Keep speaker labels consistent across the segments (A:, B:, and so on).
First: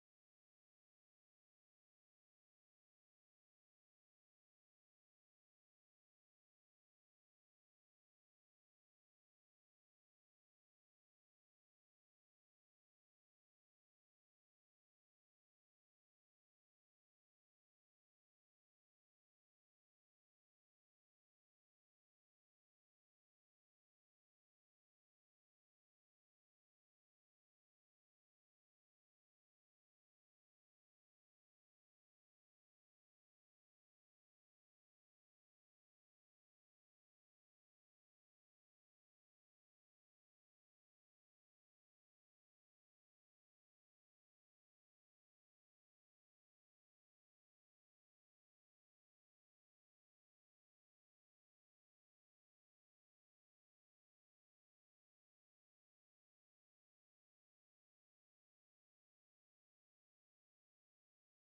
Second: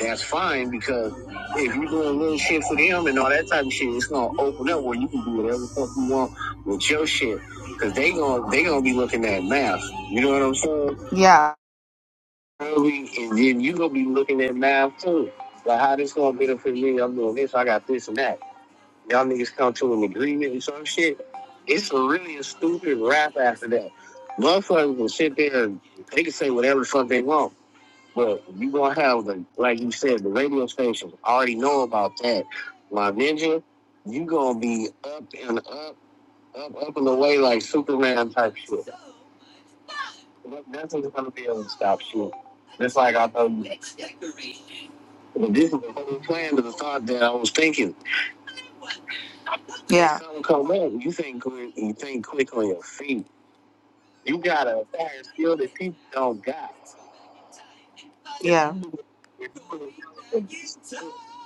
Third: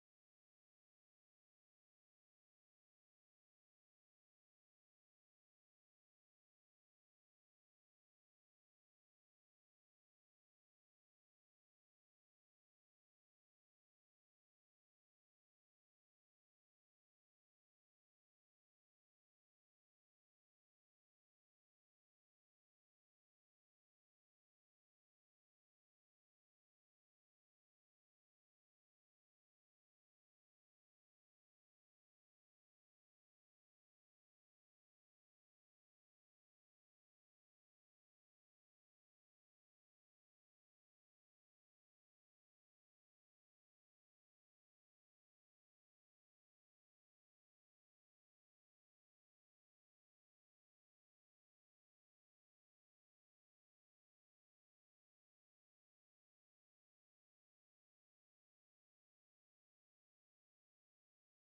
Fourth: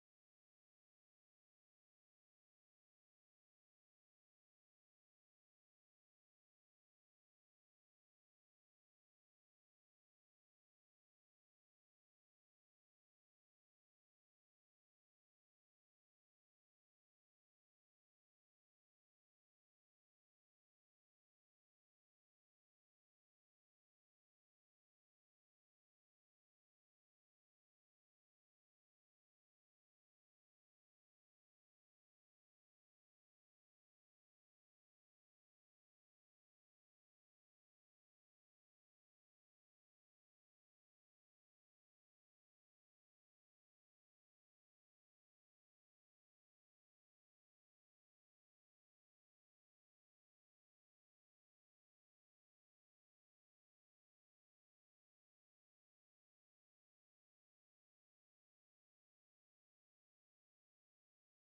A: That's fine because if you're doing little shit for them and all that type of shit, it's gonna open up where you can do whatever the fuck you want with your shit. Cause they gonna they gonna be looking at math. You know what I'm saying? Yeah. And then you gonna be looking at math too. Like how this gonna benefit me? I'm doing this. I got this and that. Y'all niggas come to an agreement and some shit. It's really a stupid rap after that. Motherfuckers will sit there and they can say whatever the fuck they want but you gonna have the like you said, the radio stations already know about that. My ninja, you gonna be up and up, up, up and away like Superman type shit. Nothing's gonna be able to stop you. Just like I know this is the whole plan to the thought that I was thinking. Yeah. something come up, you think quick you think quick on your feet. You got a fire skill that people don't got. Yeah.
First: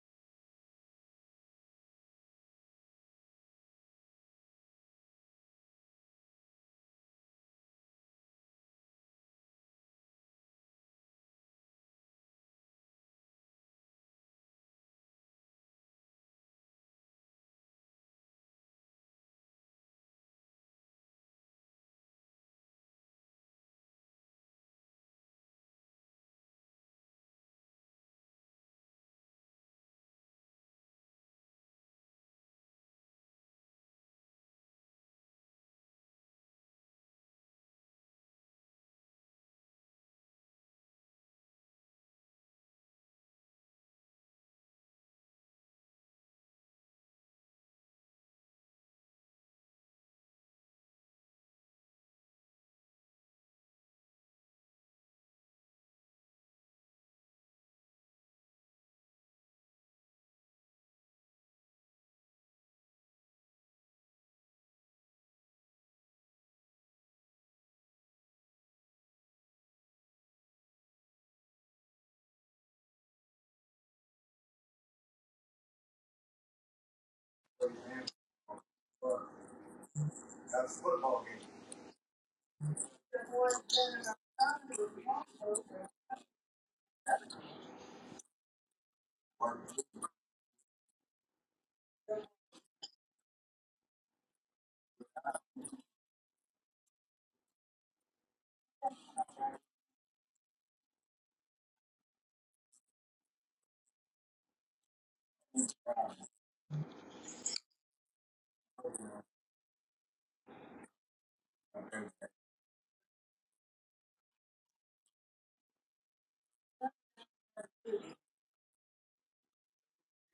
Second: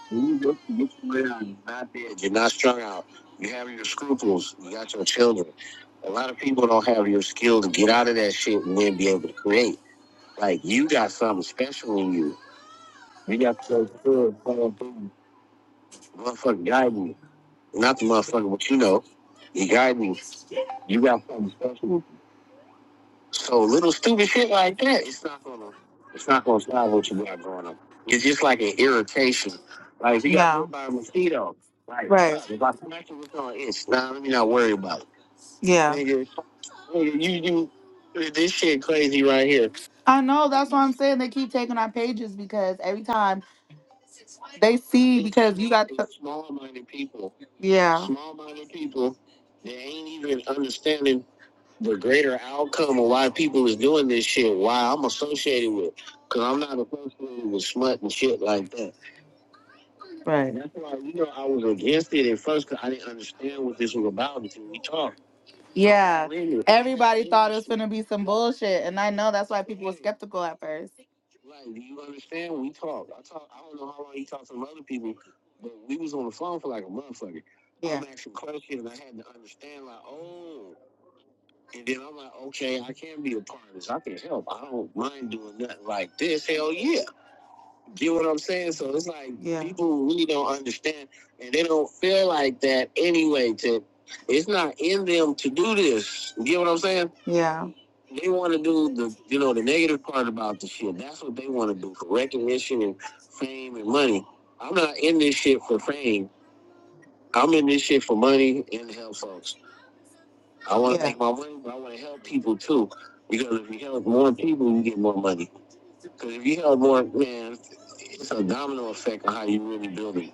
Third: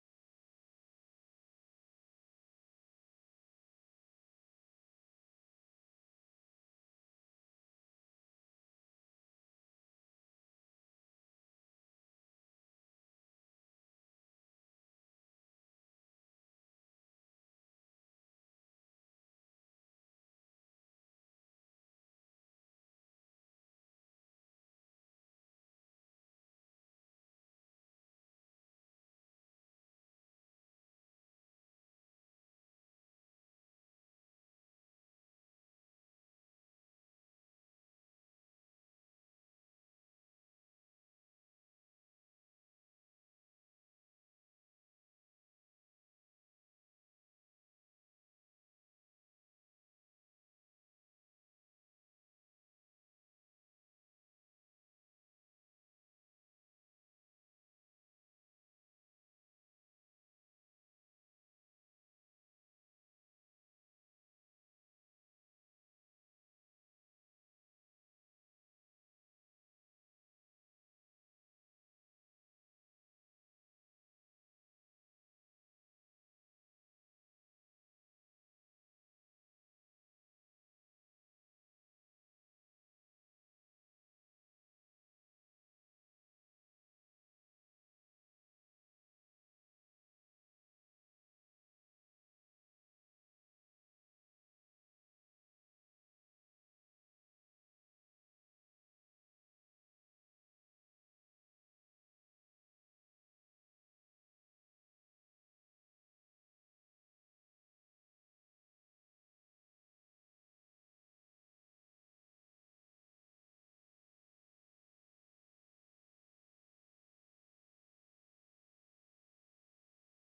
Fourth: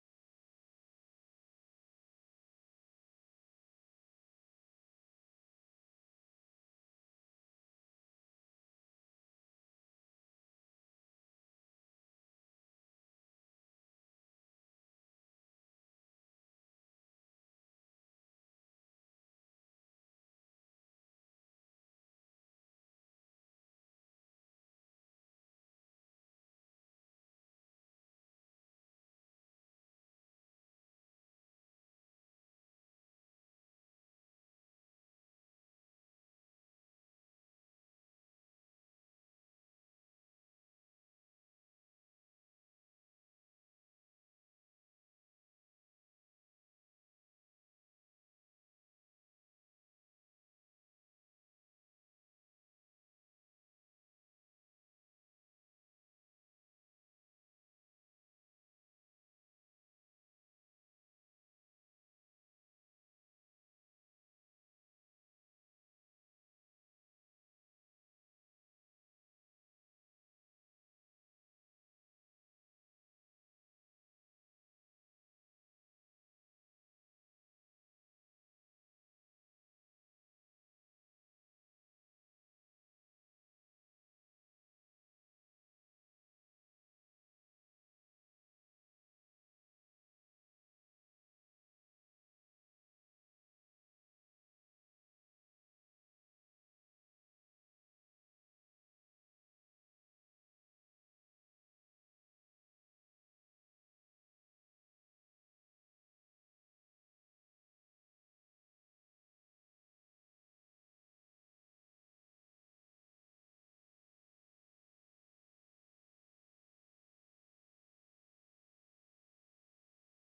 A: You look, look around. you not dead. You're not strung out. You have your scruples. You got your children. A lot of people don't have your skill to get out of that shit and then be able to create. Like you got something special in you. You got your good motherfucking motherfucking guiding. Not the motherfucker, but you know, He you me. You got something special. So little stupid shit like that, it's not gonna, it's not gonna stop what you got going on. It's just like an irritation. Like if you got Yeah. hit by a mosquito, like Right. if I smack it with an itch, nah, let me not worry about it. Yeah. Nigga, nigga, you you this shit crazy right here. I know. That's why I'm saying they keep taking our pages because every time they see because you got making the small minded people, yeah small minded people that ain't even understanding the greater outcome of why people is doing this shit, why I'm associated with, because I'm not associated with smut and shit like that. Right. That's why you know I was against it at first because I didn't understand what this was about until we talked. Yeah. Everybody thought it was gonna be some bullshit, and I know that's why people were skeptical at first. Like, do you understand? when We talked. I talk. I don't know how long you talked to some other people, but we was on the phone for like a motherfucker. Yeah. I'm asking questions, and I had to understand. Like, oh. And then I'm like, okay, I can be a part of this. I can help. I don't mind doing nothing like this. Hell yeah. Get what I'm saying? So it's like Yeah. people really don't understand and they don't feel like that anyway. To it's not in them to do this. get what I'm saying? Yeah. They want to do the you know the negative part about the shit. That's what they want to do for recognition and fame and money. I'm not in this shit for fame. I'm in this shit for money and to help folks. I want to Yeah. make my money, but I want to help people too. Because if you help more people, you get more money. Because if you help more, man, it's a domino effect on how you really build a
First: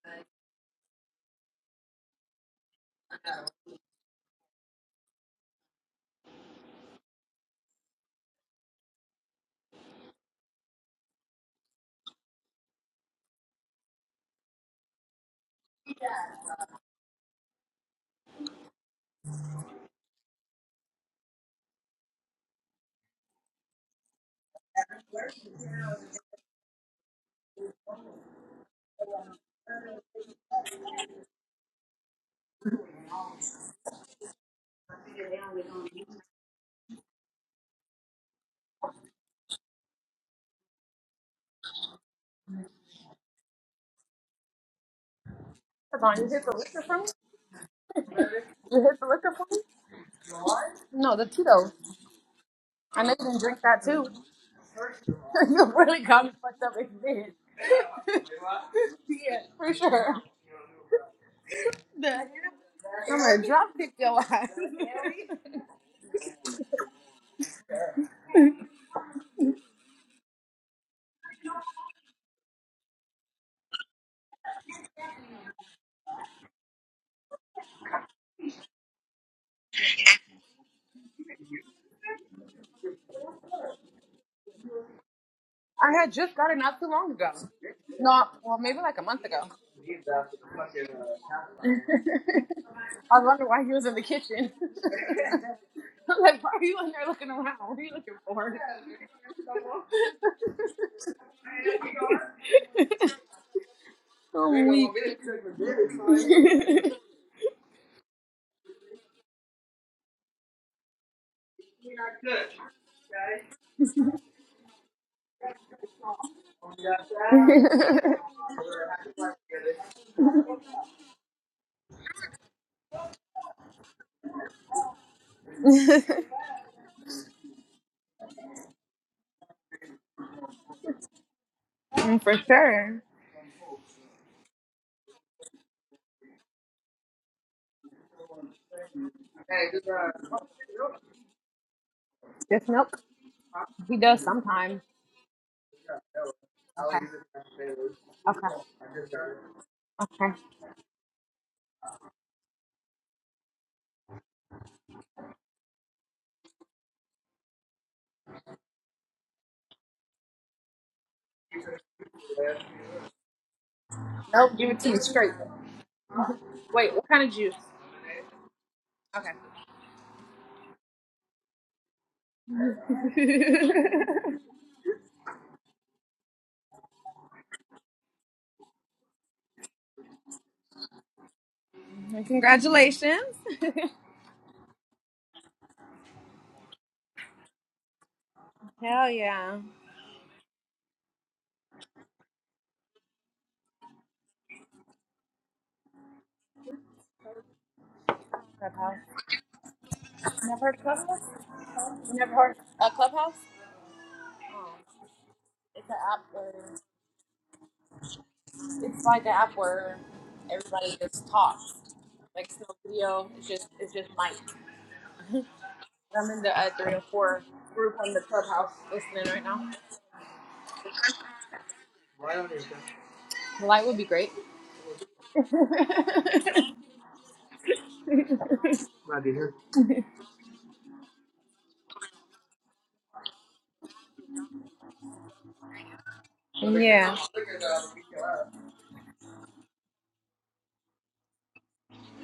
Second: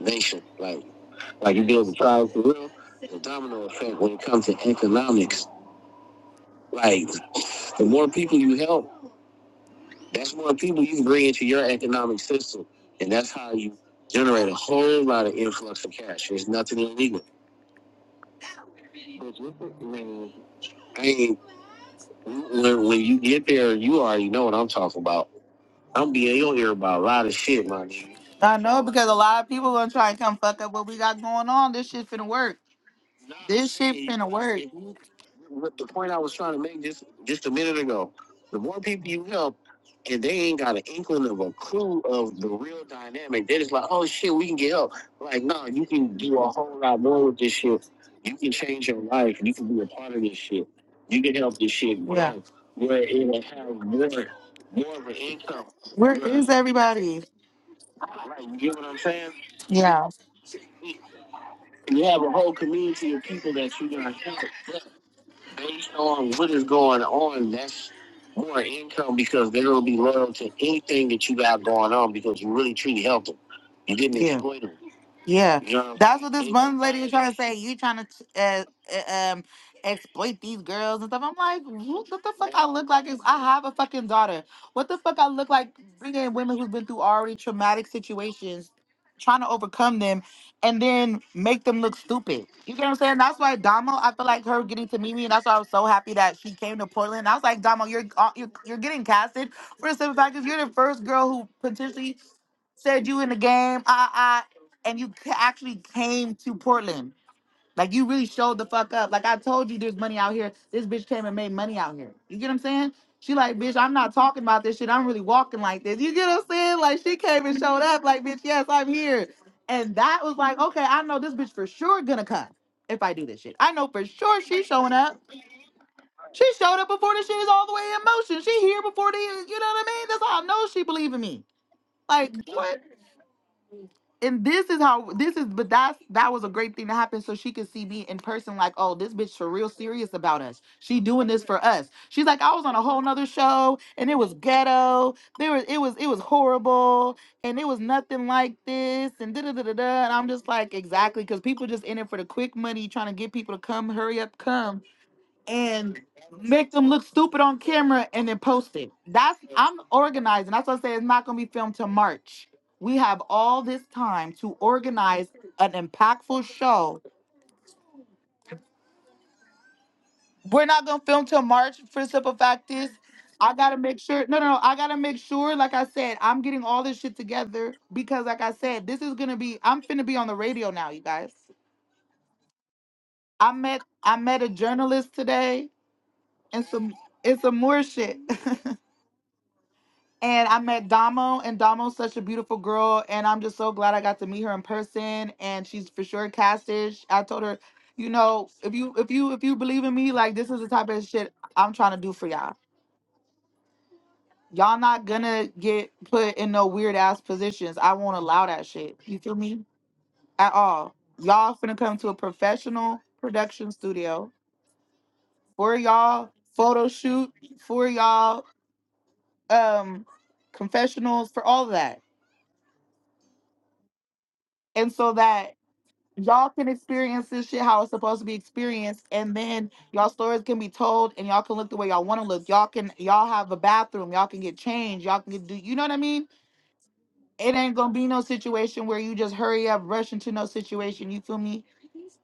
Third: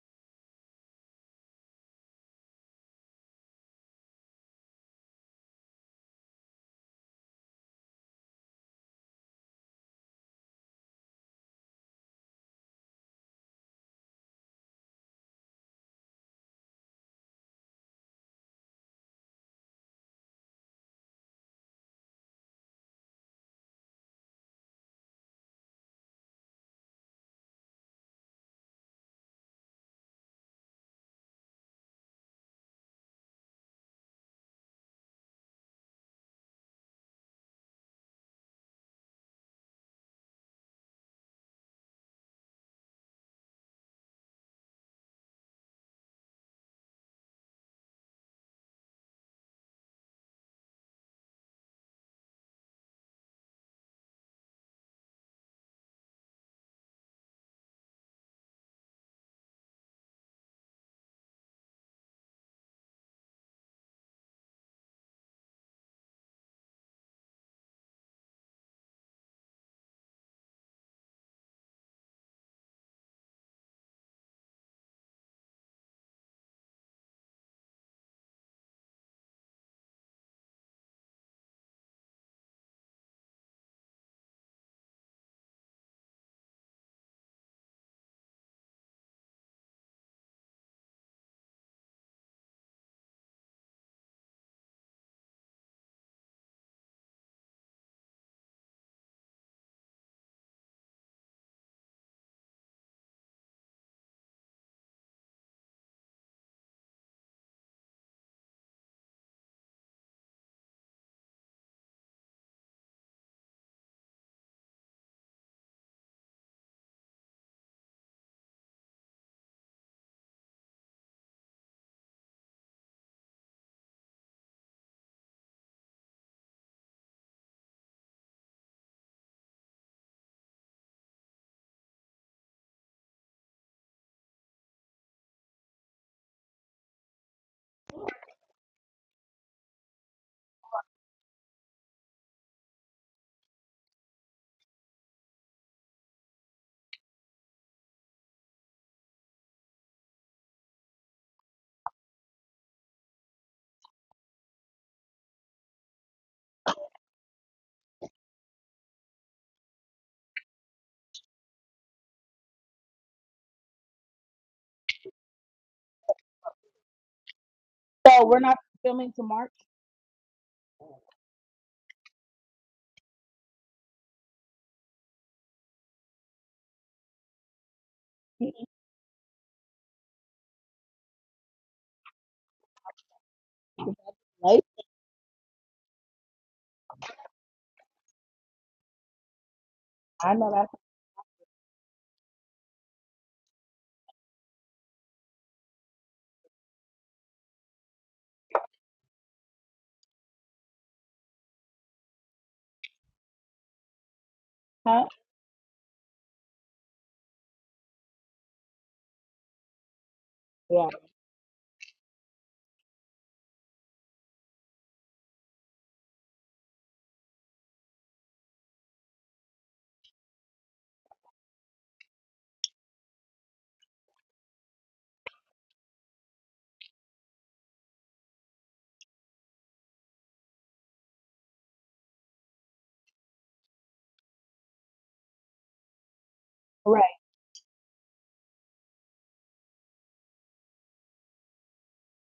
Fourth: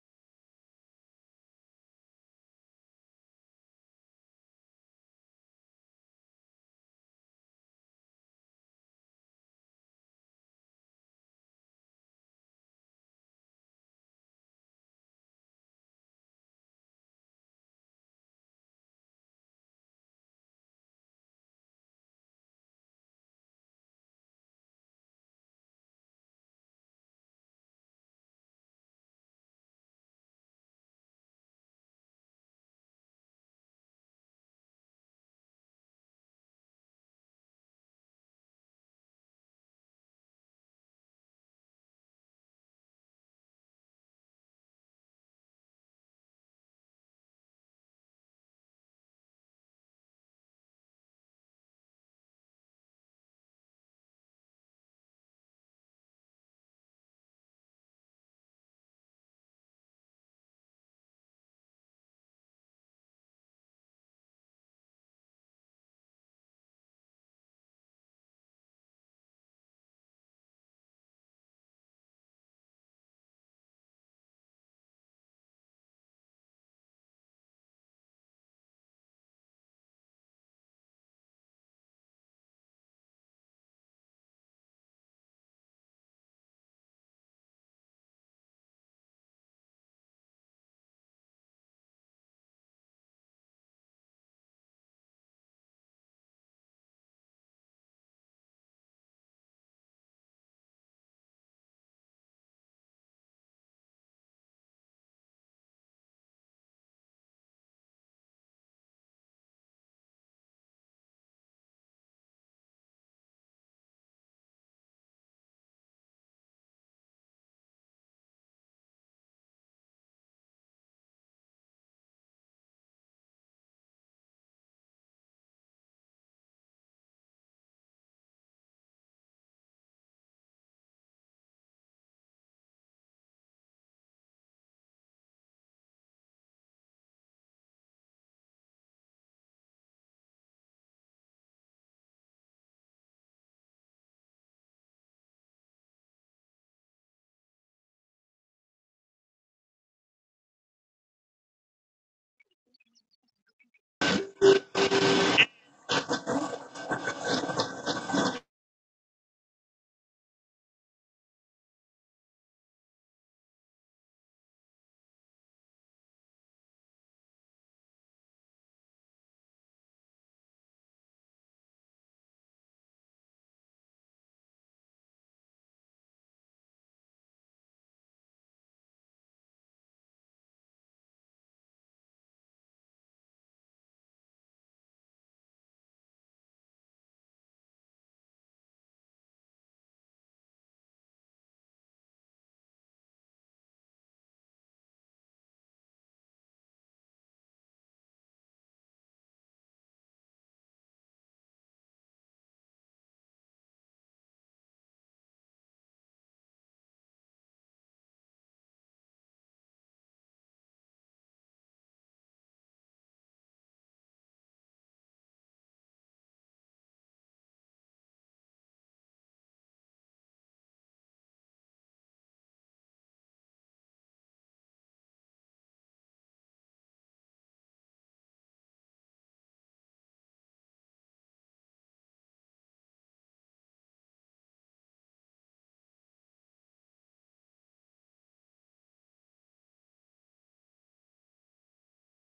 A: nation. Like, like you build a tribe for real. The domino effect when it comes to economics. Like, the more people you help, that's more people you can bring into your economic system, and that's how you generate a whole lot of influx of cash. There's nothing illegal. But with it, I mean, I ain't when, when you get there, you already know what I'm talking about. I'm being your ear about a lot of shit, my nigga. I know because a lot of people gonna try and come fuck up what we got going on. This shit finna work. This shit It- finna work. it- What the point I was trying to make just just a minute ago, the more people you help, and they ain't got an inkling of a clue of the real dynamic, they're just like, oh shit, we can get help. Like, no, you
B: Come
A: can
B: on, you
A: do
B: hit
A: a
B: the
A: whole
B: liquor for
A: lot
B: me?
A: more with this shit. You can
B: You
A: change
B: hit
A: your
B: the liquor
A: life.
B: for
A: You
B: me?
A: can be a part of this shit.
B: No,
A: You
B: the
A: can help this
B: Tito.
A: shit grow. Yeah. Where
B: I know you didn't
A: it'll
B: drink
A: have
B: that too.
A: more, more of an income.
B: you really
A: Where
B: got me
A: is
B: fucked up in
A: everybody?
B: bed.
A: Like, you get what I'm saying?
B: yeah, for
A: Yeah
B: sure.
A: you have
B: The-
A: a whole community
B: I'm
A: of
B: gonna
A: people
B: drop
A: that you're
B: kick
A: gonna
B: your ass.
A: help but based on what is going on. That's more income because they're gonna be loyal to anything that you got going on because you really truly helped them. You didn't Yeah. exploit them. Yeah, You know what I'm that's what this Ain't one lady was trying to say. You trying to uh, uh, um exploit these girls and stuff. I'm like, what what the fuck I look like? Is I have a fucking daughter. What the fuck I look like?
B: I had
A: Bringing in
B: just got it
A: women who've
B: not
A: been
B: too
A: through
B: long ago.
A: already traumatic
B: No, well,
A: situations,
B: maybe like a month
A: trying
B: ago.
A: to overcome them and then make
B: I
A: them look stupid. You get what I'm saying?
B: was
A: That's
B: wondering
A: why
B: why he was
A: Damo,
B: in the
A: I feel like
B: kitchen.
A: her getting to meet me, and that's why I was so happy
B: I'm
A: that
B: like, why
A: she
B: are
A: came
B: you
A: to
B: in there
A: Portland.
B: looking
A: I was
B: around?
A: like,
B: What are
A: Damo,
B: you
A: you're
B: looking
A: uh, you're,
B: for?
A: you're getting casted for a simple fact because you're the first girl who potentially said you in the game, ah ah, and you ca- actually came to Portland. Like you really showed the fuck up. Like I told you, there's money out here. This bitch came and made money out here. You get what I'm saying? She like, bitch, I'm not talking about this shit. I'm really walking like this. You get what I'm saying? Like she came
B: I'm
A: and showed
B: weak.
A: up. Like, bitch, yes, I'm here. And that was like, okay, I know this bitch for sure gonna come if I do this shit. I know for sure she's showing up. She showed up before this shit is all the way in motion. She here before the, you know what I mean? That's how I know she believe in me.
B: Mm,
A: Like
B: for
A: what?
B: sure.
A: and this is how this is but that's that was a great thing to happen so she could see me in person like oh this bitch for real serious about us she doing this for us she's like i was
B: Just
A: on a
B: milk.
A: whole nother show
B: He
A: and it
B: does
A: was
B: sometimes.
A: ghetto there was it was it was
B: Okay.
A: horrible and it was nothing like
B: Okay.
A: this and da da da da da and i'm
B: Okay.
A: just like exactly because people just in it for the quick money trying to get people to come hurry up come and make them look stupid on camera and then post it. That's I'm organizing. That's why I say it's not gonna be filmed till March. We have all this time
B: Nope,
A: to
B: give it to me
A: organize
B: straight.
A: an impactful
B: Wait,
A: show.
B: what kind of juice?
C: So we're not filming to
B: Okay.
C: March.
A: We're not gonna film till March for the simple fact is I gotta make sure no no no I gotta make sure, like I said, I'm getting all this shit together because like
C: Late.
A: I said, this is gonna be I'm finna be on the radio now, you guys.
B: Congratulations.
A: I met I met a journalist today and some and some more shit.
B: Hell yeah.
C: I
A: and
C: know
A: I
C: that's
A: met Damo, and Damo's such a beautiful girl, and I'm just so glad I got to meet her in person. And she's for sure casted. I told her, you know, if you
B: Clubhouse.
A: if you if you believe in me, like
B: You
A: this is
B: never
A: the
B: heard of
A: type of
B: Clubhouse?
A: shit I'm trying to do
B: You
A: for
B: never heard of
A: y'all.
B: uh, Clubhouse? Oh,
A: Y'all
C: huh?
A: not gonna
B: it's
A: get
B: an app
A: put in
B: where
A: no weird ass positions. I won't allow that shit.
B: it's
A: You
B: like an
A: feel
B: app
A: me?
B: where
A: At
C: Yeah.
A: all.
B: everybody just
A: Y'all
B: talks.
A: finna come to a
B: Like it's no
A: professional
B: video. It's just
A: production
B: it's just
A: studio
B: mic.
A: for
B: I'm
A: y'all
B: in the uh,
A: photo
B: three or
A: shoot,
B: four
A: for
B: group on the
A: y'all
B: Clubhouse listening right now.
A: um confessionals, for all that
B: Light would be great.
A: and so that y'all can experience this shit how it's supposed to be experienced and then y'all stories can be told and y'all can look the way y'all want to look y'all can y'all have a bathroom y'all can get changed y'all can get do you know what i mean
C: Right.
B: Yeah.
A: it ain't gonna be no situation where you just hurry up rush into no situation you feel me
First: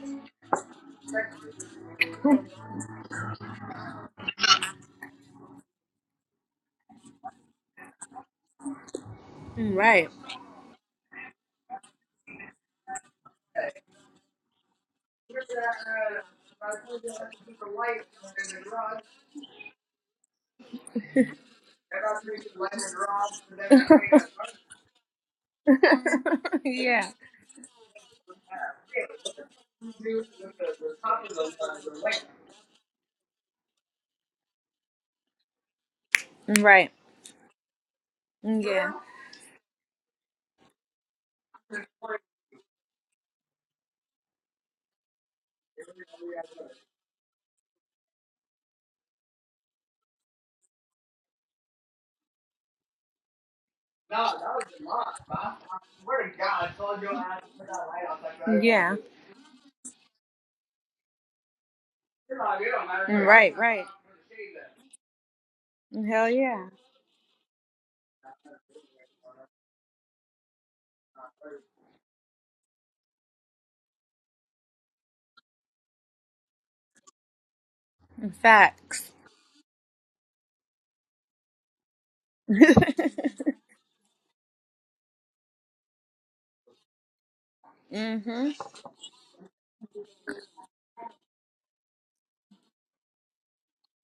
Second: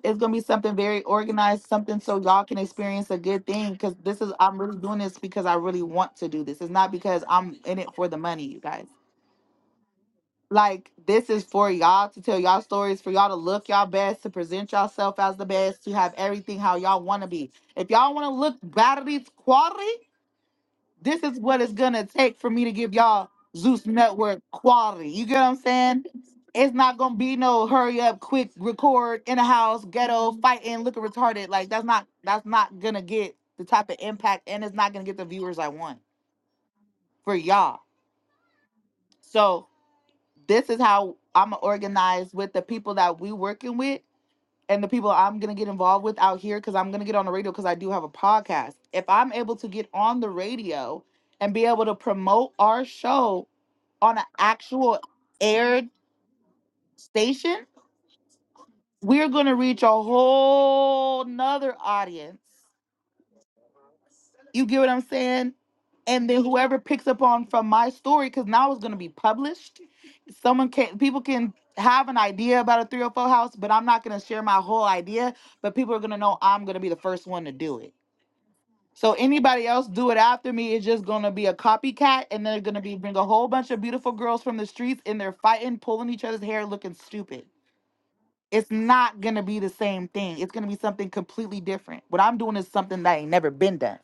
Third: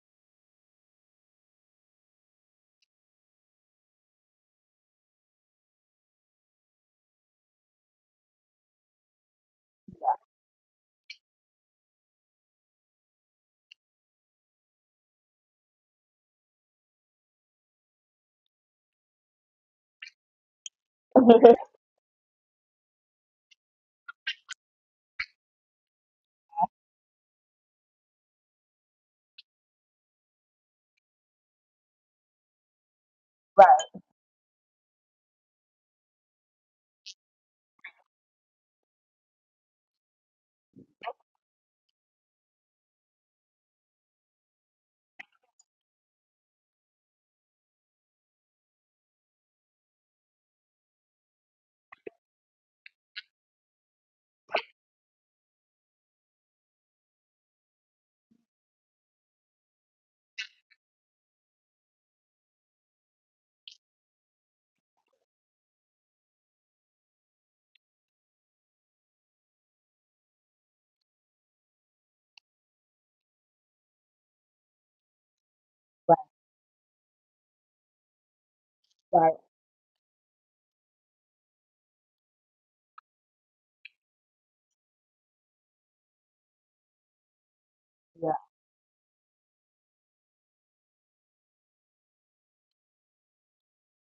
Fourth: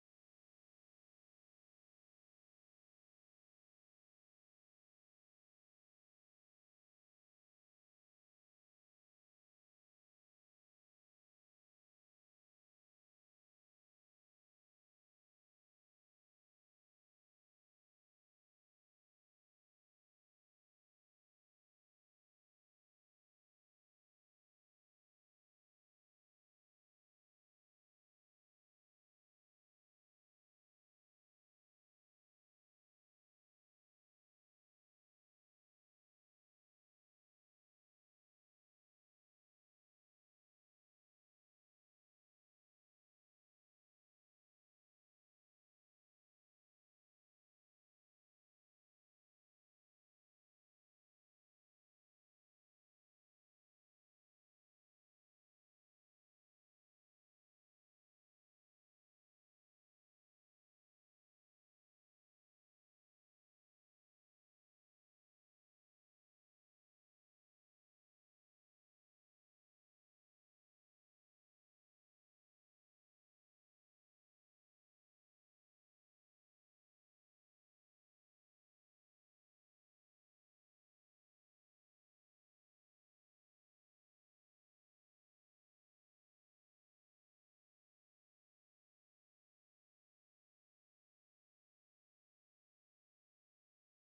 A: it's gonna be something very organized something so y'all can experience a good thing because this is i'm really doing this because i really want to do this it's not because i'm in it for the money you guys
B: Right.
A: like this is for y'all to tell y'all stories, for y'all to look y'all best, to present yourself as the best, to have everything how y'all want to be. If y'all want to look batteries quality, this is
C: right.
A: what it's gonna take for me to give y'all Zeus Network quality. You get what I'm saying? It's not
B: Yeah.
A: gonna be no hurry up, quick record in a house, ghetto, fighting, looking retarded. Like that's not that's not gonna get the
C: Right.
A: type of impact, and it's not gonna get the viewers I want
B: Right.
A: for y'all.
B: Yeah. No,
A: So this is how I'm organized with the people that we working with and the people I'm gonna get involved with out here because I'm gonna get on the radio because I do have a podcast. If I'm able to get on the radio and be able to promote our show on an
B: that was a
A: actual
B: lot. But I, I
A: aired
B: swear to God, I told you I had to
A: station,
B: put that light out. Like, right? Yeah.
A: we're gonna reach a whole nother
B: You're like,
A: audience
B: you don't matter. Right. Right.
A: You get what I'm saying?
B: Hell
A: And then
B: yeah.
A: whoever picks up on from my story, because now it's gonna be published. Someone can people can have an idea about a 304 house, but I'm not gonna share my whole idea. But people are gonna know I'm gonna be the first one to do it.
B: Facts.
A: So
C: Right.
A: anybody else do it after me is just gonna be a copycat, and they're gonna be bring a whole bunch of beautiful girls from the streets, and they're fighting, pulling each other's hair, looking stupid.
C: Yeah.
B: mhm.
A: It's not gonna be the same thing. It's gonna be something completely different. What I'm doing is something that ain't never been done.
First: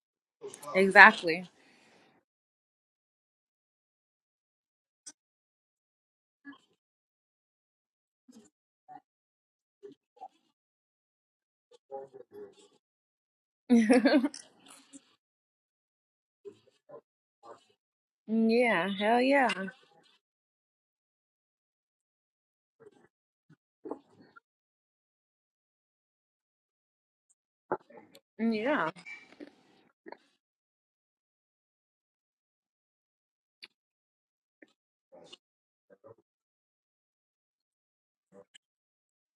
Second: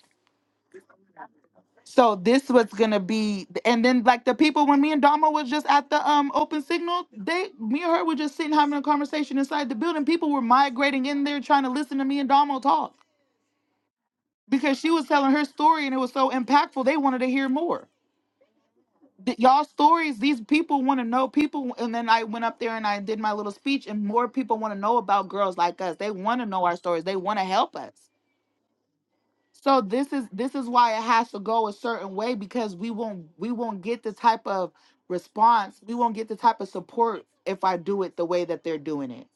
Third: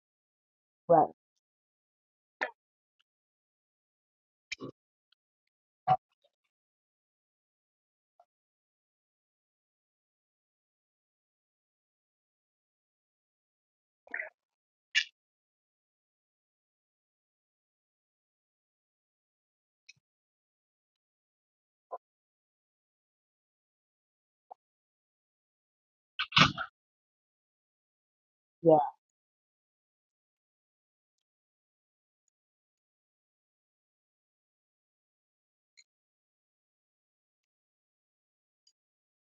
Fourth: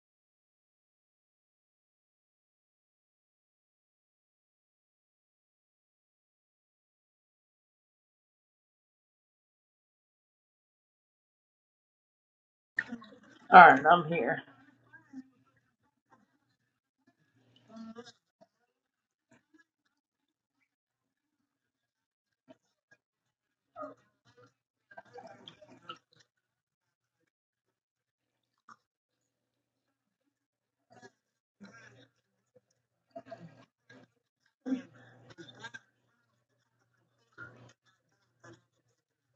C: Right.
B: Exactly.
A: So this was gonna be, and then like the people when me and Dama was just at the um open signal, they me and her were just sitting having a conversation inside the building. People were migrating in there trying to listen to me and Dama talk
D: All right, I'm here.
A: because she was telling her story and it was so impactful. They wanted to hear more.
B: yeah. Hell
A: Th-
B: yeah.
A: Y'all stories, these people want to know people. And then I went up there and I did my little speech, and more people want to know about girls like us. They want to know our stories. They want to help us.
C: Yeah.
B: Yeah.
A: So this is this is why it has to go a certain way because we won't we won't get the type of response, we won't get the type of support if I do it the way that they're doing it.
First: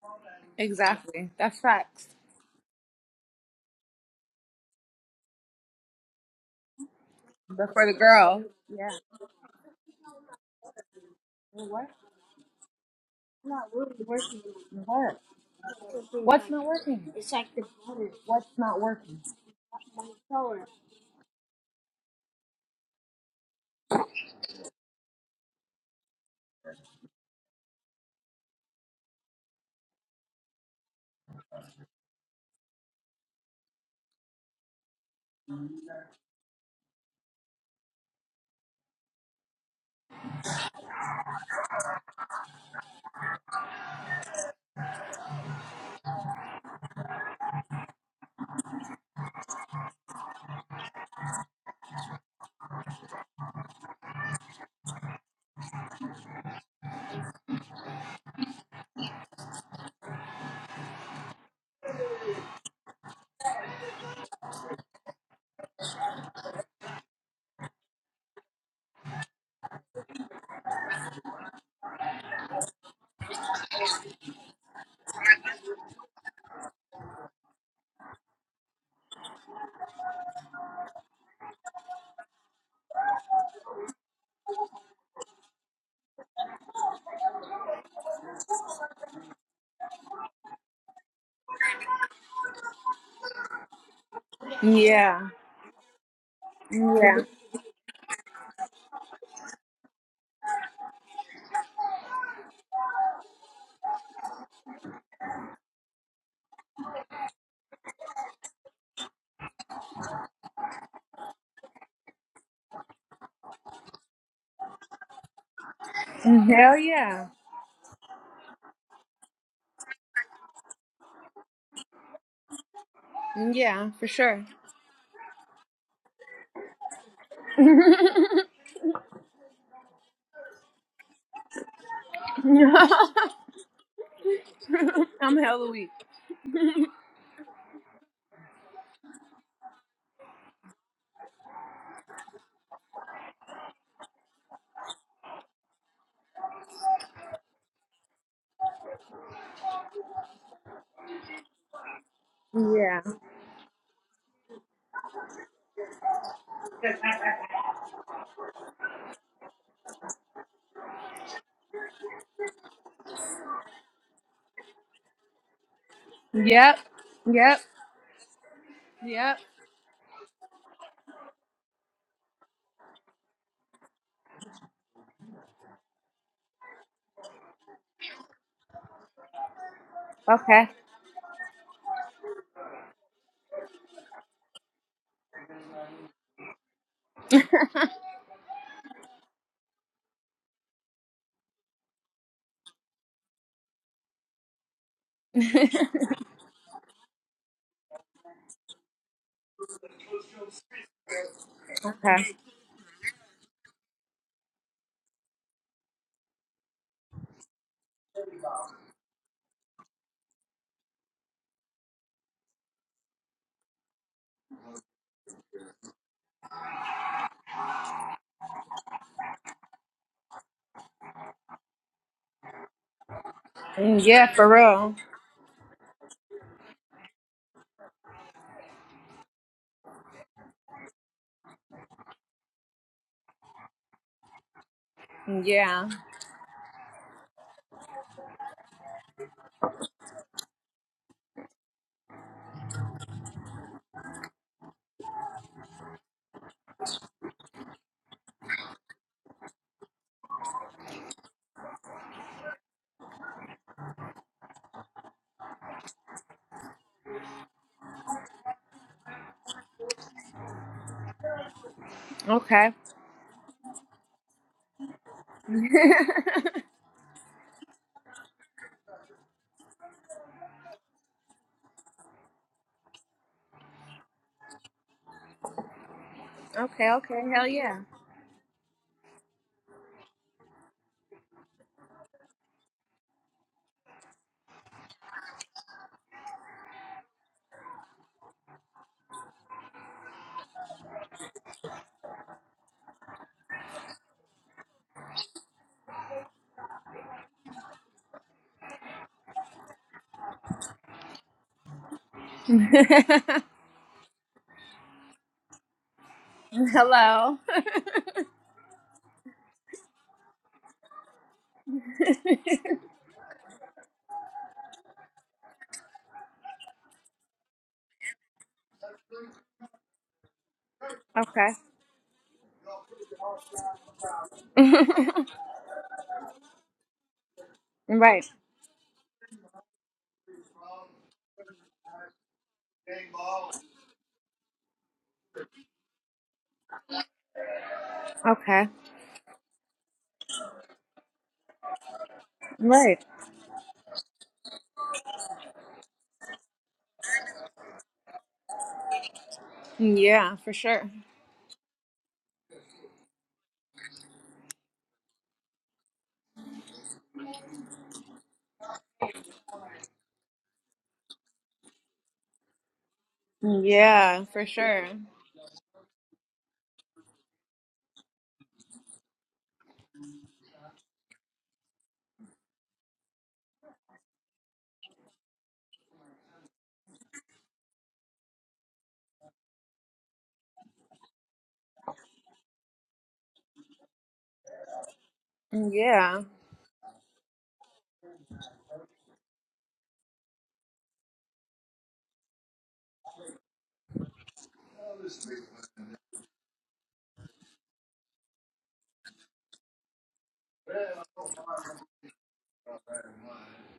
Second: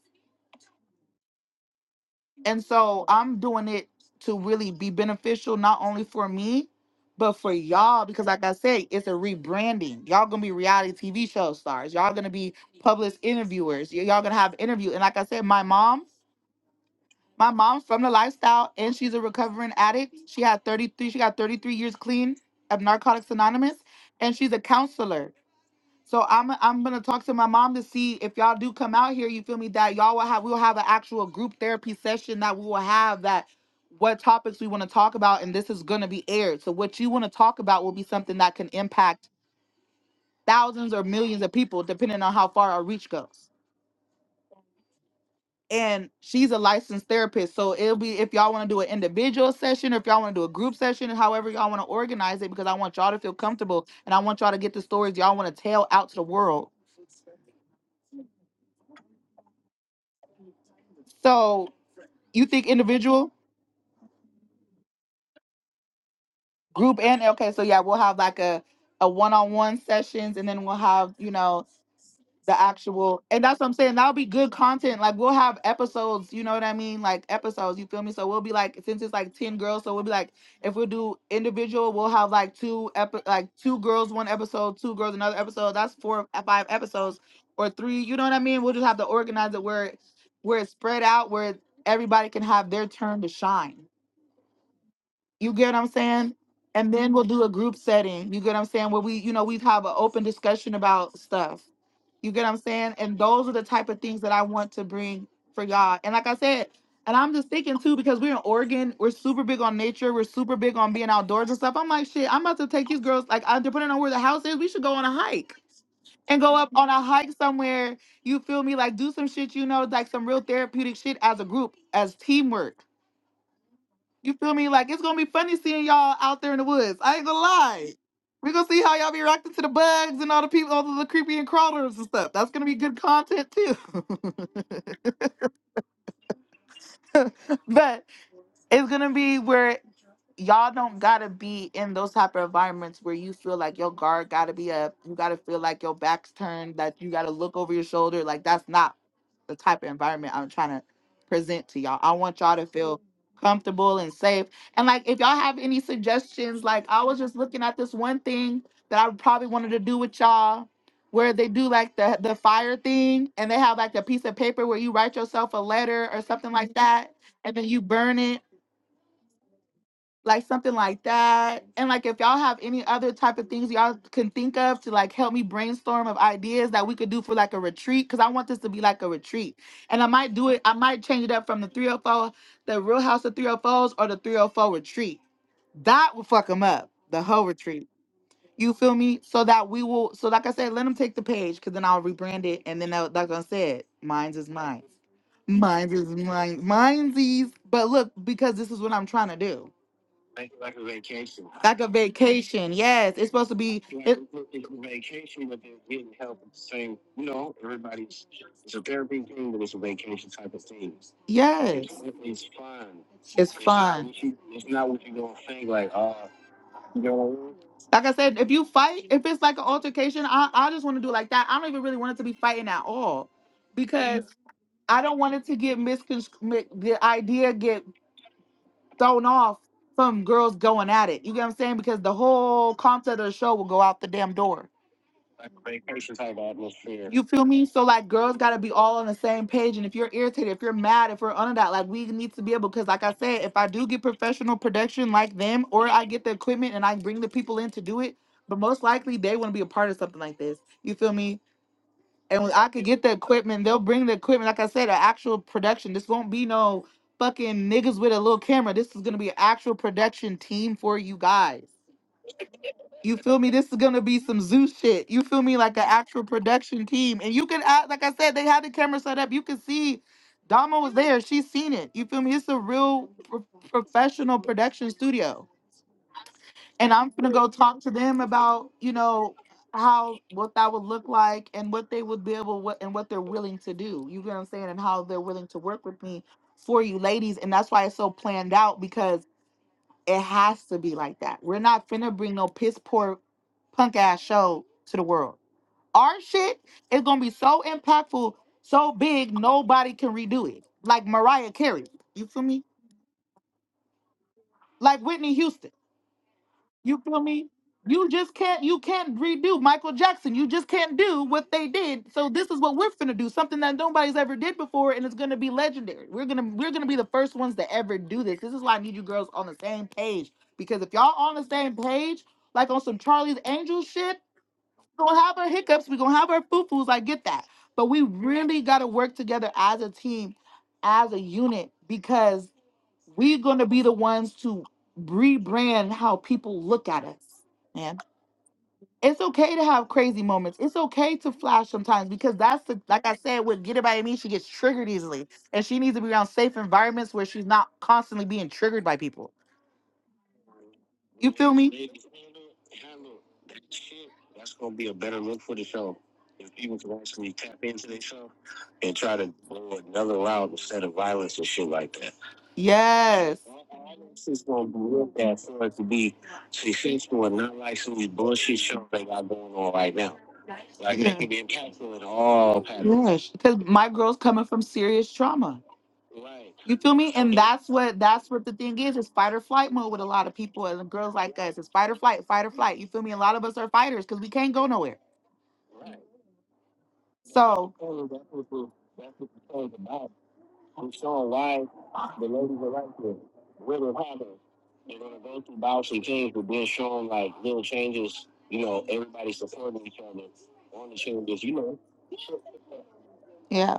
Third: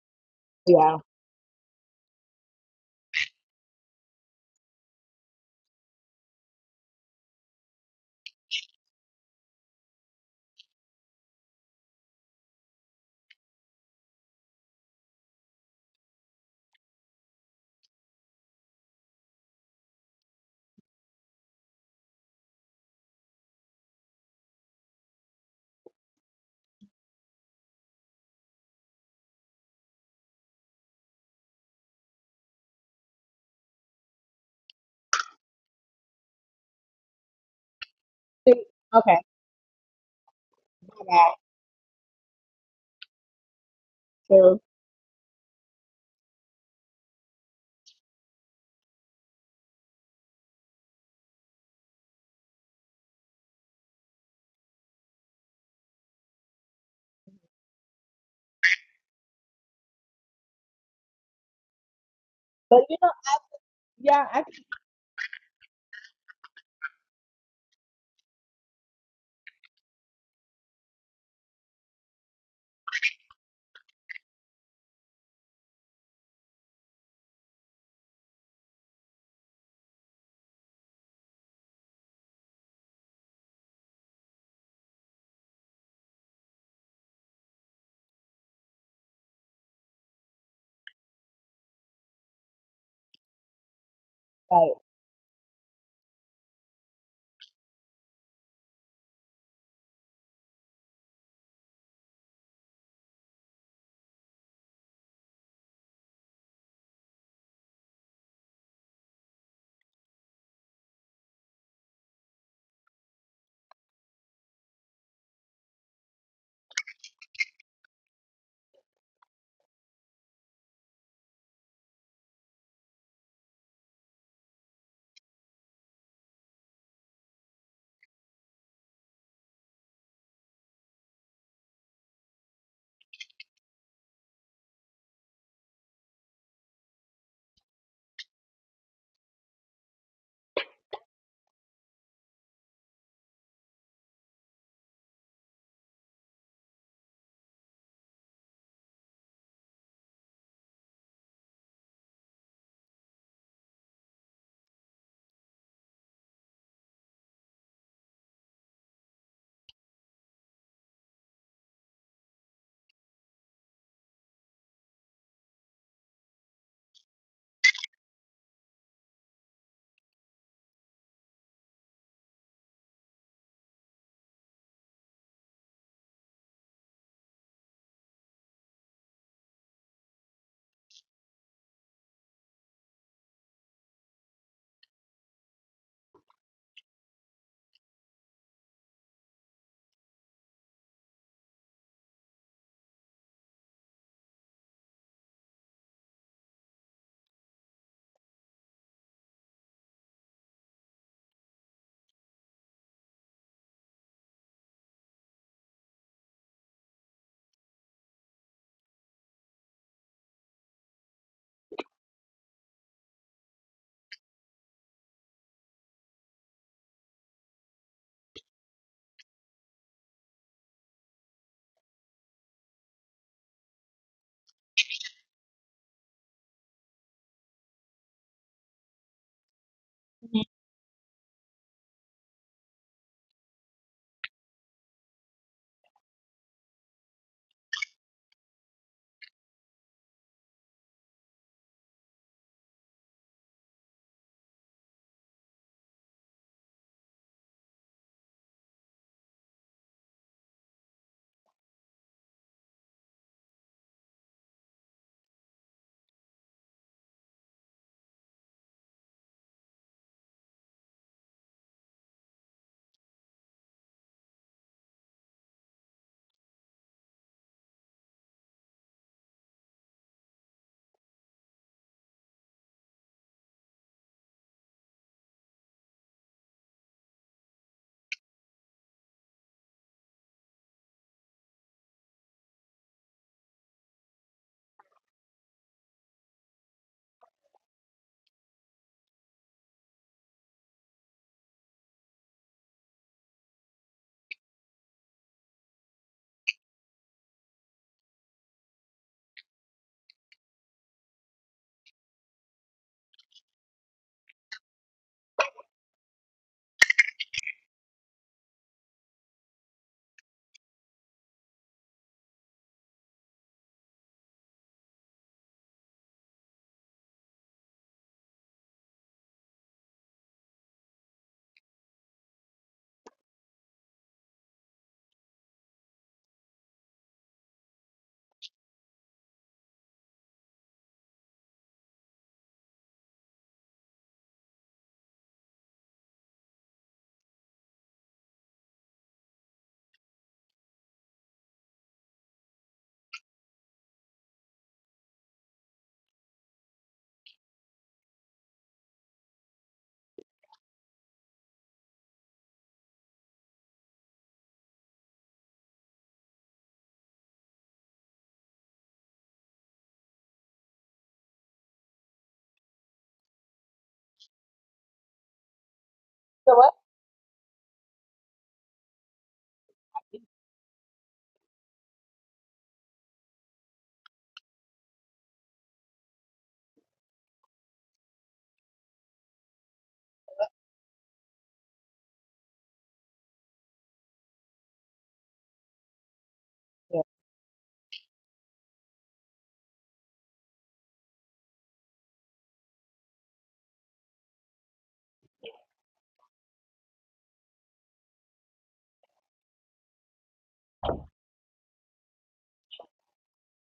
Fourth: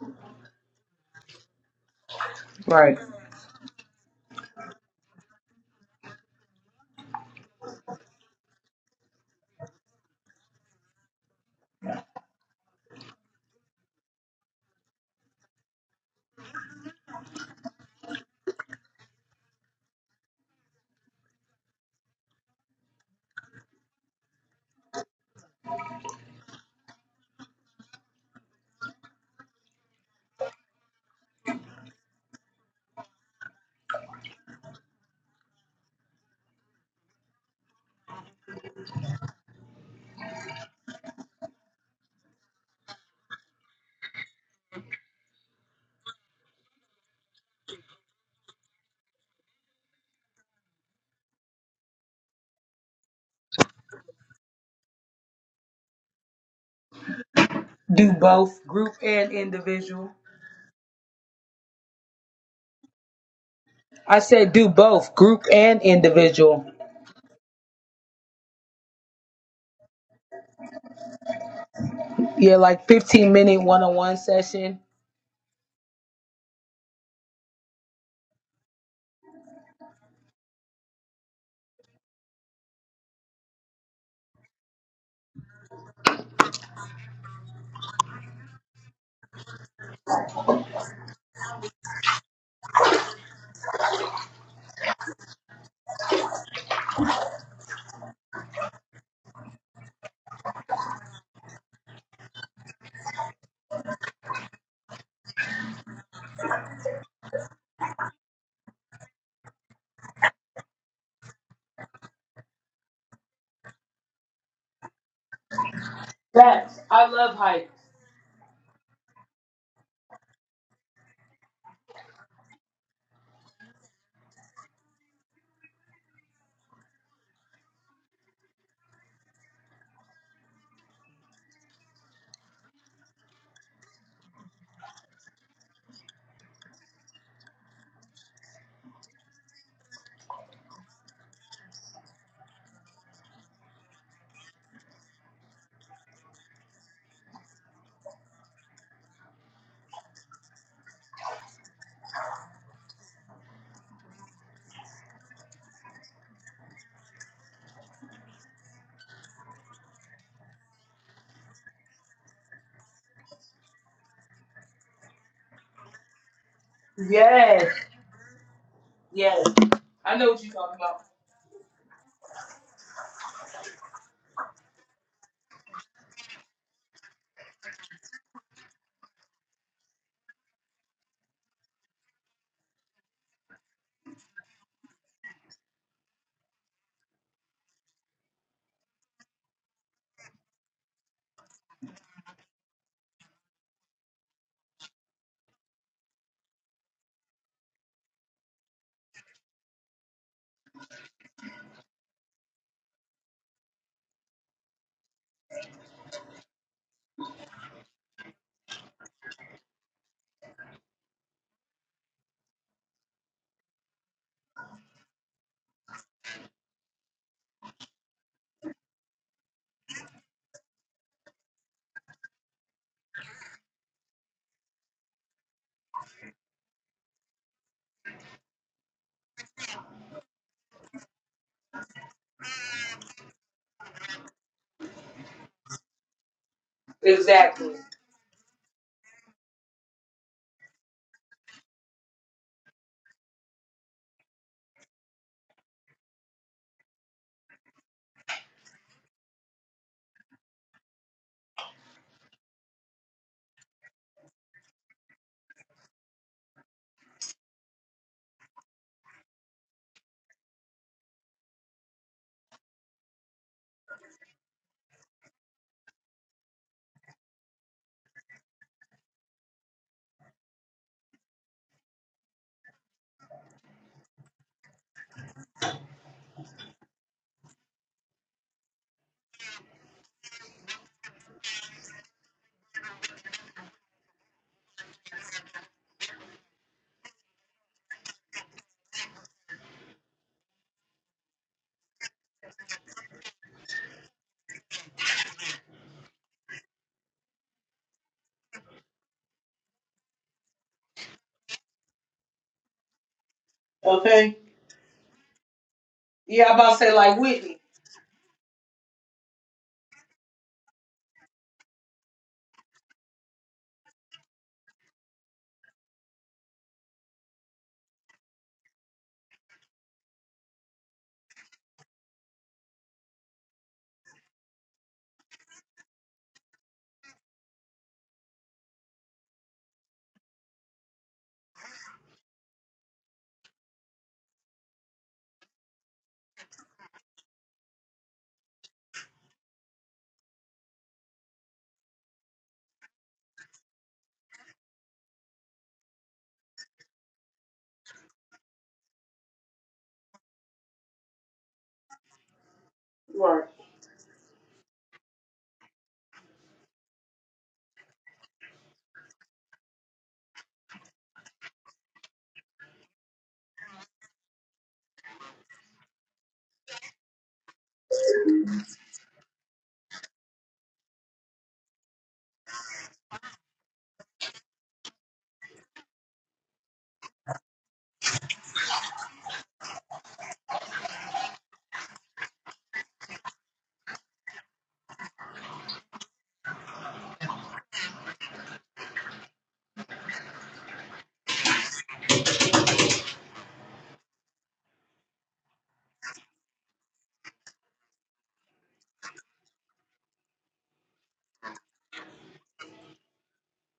C: Yeah.
B: Exactly. That's facts.
A: And
D: Right.
A: so I'm doing it to really be beneficial not only for me, but for
B: But for the
A: y'all because
B: girl.
A: like I say,
B: Yeah.
A: it's a rebranding. Y'all going to be reality TV show
B: Well, What?
A: stars. Y'all going to be published
B: not
A: interviewers.
B: really
A: Y- Y'all going to
B: working.
A: have interview. And
B: What?
A: like I said, my mom
B: What's not working? It's like
A: My
B: the
A: mom's from
B: butter.
A: the
B: What's
A: lifestyle
B: not
A: and she's a
B: working?
A: recovering addict. She had 33, she got 33 years clean of Narcotics Anonymous and she's a counselor. So I'm I'm gonna talk to my mom to see if y'all do come out here, you feel me, that y'all will have we'll have an actual group therapy session that we will have that what topics we want to talk about and this is gonna be aired. So what you want to talk about will be something
C: See,
A: that
C: okay.
A: can
C: My
A: impact thousands or
C: bad.
A: millions of people depending on how far our reach goes.
C: So,
A: and she's a licensed therapist. So it'll be if y'all want to do an individual session or if y'all want to do a group session, however y'all want to organize it, because I want y'all to feel comfortable and I want y'all to get the stories y'all want to tell out to the world.
D: Do both group and individual.
A: So you think
C: but you know,
A: individual,
C: I,
D: I
C: yeah, I
D: said
C: can
D: do both group and individual.
A: group, and okay, so yeah, we'll have like a a one on one sessions, and then we'll have you know
D: Yeah,
A: the
D: like
A: actual
D: 15
A: and that's
D: minute
A: what I'm
D: one
A: saying.
D: on
A: That'll
D: one
A: be good
D: session.
A: content. Like we'll have episodes, you know what I mean? Like episodes, you feel me? So we'll be like since it's like 10 girls, so we'll be like if we do individual, we'll have like two epi- like two girls one episode, two girls another episode. That's four or five episodes or three, you know what I mean? We'll just have to organize it where where it's spread out where everybody can have their turn to shine.
C: like.
B: Yeah.
A: You get what I'm saying? And then
B: Yeah.
A: we'll do a group setting. You get what I'm saying? Where we, you know, we have an open discussion about stuff. You get what I'm saying? And those are the type of things that I want to bring for y'all. And like I said, and I'm just thinking too, because we're in Oregon, we're super big on nature, we're super big on being outdoors and stuff. I'm like, shit, I'm about to take these girls, like, uh, depending on where the house is, we should go on a hike and go up
B: Hell
D: Yes,
A: on a
D: I
B: yeah.
A: hike
D: love hype.
A: somewhere. You feel me? Like, do some shit, you know, like some real therapeutic shit as a group, as teamwork.
B: Yeah, for
A: You
B: sure.
A: feel me? Like it's gonna be funny seeing y'all out there in the woods. I ain't gonna lie. We're gonna see how y'all be reacting to the bugs and all the people, all the creepy and crawlers and stuff. That's
B: I'm
A: gonna be good content too.
B: hella weak.
A: but it's gonna be where y'all don't gotta be in those type of environments where you feel like your guard gotta be up. You gotta feel like your back's turned. That you gotta look over your shoulder. Like that's not the type of environment I'm trying to present to y'all. I want y'all to feel
B: Yeah.
A: comfortable and safe. And like if y'all have any suggestions, like I was just looking at this one thing that I probably wanted to do with y'all where they do like the the fire thing and they have like a piece of paper where you write yourself a letter or something like Mhm.
B: Yep.
A: that and
B: Yep.
A: then
D: Yes,
A: you burn it
B: Yep.
D: yes. I know what
A: like
D: you're
A: something
D: talking about.
A: like that. And like if y'all have any other type of things y'all can think of to like help me brainstorm of ideas that we could do for like a retreat, because I want this to be like a retreat. And I might do it,
B: Okay.
A: I might change it up from the 304, the real house of 304s or the 304 retreat. That would fuck them up, the whole retreat. You feel me? So that we will, so like I said, let them take the page because then I'll rebrand it. And then, they'll- like I said, mine's is mine. Mine's is mine. Mine's is, but look, because this is what I'm trying to do. Like, like a vacation. Like a
B: okay.
A: vacation. Yes. It's supposed to be Yeah, it, it's it's a vacation, but they're getting help at the same. You know, everybody's it's a therapy thing, but it's a vacation type of thing. It's yes. it's fun. It's It's not fun. what you. It's not what you're gonna think. Like, uh, you know what I mean? Like I said, if you fight, if it's like an altercation, I, I just want to do it like that. I don't even really want it to be fighting at all because
B: Yeah, for real.
A: I don't want it to get misconstrued. The idea get thrown off from
C: Mhm.
A: girls going at it. You get what I'm saying? Because the whole concept of the show will go out the damn door. Like a
B: Yeah.
A: vacation type atmosphere. You feel me?
D: Exactly.
A: So like girls gotta be all on the same page. And if you're irritated, if you're mad, if we're under that, like we need to be able because like I said, if I do get professional production like them, or I get the equipment and I bring the people in to do it, but most likely they wanna be a part of something like this. You feel me? and I could get the equipment. They'll bring the equipment. Like I said, an actual production. This won't be no fucking niggas with a little camera. This is gonna be an actual production team for you guys.
B: Okay.
A: You feel me? This is gonna be some zoo shit. You feel me? Like an actual production team. And you can act like I said, they had the camera set up. You can see Dama was there. She's seen it. You feel me? It's a real pro- professional production studio
B: okay,
A: and I'm
B: okay.
A: gonna
B: Hell
A: go
B: yeah.
A: talk to them about you know how what that would look like and what they would be able what and what they're willing to do. You get what I'm saying, and how they're willing to work with me for you ladies, and that's why it's so planned out because it has to be like that. We're not finna bring no piss poor punk ass show to the world. Our shit is gonna be so impactful, so big nobody can redo it. Like Mariah Carey, you feel me?
D: Okay.
A: Like Whitney Houston.
D: Yeah, I'm about to say
A: You
D: like
A: feel
B: Hello.
A: me?
D: Whitney.
A: You just can't you can't redo Michael Jackson. You just can't do what they did. So this is what we're gonna do, something that nobody's ever did before, and it's gonna be legendary. We're gonna we're gonna be the first ones to ever do this. This is why I need you girls on the same page. Because if y'all on the
B: okay.
A: same page, like on some Charlie's Angels shit, we're gonna have our hiccups, we're gonna have our foo-foos. I get that. But we
B: right.
A: really gotta work together as a team, as a unit, because. We're going to be the ones to rebrand how people look at us, man.
B: Okay.
A: It's okay to have crazy moments. It's okay to flash sometimes because that's the,
B: Right.
A: like I said, with Get It By Me, she gets triggered easily. And she needs to be around safe environments where she's not constantly being triggered by people.
B: Yeah, for sure.
A: You feel me?
D: Right.
A: That's gonna be a better look for the show. If people can actually tap into their show and try to go another route instead of violence and shit like that. Yes.
B: Yeah,
A: This is
B: for
A: gonna be
B: sure.
A: real bad for it to be
C: So what?
A: successful and not like some of these bullshit shows they got going on right now. Like they can be impactful in all patterns. Yes, because my girl's coming from serious trauma. Right. You feel me? And that's what that's what the thing is. It's fight or flight mode with a lot of people and girls like us. It's fight or flight, fight or flight. You feel me? A lot of us are fighters because we can't go nowhere. Right.
B: Yeah.
C: Yeah.
A: So I'm showing why the ladies are right here. Women haven't. They're gonna go through bouts and things but being shown like little changes, you know, everybody supporting each other on the changes, you know. Yeah.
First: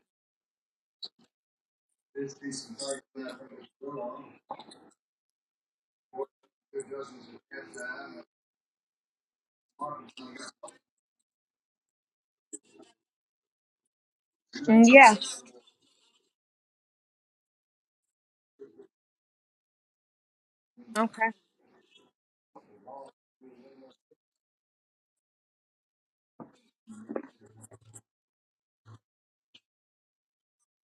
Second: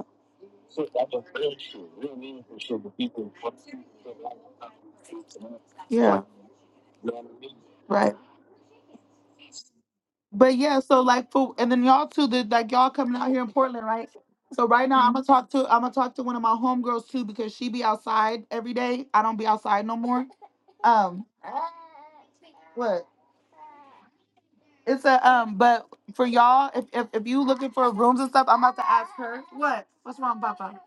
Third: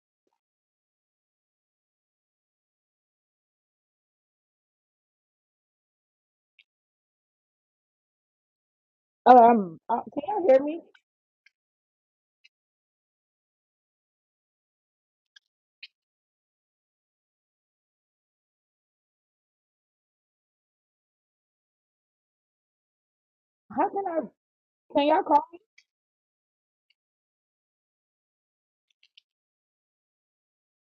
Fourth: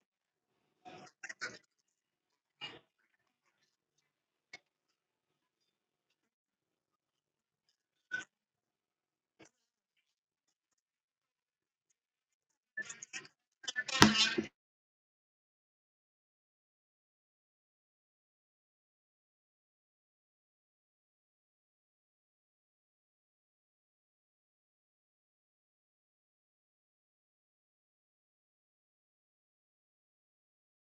A: shit, that's a real shit, real meaningful shit that people. Yeah. You know what I mean? Right.
C: Um. Uh, can y'all
A: But
C: hear me?
A: yeah, so like for and then y'all too, the, like y'all coming out here in Portland, right? So right now
B: Yeah.
A: I'm gonna talk to I'm gonna talk to one of my homegirls too because she be outside every day. I don't be outside no more. Um,
B: Okay.
A: what?
C: How can I?
A: It's
C: Can y'all
A: a
C: call
A: um,
C: me?
A: but for y'all, if if, if you looking for rooms and stuff, I'm about to ask her. What? What's wrong, Papa?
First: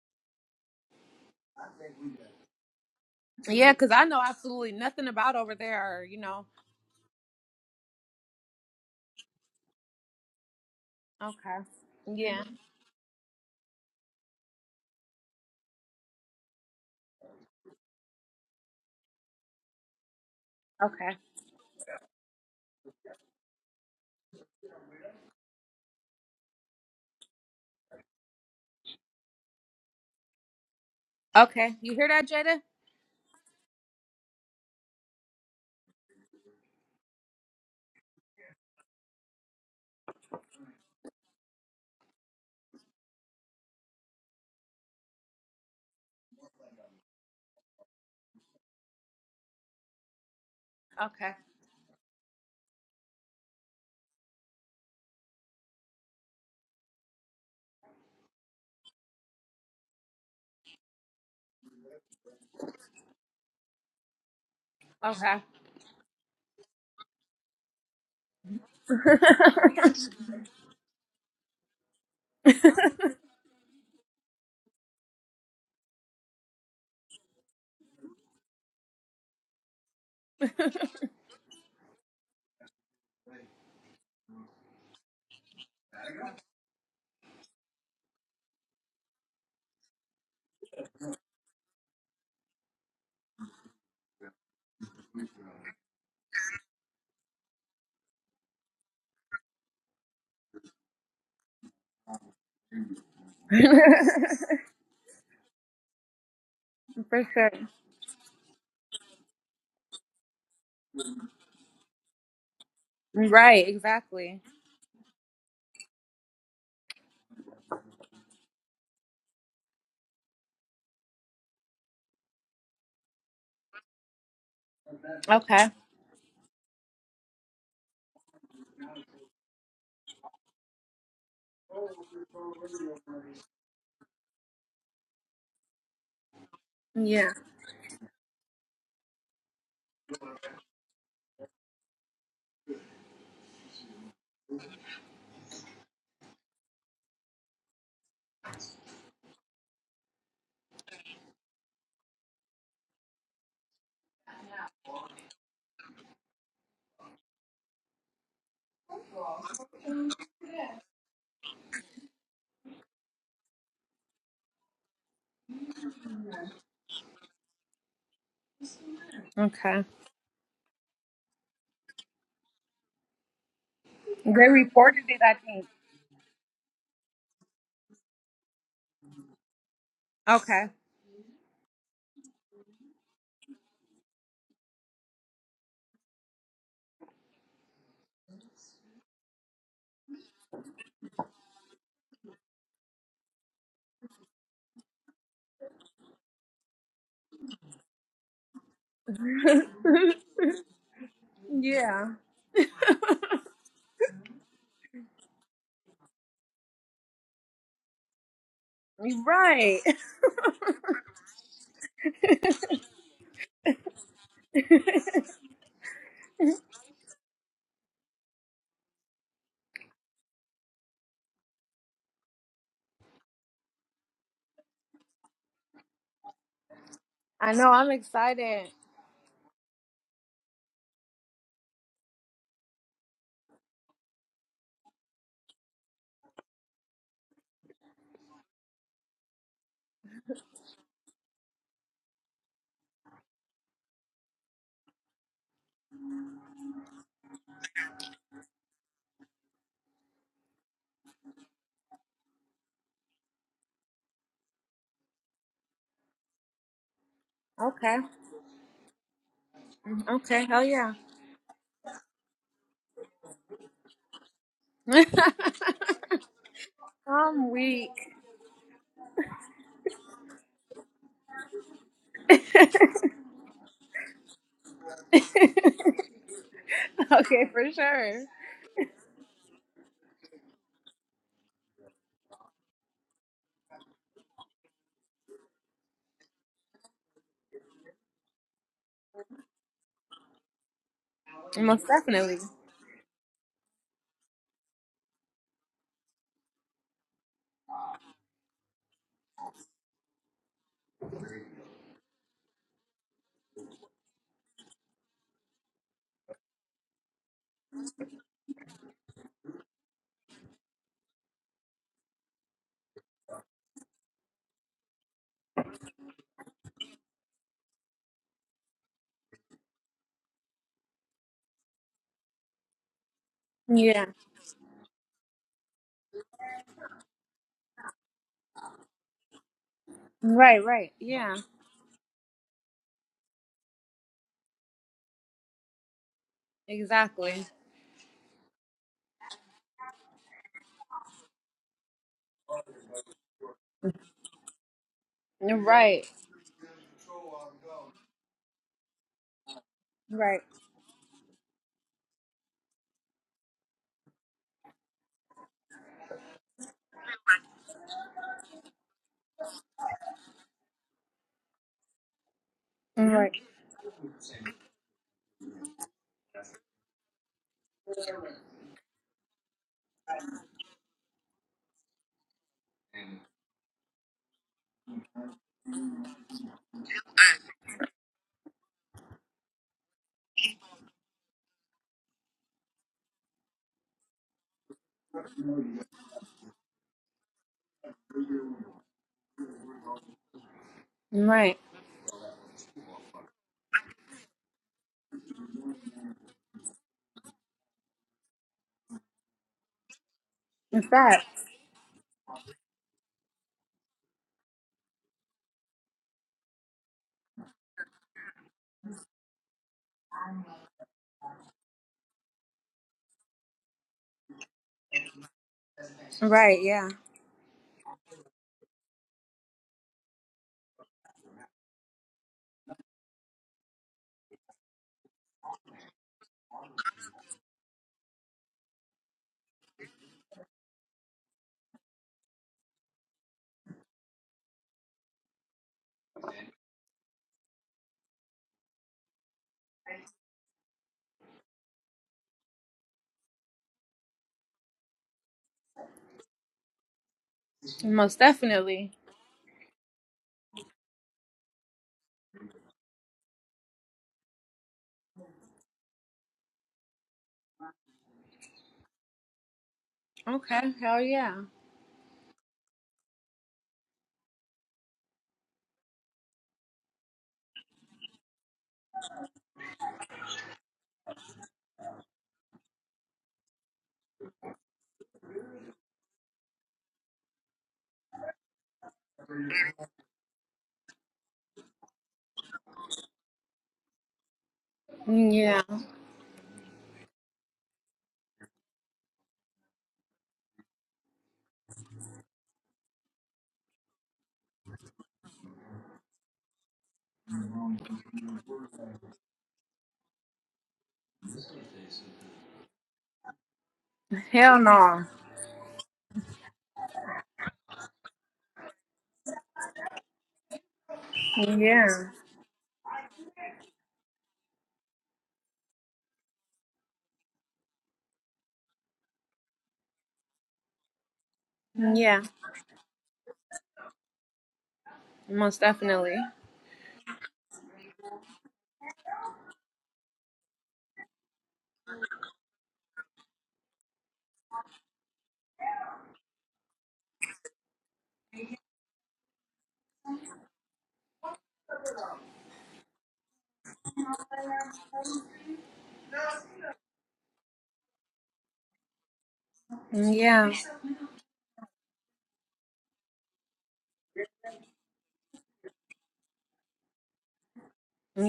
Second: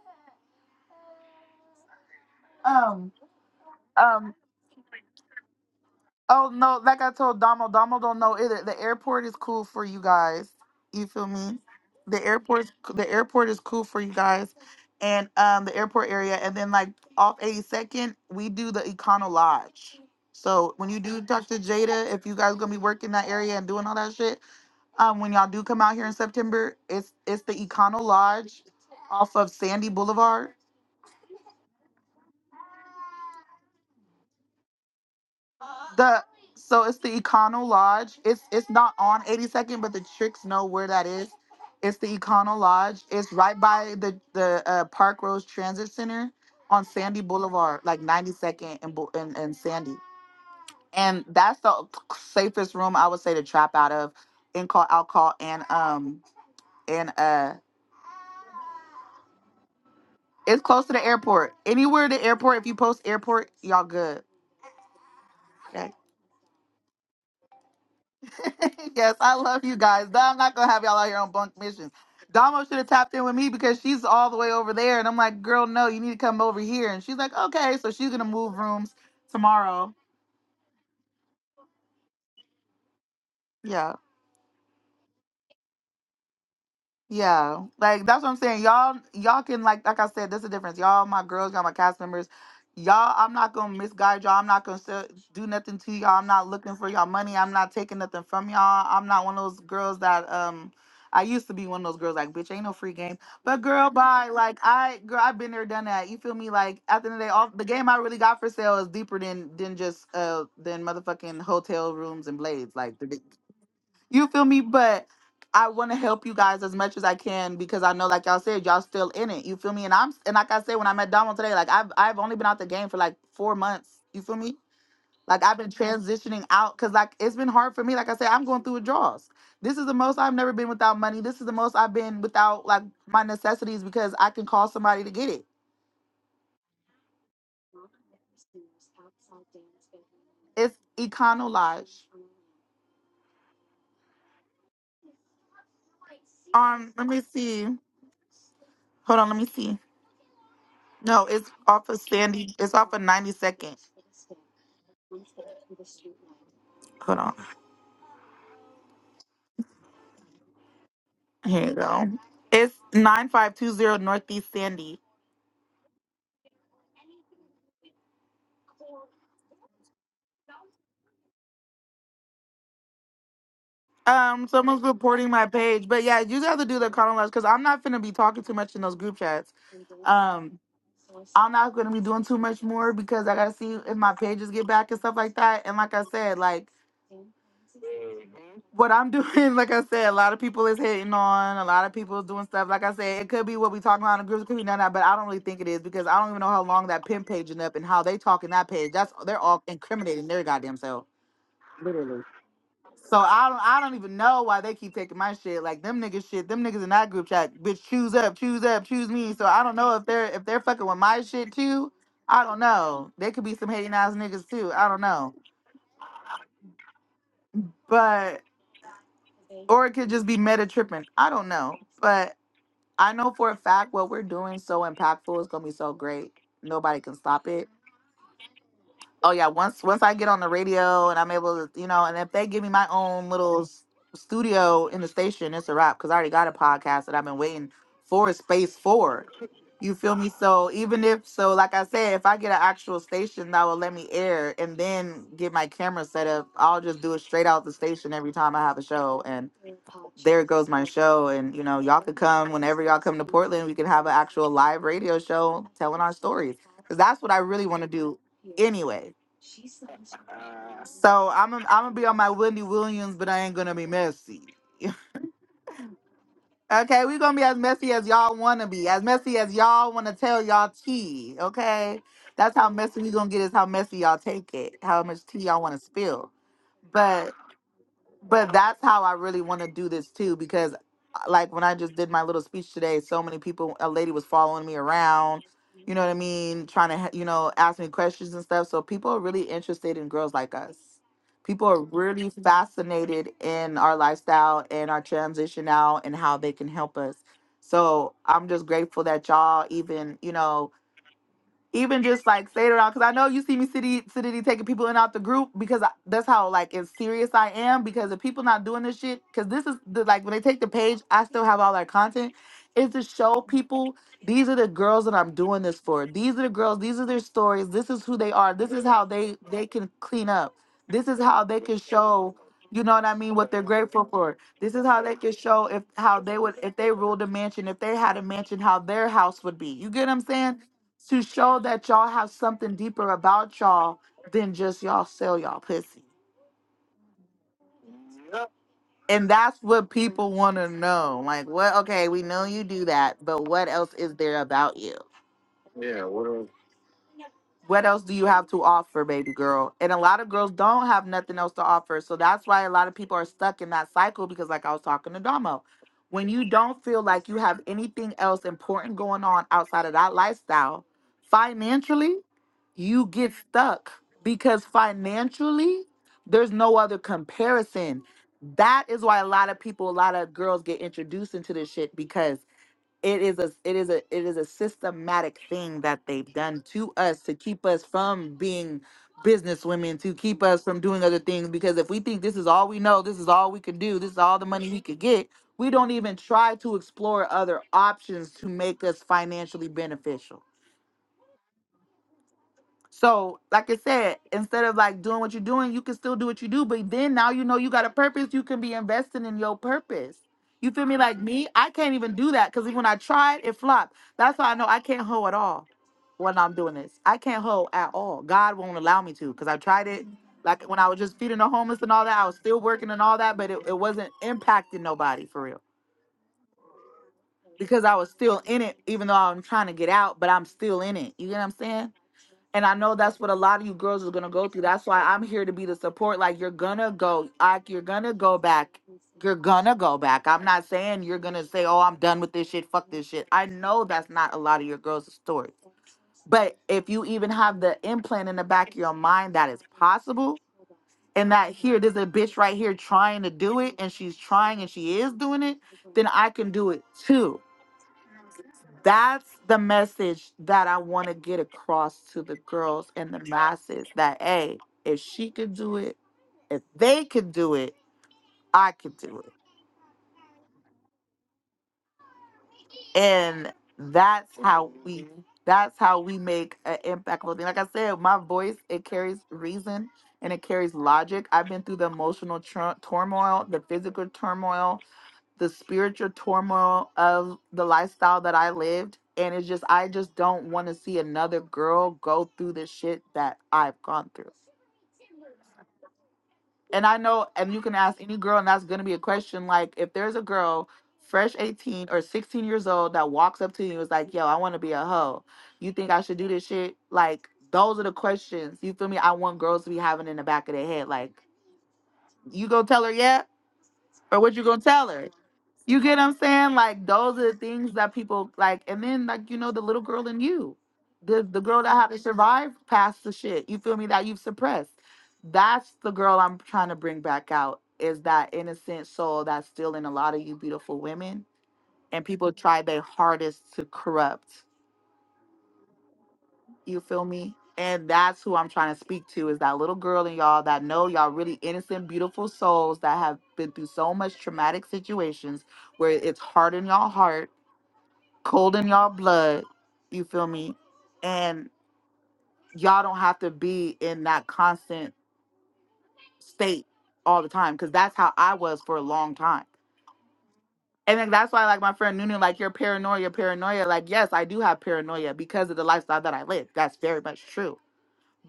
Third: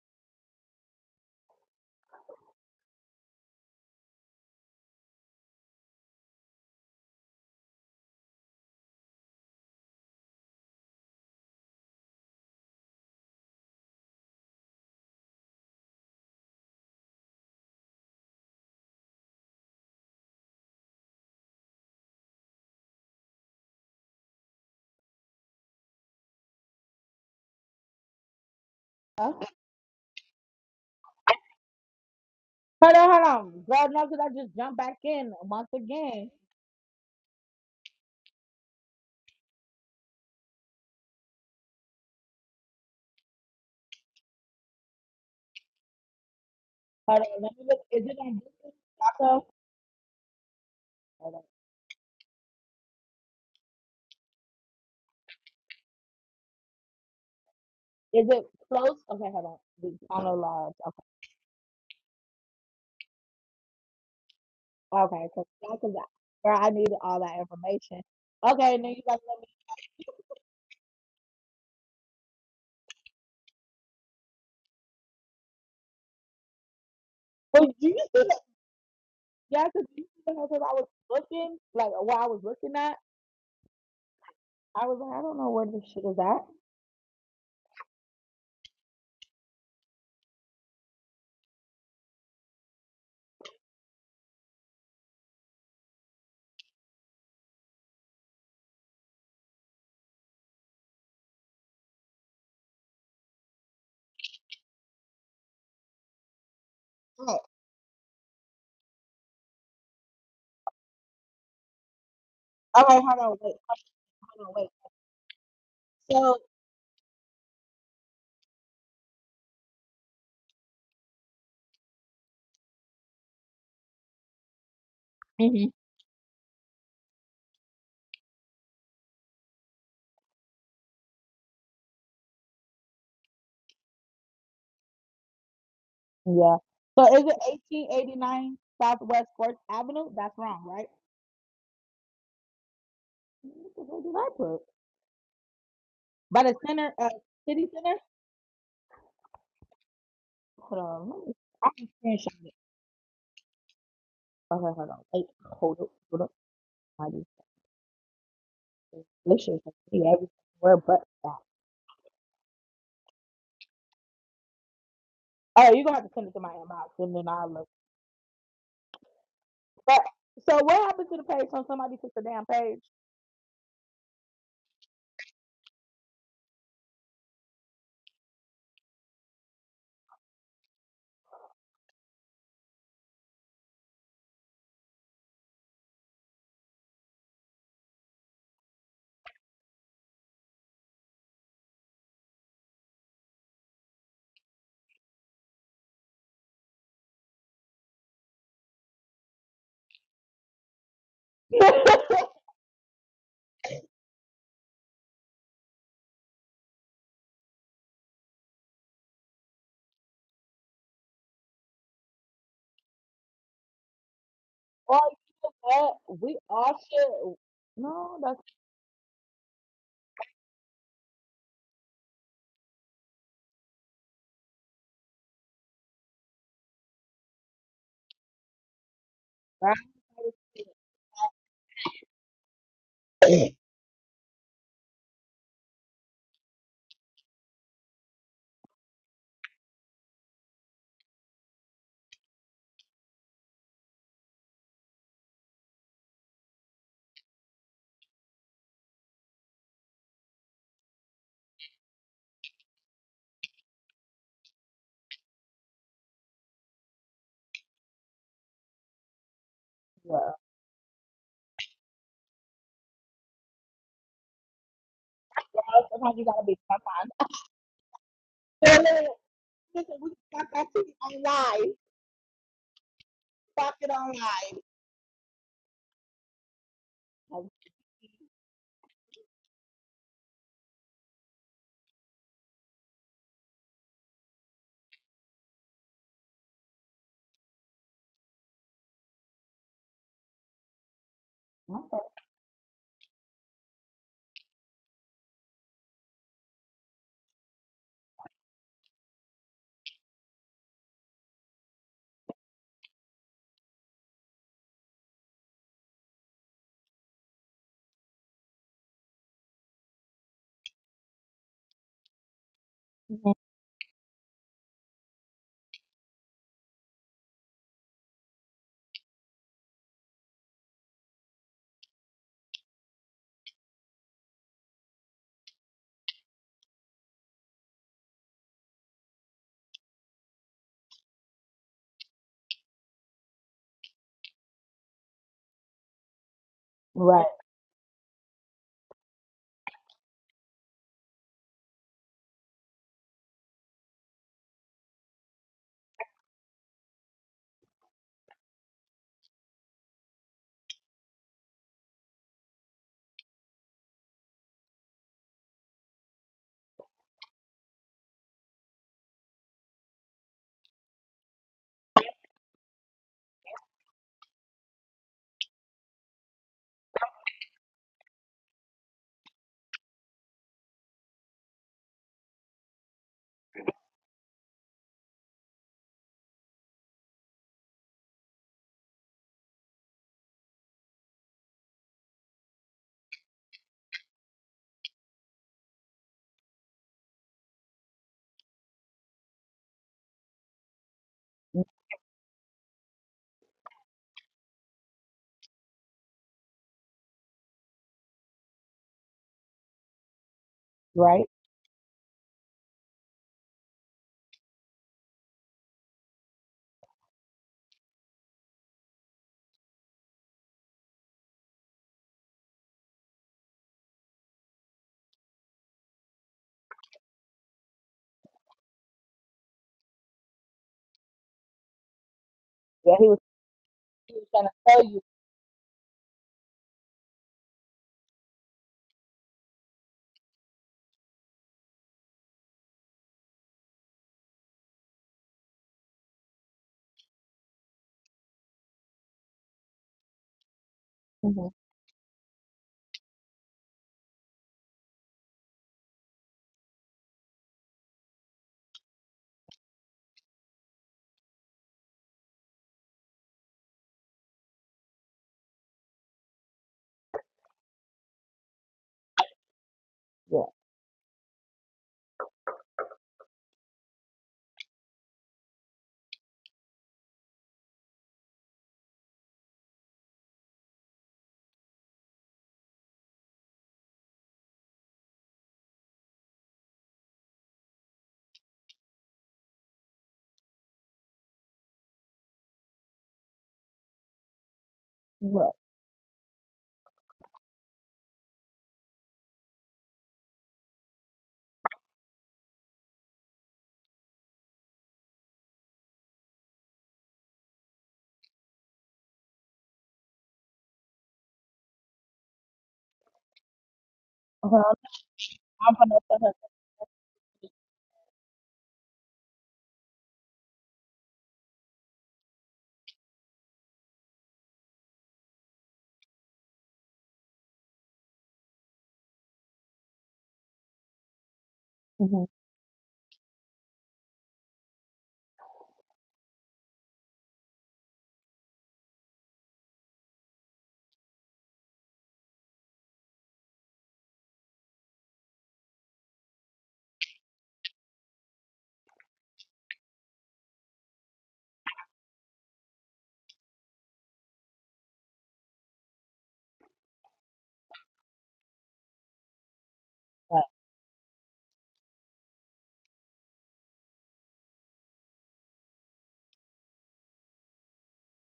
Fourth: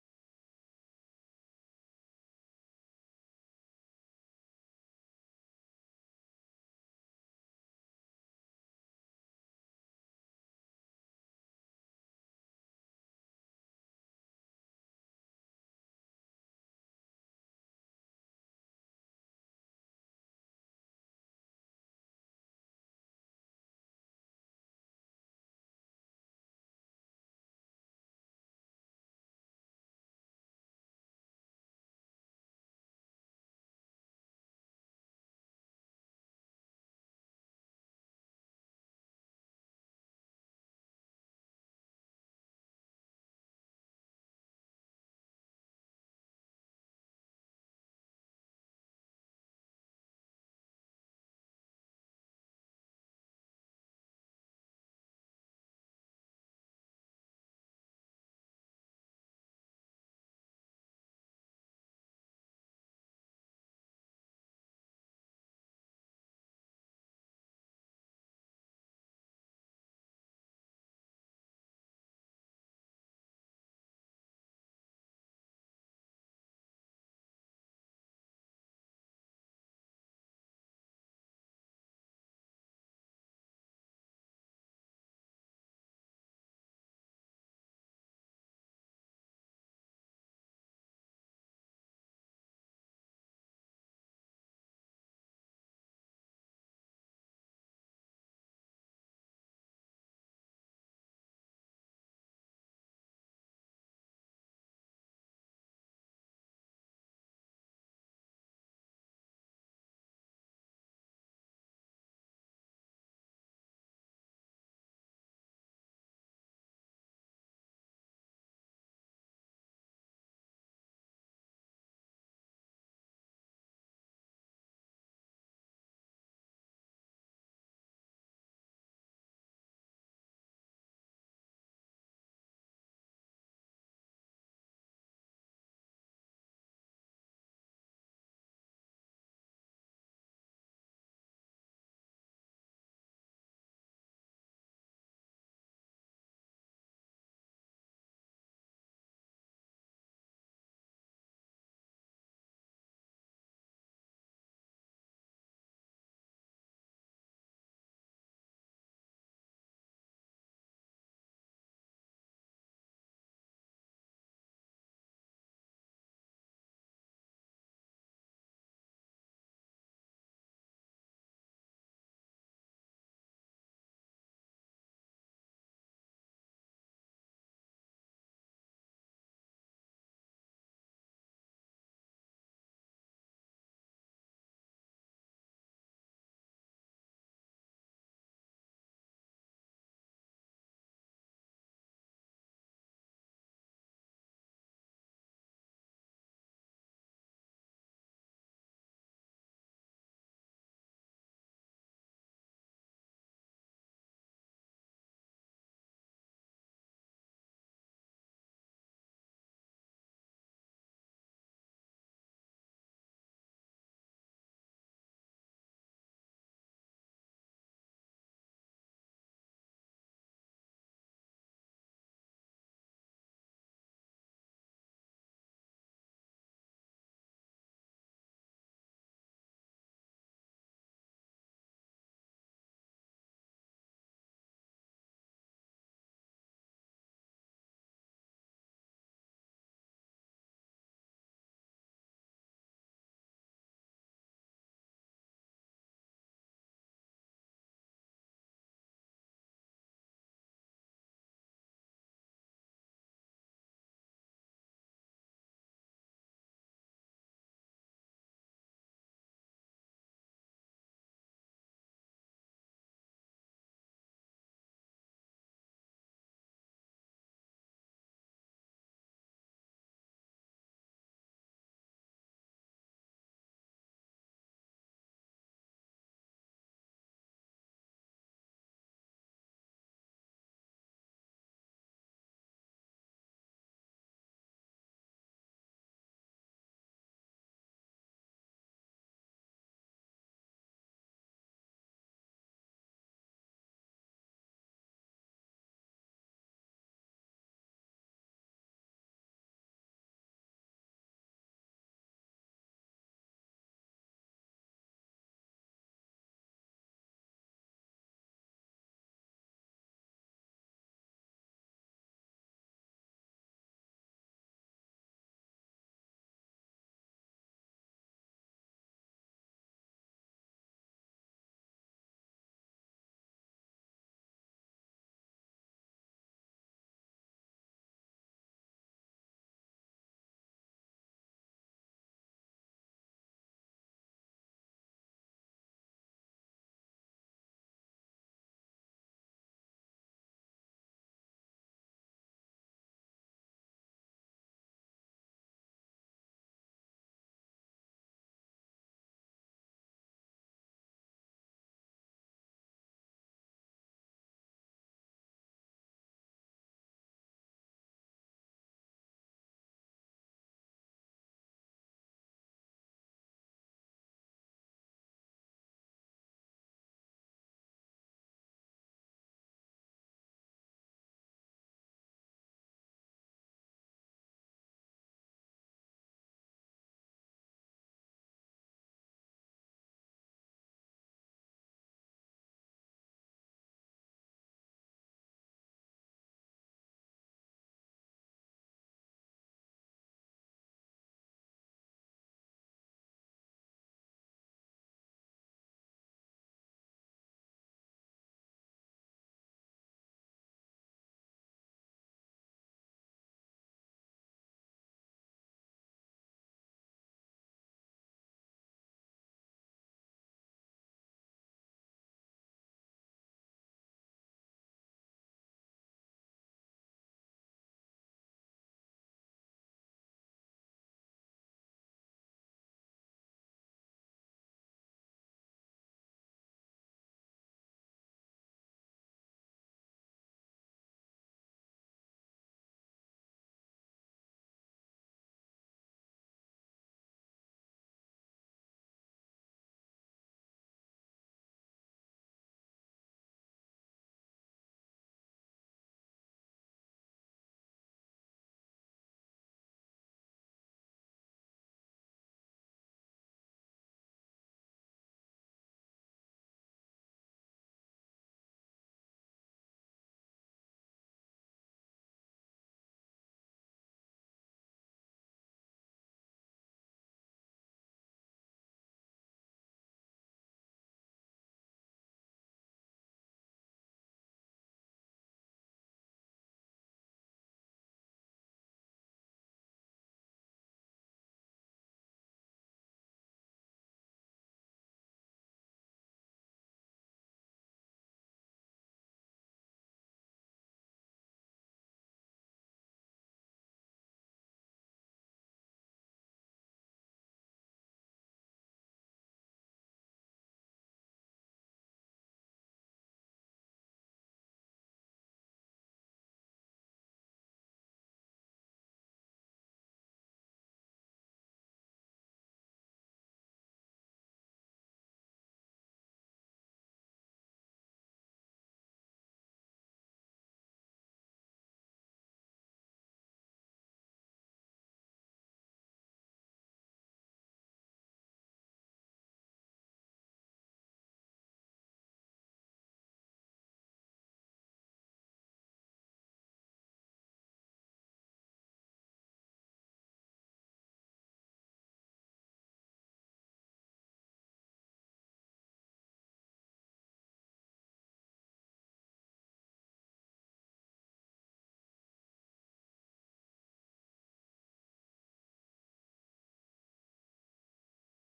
A: Um,
B: Yeah, because I know
A: um.
B: absolutely nothing about over there, or, you know.
A: Oh no, like I told Domo, Domo don't know either. The airport is cool for you guys. You feel
B: Okay.
A: me? The
B: Yeah.
A: airport, the airport is cool for you guys. And um the airport area and then like off 82nd, we do the Econo Lodge. So when you
B: Okay.
A: do talk to Jada, if you guys gonna be working that area and doing all that shit, um when y'all do come out here in September, it's it's the Econo Lodge
C: Huh?
A: off of Sandy Boulevard
B: Okay. You hear that, Jada?
C: Hold on. Hold on. Girl, no, because I just jumped back in once
A: The
C: again.
A: so it's the Econo Lodge. It's it's not on 82nd, but the tricks know where that is. It's the Econo Lodge. It's right by the the uh, Park Rose Transit Center on
C: Hold
A: Sandy
C: on. Let me look.
A: Boulevard, like
C: Is it on Bluetooth?
A: 92nd and Bou- and,
C: Hold
A: and Sandy. And
B: Okay.
C: on.
A: that's the safest room I would say to trap out of in call alcohol and um and uh
C: Is it close? Okay. Hold on. We- I know
A: it's close
C: live.
A: to the airport. Anywhere the airport, if you post airport, y'all good.
C: Okay,
B: Okay.
C: because I could, girl, I needed all that information. Okay, now you
A: yes,
C: gotta
A: I
C: let me.
A: love you guys. I'm not gonna have y'all out here on bunk missions. Damo should have tapped in with me because she's all the way over there, and I'm like, girl, no, you need to come over here. And she's like,
C: But
A: okay,
C: do
A: so
C: you
A: she's
C: see
A: gonna
C: that?
A: move rooms
C: Yeah, because
A: tomorrow.
C: you see that because I was looking, like while I was looking at,
A: Yeah.
C: I was like, I don't know where this shit is at.
A: Yeah, like that's what I'm saying. Y'all, y'all can like, like I said, that's the difference. Y'all, my girls, y'all, my cast members. Y'all, I'm not gonna misguide y'all. I'm not gonna sell- do nothing to y'all. I'm not looking for y'all money. I'm not taking nothing from y'all. I'm not one of those girls that um. I used to be one of those girls like, bitch, ain't no free game. But girl, bye. Like I, girl, I've been there, done that. You feel me? Like at the end of
B: for
A: the day,
C: Oh,
A: all
B: sure.
A: the game I really got for sale is deeper than than just uh than motherfucking hotel rooms and blades. Like
C: okay, hold
A: the
C: on, wait,
B: Right,
A: you
B: exactly.
A: feel
C: hold on,
A: me?
C: wait.
A: But I want to help you
C: So,
A: guys as much as I can because I know, like y'all said, y'all still in it. You feel me? And I'm and like I said when I met Donald today, like I've I've only been out the game for like four months. You feel me? Like I've
B: Okay.
A: been
C: Mhm.
A: transitioning out because like it's been hard for me. Like I said, I'm going through withdrawals. This is the most I've never been without money. This is the most I've been without like my necessities because I can call somebody to get it.
C: yeah. So is
B: Yeah.
C: it 1889 Southwest Fourth Avenue? That's wrong,
A: It's
C: right?
A: Econolodge.
C: What the hell did I put? By the
A: Um,
C: center,
A: let
C: uh,
A: me see.
C: city center.
A: Hold on, let me see.
C: Hold on,
A: No,
C: let me.
A: it's
C: I can
A: off of
C: screenshot it.
A: Sandy. It's off of 92nd.
C: Okay, hold on, wait, hold up, hold up.
A: Hold on.
C: This shit can be everywhere but that.
A: Here you go. It's 9520 Northeast Sandy.
C: Oh, you're gonna have to send it to my inbox and then I'll look.
B: Okay.
C: But so what happened to the page when somebody took the damn page?
B: They
A: Um, someone's
B: reported it,
A: reporting
B: I
A: my
B: think.
A: page. But yeah, you guys to do the chronology because I'm not going to be talking too much in those group chats. Um,
B: Okay.
A: I'm not going to be doing too much more because I got to see if my pages get back and stuff like that. And like I said, like what I'm doing, like I said, a lot of people is hitting on, a lot of people is doing stuff. Like I said, it could be what we talking about in the groups, it could be none of that, but I don't really think it is because I don't even know how long that pimp paging up and how they talking that page. That's they're all incriminating their goddamn self.
C: or
B: yeah.
A: Literally. So I don't I don't even know why they keep taking my shit. Like them niggas shit, them niggas in that group chat, bitch, choose up, choose up, choose me. So I don't
B: Right.
A: know if they're if they're fucking with my shit too. I don't know. They could be some hating ass niggas too. I don't
C: you
A: know.
C: know what? We all should no, that's
A: But or it could just be meta tripping. I don't know. But I know for a fact what we're doing is so impactful. It's gonna be so great. Nobody can stop
B: I
A: it.
B: know, I'm excited.
A: oh yeah,
C: right.
A: once once I get on the radio and I'm able to, you know, and if they give me my own little s- studio in the station, it's a wrap because I already got a podcast that I've been waiting for a space for. You feel me? So even if so, like I said, if I get an actual station that will let me air and then get my camera set up, I'll just do it straight out the station every time I have a show and there goes my show and you know y'all could come whenever y'all come to portland we can have an actual live radio show telling our stories because that's what i really want to
B: Okay.
A: do anyway
B: Okay, hell yeah.
A: so I'm I'm gonna be on my Wendy Williams, but I ain't gonna be messy.
C: Sometimes you gotta be
A: Okay, we gonna be
B: I'm
A: as
B: weak.
A: messy as y'all wanna be, as
C: sometimes.
A: messy as
C: Really?
A: y'all
C: Listen, we
A: wanna tell
C: got that
A: y'all
C: shit
A: tea.
C: online.
A: Okay, that's how messy we gonna get is how
C: Fuck it
A: messy y'all take
C: online.
A: it, how much tea y'all wanna
B: okay,
A: spill. But
C: Like,
B: for sure.
A: but that's how I really wanna do this too, because uh, like when I just did my little speech today, so many people, a lady was following me around you know what I mean, trying to, ha- you know, ask me questions and stuff. So people are really interested in girls like us. People are
B: Most
C: okay.
A: really
B: definitely.
A: fascinated in our lifestyle and our transition out and how they can help us. So I'm just grateful that y'all even, you know, even just like say it around because I know you see me city city taking people in out the group because I, that's how like as serious I am because if people not doing this shit because this is the like when they take the page I still have all our content is to
C: Mhm.
A: show people these are the girls that I'm doing this for these are the girls these are their stories this is who they are this is how they they can clean up this is how they can show you know what I mean what they're grateful
B: Yeah.
A: for this is how they can show if how they would if they ruled a mansion if they had a mansion how their house would be you get what I'm saying
B: Right, right.
A: to
B: Yeah.
A: show that y'all have something deeper about y'all than just y'all sell y'all pussy.
C: Right.
B: Exactly.
A: And that's what people want to know. Like, what? Okay, we know you do that, but what else is there about you?
B: Right.
A: what else do you have to offer, baby girl? And a lot of
B: Right.
A: girls don't have nothing else to offer. So that's why a lot of people are stuck in that cycle because, like I was talking to Domo, when you don't feel like you have anything else important going on outside of that lifestyle, financially, you get
B: Right.
A: stuck because financially, there's no other comparison. That is why a lot of people, a lot of girls get introduced into this shit because it is a it is a it is a systematic thing that they've done to us to keep us from being business women to keep us from doing other things because if we think this is all we know this is all we could do this is all the money we could get we don't even try to explore other options to make us financially beneficial
B: Right.
C: Mhm.
A: so, like I said, instead of like doing what you're doing, you can still do what you do. But then now you know you got a purpose. You can be investing in your purpose. You
B: In
A: feel me? Like
C: Right.
B: fact.
A: me, I can't even do that because when I tried, it flopped. That's why I know I can't hoe at all when I'm doing this. I can't hoe at all. God won't allow me to because I tried it. Like when I was just feeding the homeless and all that, I was still working and all that, but it, it wasn't impacting nobody for real
B: Right, yeah.
A: because I was still in it, even though I'm trying to get out, but I'm still in it. You get what I'm saying? And I
C: Yeah,
A: know
C: he was,
A: that's what a lot of you girls are
C: he was
A: gonna
C: trying
A: go
C: to
A: through.
C: tell
A: That's
C: you.
A: why I'm here to be the support. Like you're gonna go, like you're gonna go back. You're gonna go back. I'm not saying you're gonna say, "Oh, I'm done with this shit. Fuck this shit." I know that's not a lot of your girls' story. But if you even have the implant in the back of your mind that is possible, and
C: hmm
A: that here, there's a bitch right here trying to do it, and she's trying and she is doing it, then I can do it too.
B: Most definitely.
A: That's the message that I want to get across to the girls and the masses that, hey, if she could do it, if they could do it, I could do it.
C: Yeah.
B: Okay, hell yeah.
A: And that's how we that's how we make an impactful thing. Like I said, my voice it carries reason and it carries logic. I've been through the emotional tru- turmoil, the physical turmoil, the spiritual turmoil of the lifestyle that I lived. And it's just, I just don't want to see another girl go through the shit that I've gone through.
C: Look.
B: Yeah.
A: And I know, and you can ask any girl, and that's going to be a question. Like, if there's a girl, fresh 18 or 16 years old, that walks up to you and is like, yo, I want to be a hoe. You think I should do this shit? Like, those are the questions, you feel me? I want girls to be having in the back of their head. Like, you go tell her, yeah? Or what you
C: I'm
B: Hell
A: gonna
C: gonna
A: tell
B: no.
A: her?
C: I'm
A: You
C: gonna
A: get what I'm
C: tell her.
A: saying? Like those are the things that people like, and then like you know the little girl in you, the the girl that had to
B: Yeah.
A: survive past the shit. You feel me? That you've suppressed. That's the girl I'm trying to bring back out. Is that innocent soul that's still in a lot of you beautiful women, and
B: Yeah.
C: Mhm.
A: people try their hardest to corrupt.
B: Most definitely.
A: You feel me? And that's who I'm trying to speak to is that little girl in y'all that know y'all really innocent, beautiful souls that have been through so much traumatic situations where it's hard in y'all heart, cold in y'all blood. You feel me? And y'all don't have to be in that constant state all the time because that's how I was for a long time.
B: Yeah.
A: And then that's why, like my friend Nunu, like your paranoia, paranoia. Like, yes, I do have paranoia because of the lifestyle that I live. That's very much true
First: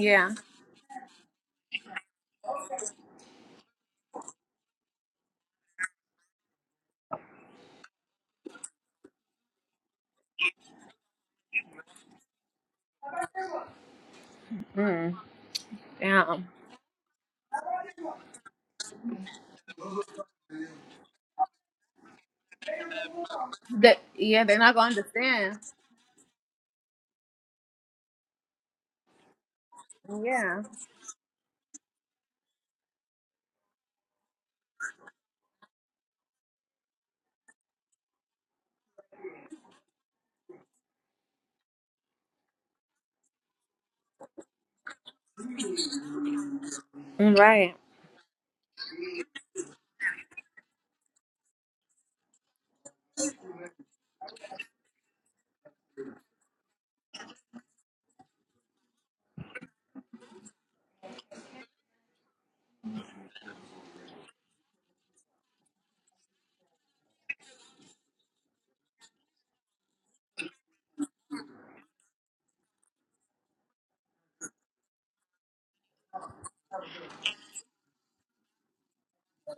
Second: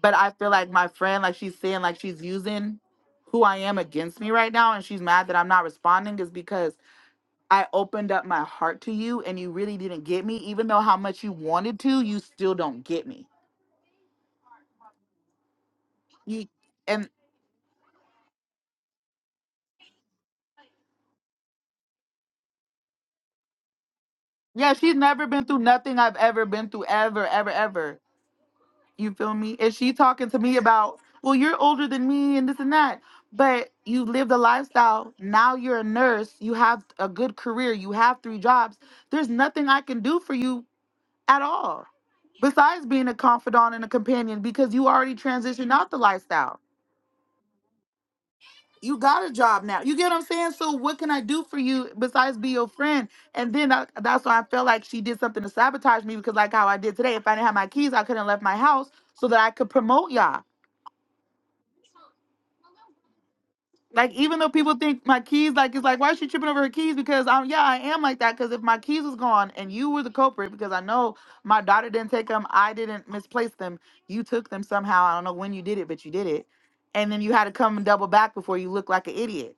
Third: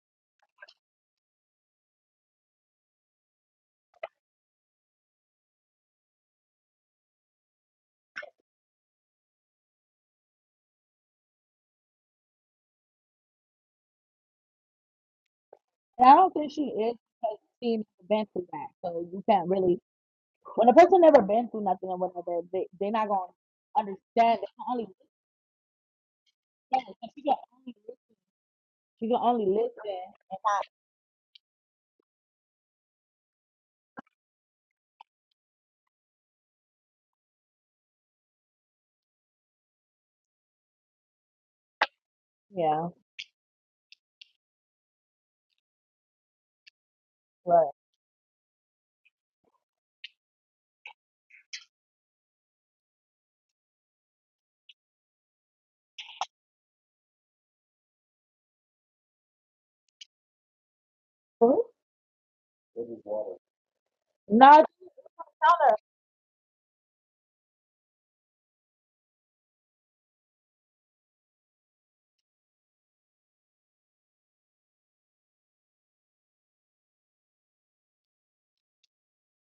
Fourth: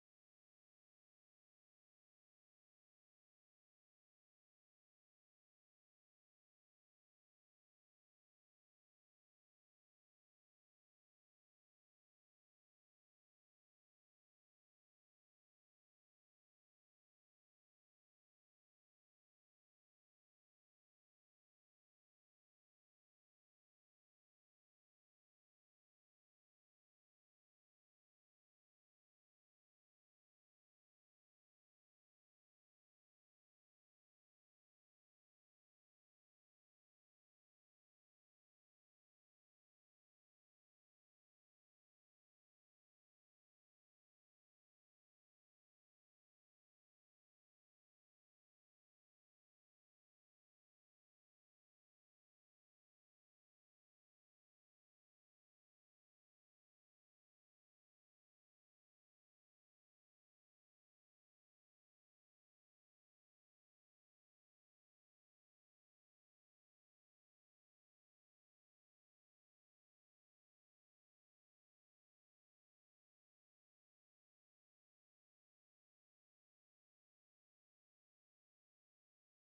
A: but I feel like my friend, like she's saying, like she's using who I am against me right now, and she's mad that I'm not responding, is because I opened up my heart to you and you really didn't get me, even though how much you wanted to, you still don't get me.
B: Mm.
C: And I don't
B: Yeah.
A: You
C: think she is
A: and
C: because she's been through that. So you can't really, when a person never been through nothing or whatever, they they're not gonna
B: That
C: understand. They
B: yeah, they're
C: can
A: yeah,
B: not
C: only
B: gonna
C: listen.
A: she's never been
B: understand.
A: through nothing I've ever been through,
C: So she
A: ever,
C: can
A: ever,
C: only
A: ever.
C: she
A: You
C: can
A: feel
C: only
A: me? And she
C: listen
A: talking to
C: and
A: me
B: Yeah.
C: not.
A: about, well, you're older than me and this and that. But you lived a lifestyle. Now you're a nurse. You have a good career. You have three jobs there's nothing I can do for you at all besides
C: Yeah,
A: being a confidant and a companion because you already transitioned out the lifestyle
C: right.
B: Right.
A: you got a job now you get what i'm saying so what can i do for you besides be your friend and then I, that's why i felt like she did something to sabotage me because like how i did today if i didn't have my keys i couldn't have left my house so that i could promote y'all
C: Mhm.
A: Like even
C: No,
A: though
C: just
A: people think my keys,
C: tell
A: like
C: her.
A: it's like why is she tripping over her keys? Because I'm yeah, I am like that. Because if my keys was gone and you were the culprit, because I know my daughter didn't take them, I didn't misplace them. You took them somehow. I don't know when you did it, but you did it. And then you had to come and double back before you looked like an idiot.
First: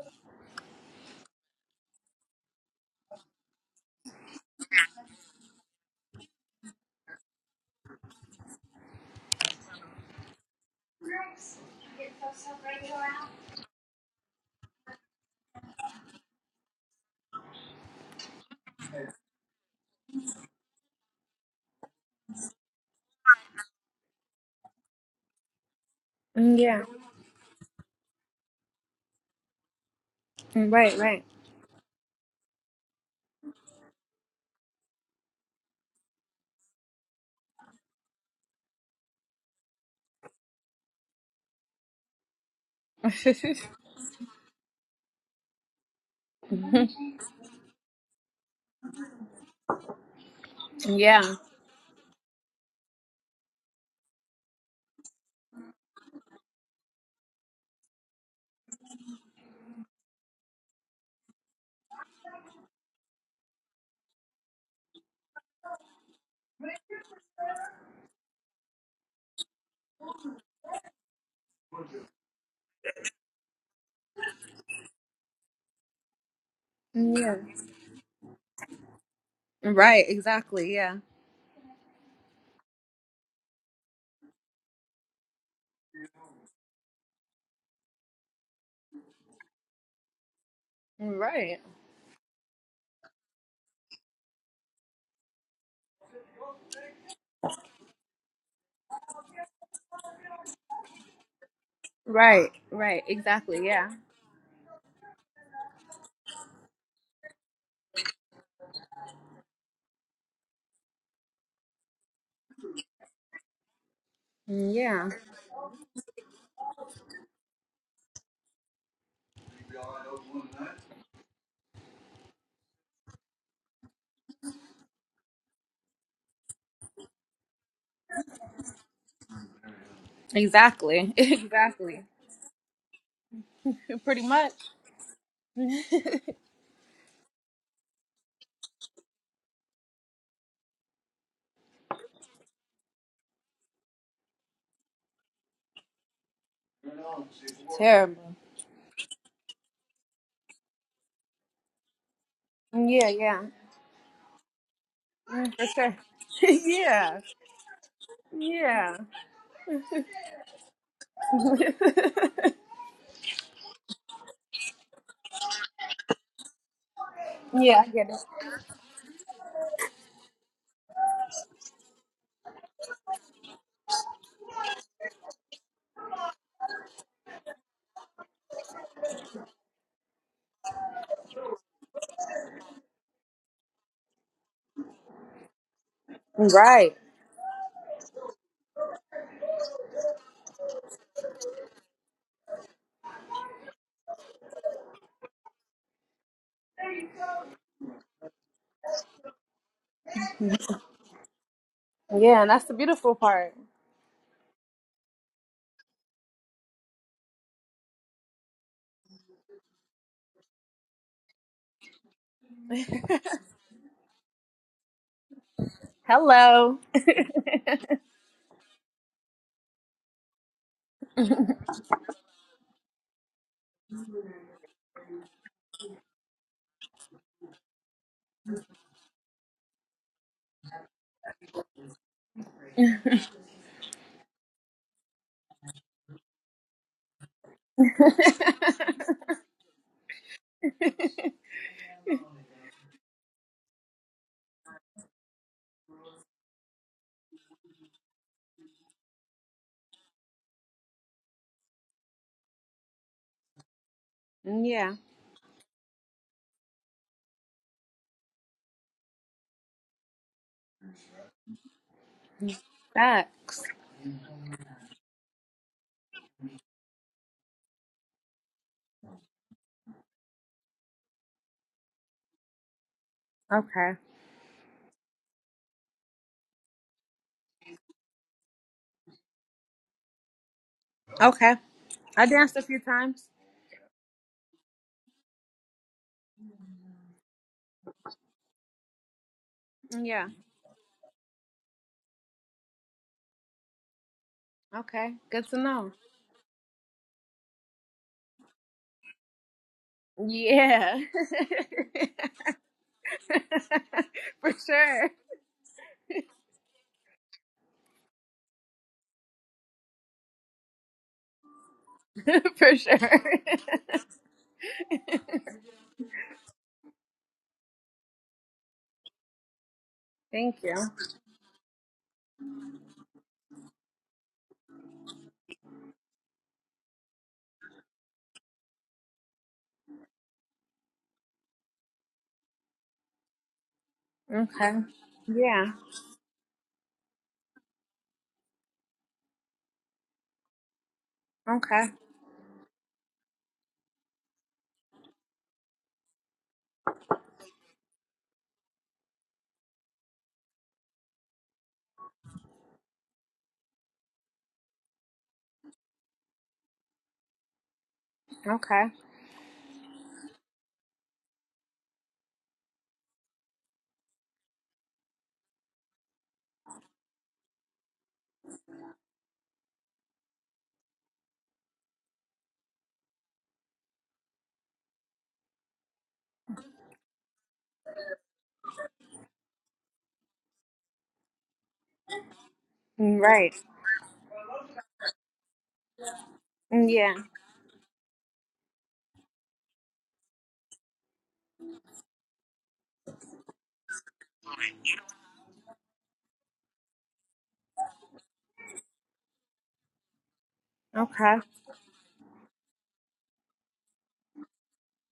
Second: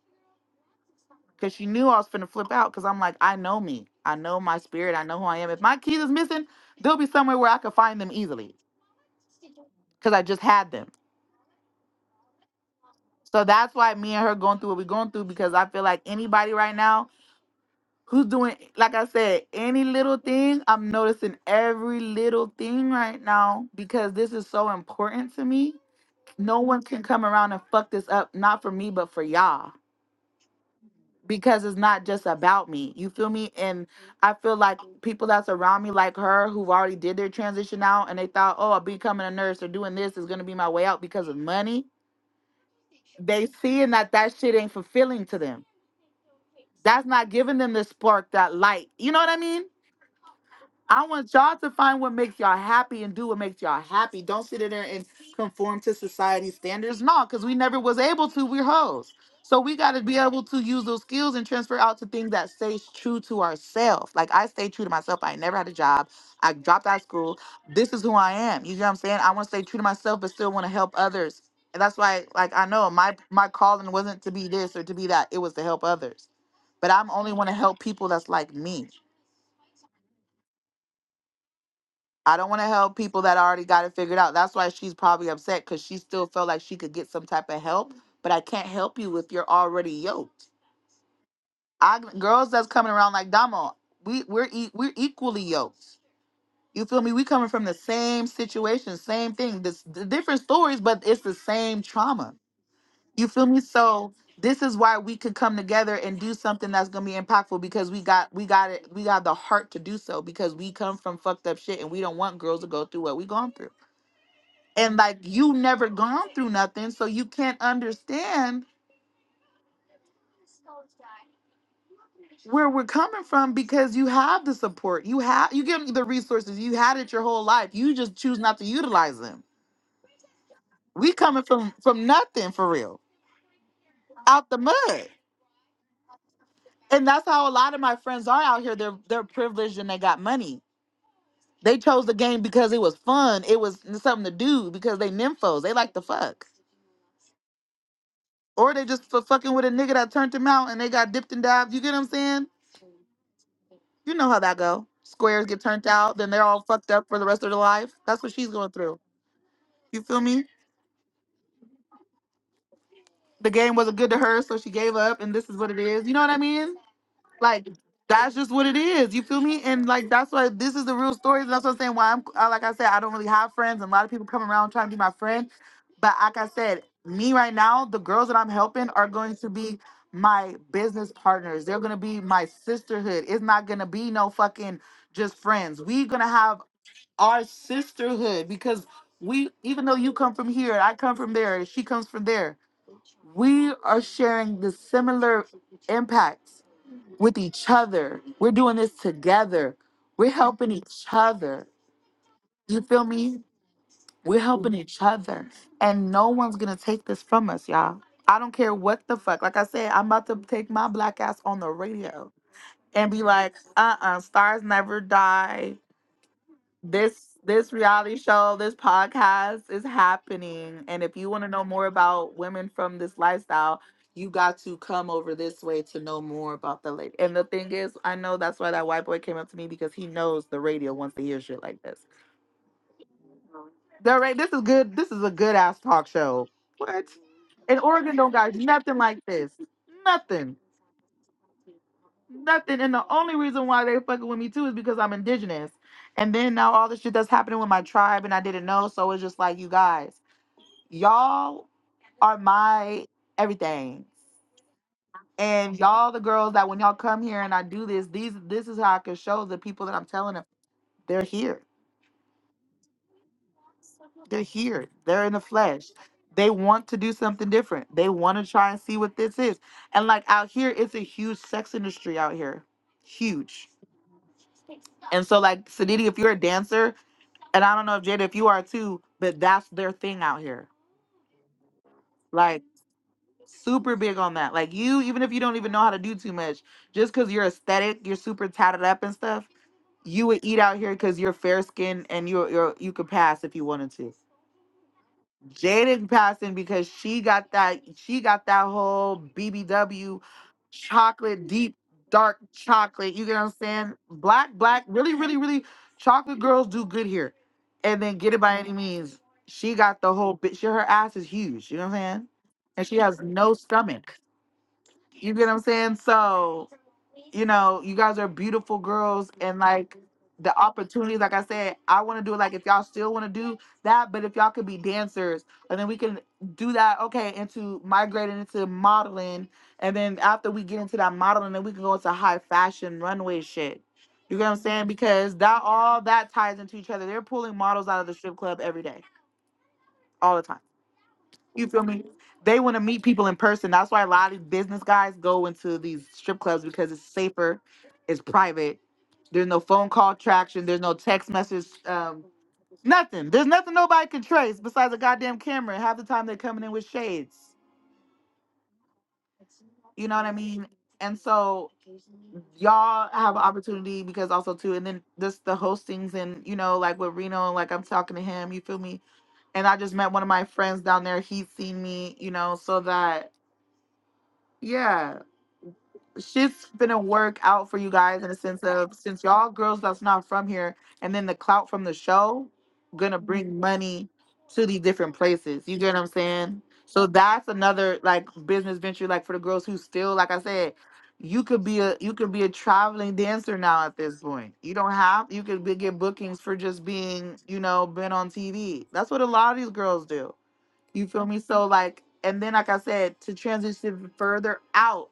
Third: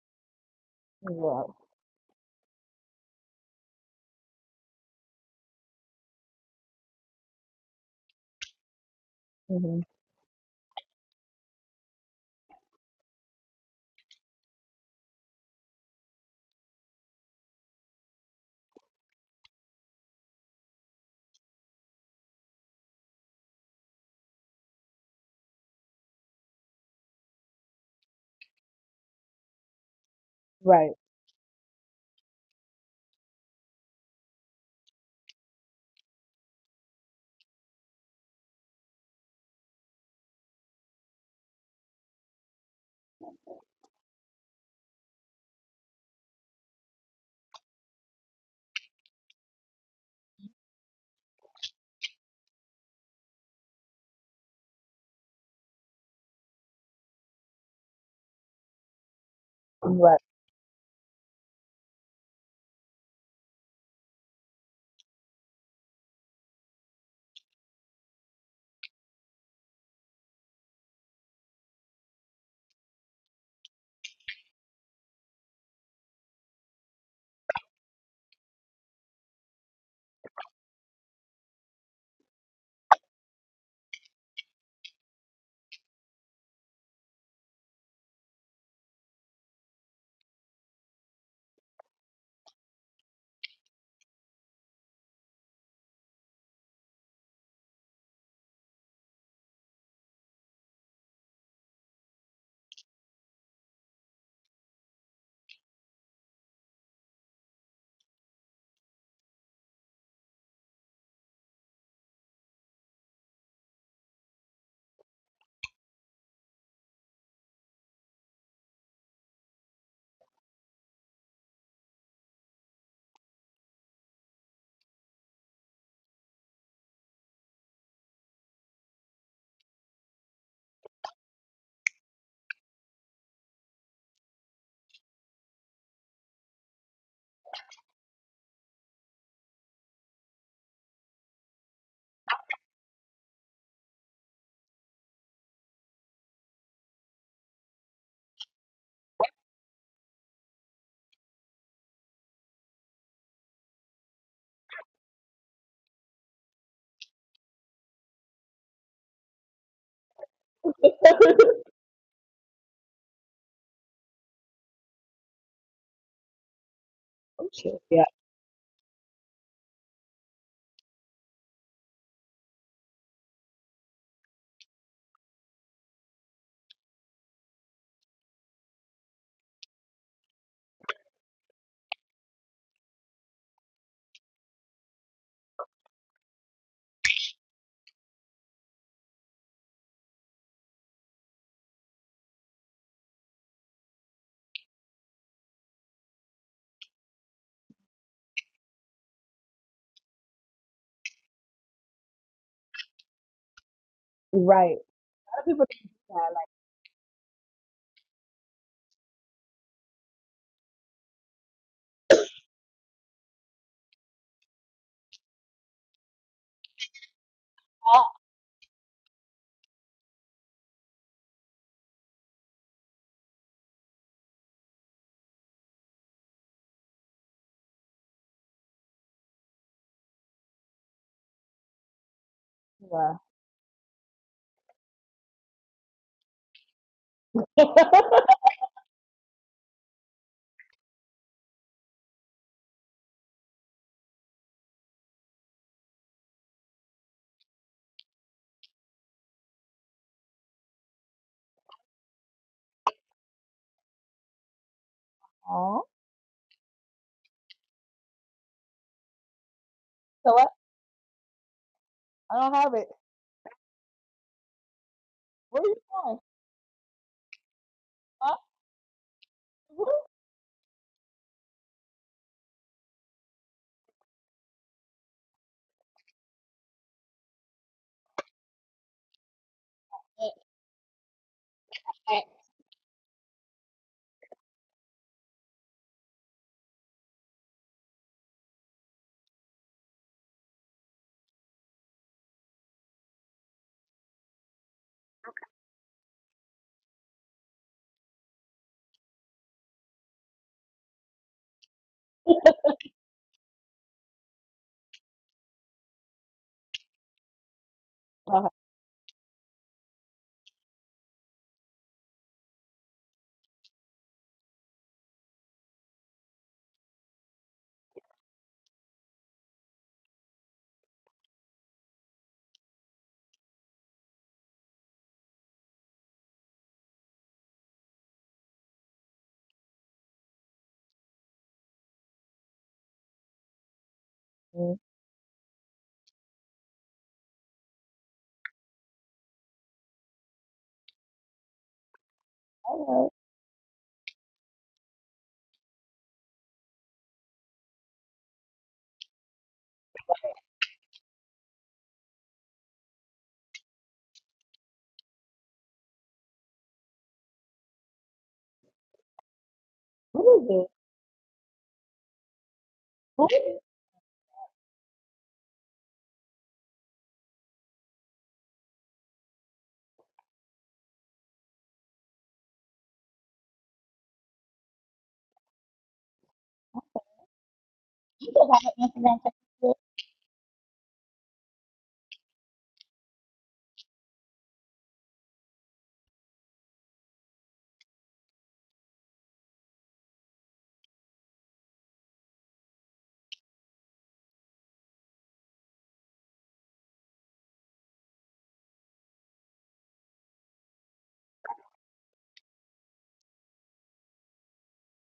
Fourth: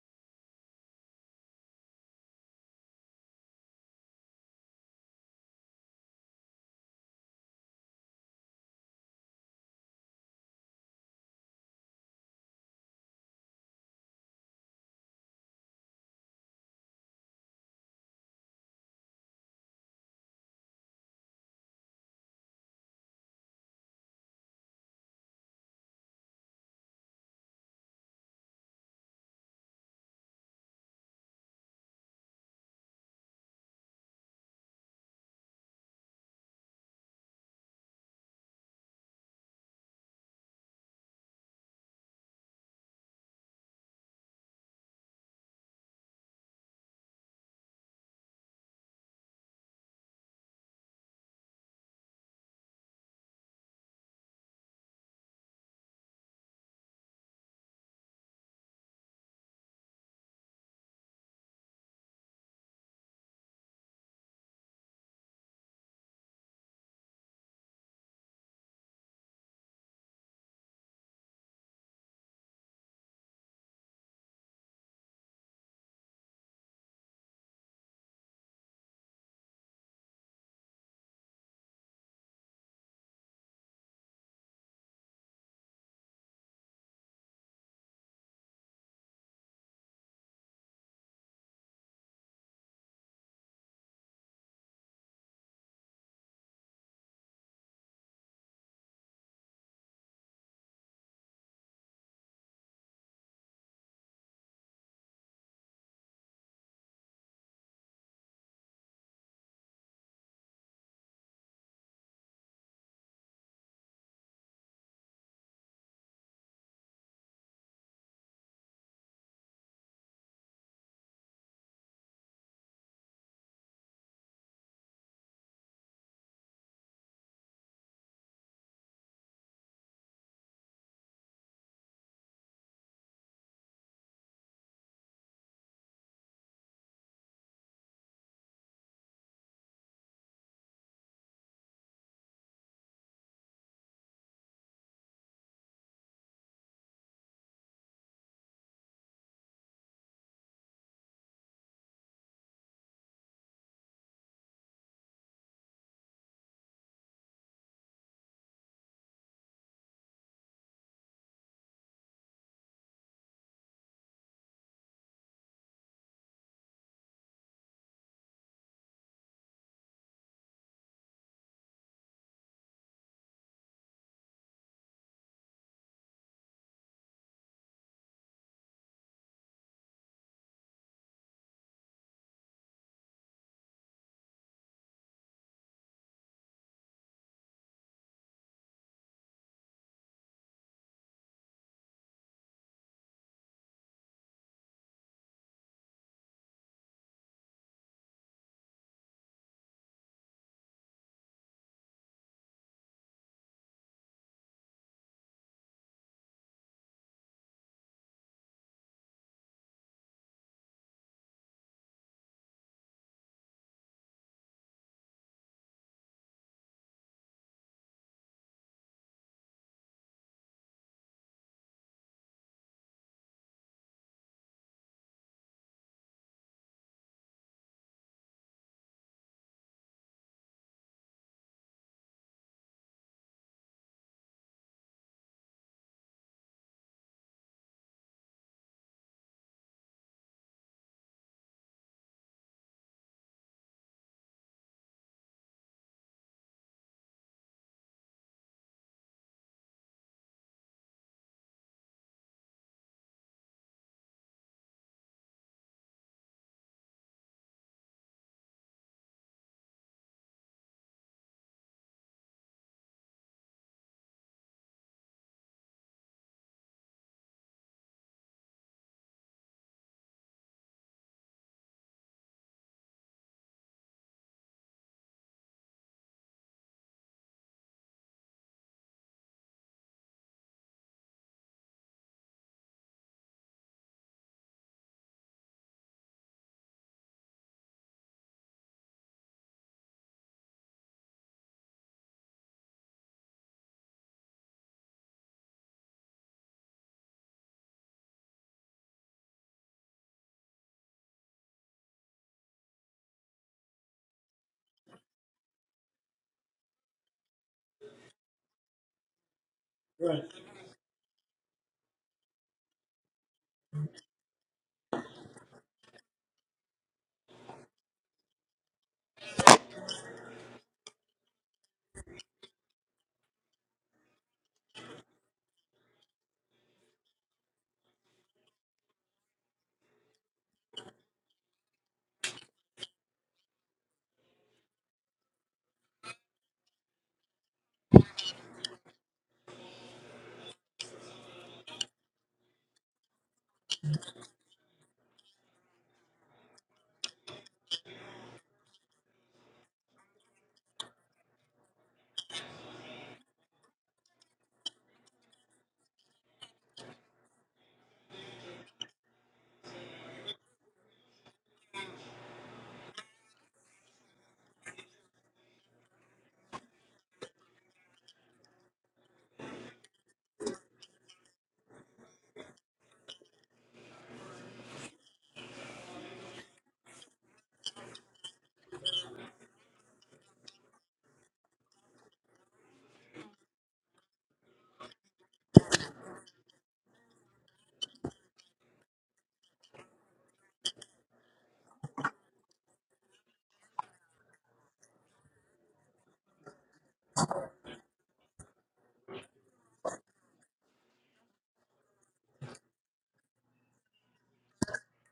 A: Because
C: Yeah.
A: she knew I was finna flip out. Because I'm like, I know me. I know my spirit. I know who I am. If my keys is missing, they'll be somewhere where I could find them easily.
C: hmm
A: Because I just had them. So that's why me and her going through what we're going through. Because I feel like anybody right now who's doing like I said, any little thing. I'm noticing every little thing right now because this is so important to me.
B: Mm,
A: No one
B: Yeah.
A: can come around and fuck this up, not for me, but for y'all.
B: Mm,
C: Right.
B: Right, right.
A: Because it's not just about me. You feel me? And I feel like people that's around me like her who've already did their transition out and they thought, oh, becoming a nurse or doing this is gonna be my way out because of money. They seeing that that shit ain't fulfilling to them.
B: Mhm.
A: That's not giving them the spark, that light. You know what I mean? I
B: yeah.
A: want y'all to find what makes y'all happy and do what makes y'all happy. Don't sit in there and conform to society's standards. No, because we never was able to. We're hoes. So we got to be
C: Right.
A: able to use those skills and transfer out to things that stays true to ourselves. Like I stay true to myself. I ain't never had a job. I dropped out of school. This is who I am. You know what I'm saying? I want to stay true to myself, but still want to help others. And that's why, like, I know my my calling wasn't to be this or to be that. It was to help others. But I'm
B: Mm,
A: only
B: Yeah.
A: want to help people that's like me.
B: Right, exactly. Yeah.
A: I don't want to help people that already got it figured out. That's why she's probably upset because she still felt like she could get some type of help. But I can't help you if you're already yoked.
B: Mm, Right.
A: I girls that's coming around like Damo, we we're e- we're equally yoked. You feel me? We coming from the same situation, same thing. This the different stories, but it's the same trauma.
B: Right, right.
A: You feel me?
B: Exactly. Yeah.
A: So this is why we could come together and do something that's gonna be impactful because we got we got it we got the heart to do so because we come from fucked up shit and we don't want girls to go through what we gone through
B: Mm,
A: and
B: Yeah.
A: like you never gone through nothing so you can't understand where we're coming from because you have the support you have you give the resources you had it your whole life you just choose not to utilize them
B: Exactly.
A: we coming from
B: exactly.
A: from nothing for real
B: Pretty
A: out
B: much.
A: the mud
B: Mhm.
A: and that's how a lot of my friends are out here they're they're privileged and they got money they chose the game because it was fun it was something to do because they nymphos they like to fuck
B: Terrible.
A: or they just for fucking with a nigga that turned them out and they got dipped and dived you get what i'm saying
B: Mm, Yeah, yeah.
A: You know how that go. Squares
B: Mm,
A: get
B: For
A: turned
B: sure.
A: out, then they're all fucked up for
B: yeah.
A: the rest of their life. That's what she's going
B: Yeah.
A: through. You feel me? The game wasn't good to her, so she gave up, and this is what it is. You know what I mean?
C: Oh,
A: Like
C: shit.
B: yeah, I
C: Yeah.
B: get it.
A: that's just what it is. You feel me? And like that's why this is the real story. That's what I'm saying. Why I'm I- like I said, I don't really have friends, and a lot of people come around trying to be my friend. But like I said, me right now, the girls that I'm helping are going to be my business partners. They're gonna be my sisterhood. It's not gonna be no fucking just friends. We gonna have
B: Right.
A: our sisterhood because we even though you come from here i come from there she comes from there we are sharing the similar impacts with each other we're doing this together we're helping each other
B: Yeah, and that's the
A: you feel
B: beautiful
A: me
B: part.
A: we're helping
C: Right.
A: each
C: Other
A: other
C: people can do
A: and no
C: that.
A: one's gonna take this from us y'all i don't care what the fuck like i said i'm about to take my black ass on the radio and be like uh-uh stars never die
B: Hello.
A: this this reality show, this podcast is happening. And if you want to know more about women from this lifestyle, you got to come over this way to know more about the lady. And the thing is, I know that's why that white boy came up to me because he knows the radio wants to hear shit like this.
C: Like, oh,
A: The right, this is good. This is a good ass talk show. What? And Oregon
C: yeah.
A: don't got nothing like this. Nothing. nothing. And the only reason why they fucking with me too is because I'm indigenous. And then now all this shit that's happening with my tribe and I didn't know. So it's just like you guys, y'all are my everything.
B: yeah.
A: And
C: Oh.
A: y'all the girls that when y'all come here and I do this, these this is how I can show the people that I'm
C: So
A: telling them
C: what?
A: they're here.
C: I don't have it.
B: That.
A: They're here. They're in the
C: Where are you
A: flesh.
C: going?
A: They want to do something different. They
C: Huh?
A: want to try and see what this is.
C: Who?
A: And like out here, it's a huge sex industry out here. Huge.
B: Okay.
A: And so like Sadidi, if you're a dancer, and I don't know if Jada, if you are too, but that's their thing out here.
B: Okay.
C: Eh, eh.
B: I danced a
A: Like
B: few times.
A: super big on that. Like you, even if you don't even know how to do too much, just because you're aesthetic, you're super tatted up and stuff, you
B: Yeah.
A: would eat out here because you're fair skinned and you are you you could pass if you wanted to.
B: Okay. Good to know.
A: Jaden passing because she got that she got that whole BBW
B: Yeah.
A: chocolate deep dark chocolate. You get what I'm saying?
B: For
A: Black black
B: sure.
A: really really really chocolate girls do good here, and then get it
C: Okay.
A: by any means. She got the whole bit. She her ass is huge. You know what I'm saying?
B: For
A: And she
B: sure.
A: has no stomach. You get what I'm saying? So, you know, you guys are beautiful girls and like the
B: Thank you.
A: opportunities, like I said, I want to do it. Like if y'all still want to do that, but if y'all could be dancers and then we can do that, okay, into migrating into modeling. And then after we get into that modeling, then we can go into high fashion runway shit. You get what I'm
B: Okay.
A: saying? Because that
B: Yeah.
A: all that ties into each other. They're pulling models out of the strip club every day, all the time. You feel
B: Okay.
A: me? They want to
C: Mm.
A: meet people in person. That's why a lot of business guys go into these strip clubs because it's safer, it's private. There's no phone call traction. There's no text message. Um, nothing. There's nothing nobody can trace besides a goddamn camera. And half the time they're coming in with shades.
B: Okay.
A: You know what I
C: What is it?
A: mean? And so y'all
C: Who
A: have an
C: is
A: opportunity because also too, and then just the hostings and you know, like with Reno, like I'm talking to him, you feel me? And I just met one of my friends down there. He's seen me, you know, so that yeah shit's gonna work out for you guys in a sense of
C: it?
A: since y'all girls that's not from here and then the clout from the show gonna bring
B: Right.
A: Mhm. money to these different places. You get what I'm saying? So
B: Yeah.
A: that's another like business venture like for the girls who still like I said, you could be a you could be a traveling dancer now at this point. You don't have you could be, get bookings for just being, you know, been on TV. That's what a lot of these girls do. You feel
B: Okay.
A: me? So like and then like I said to transition further out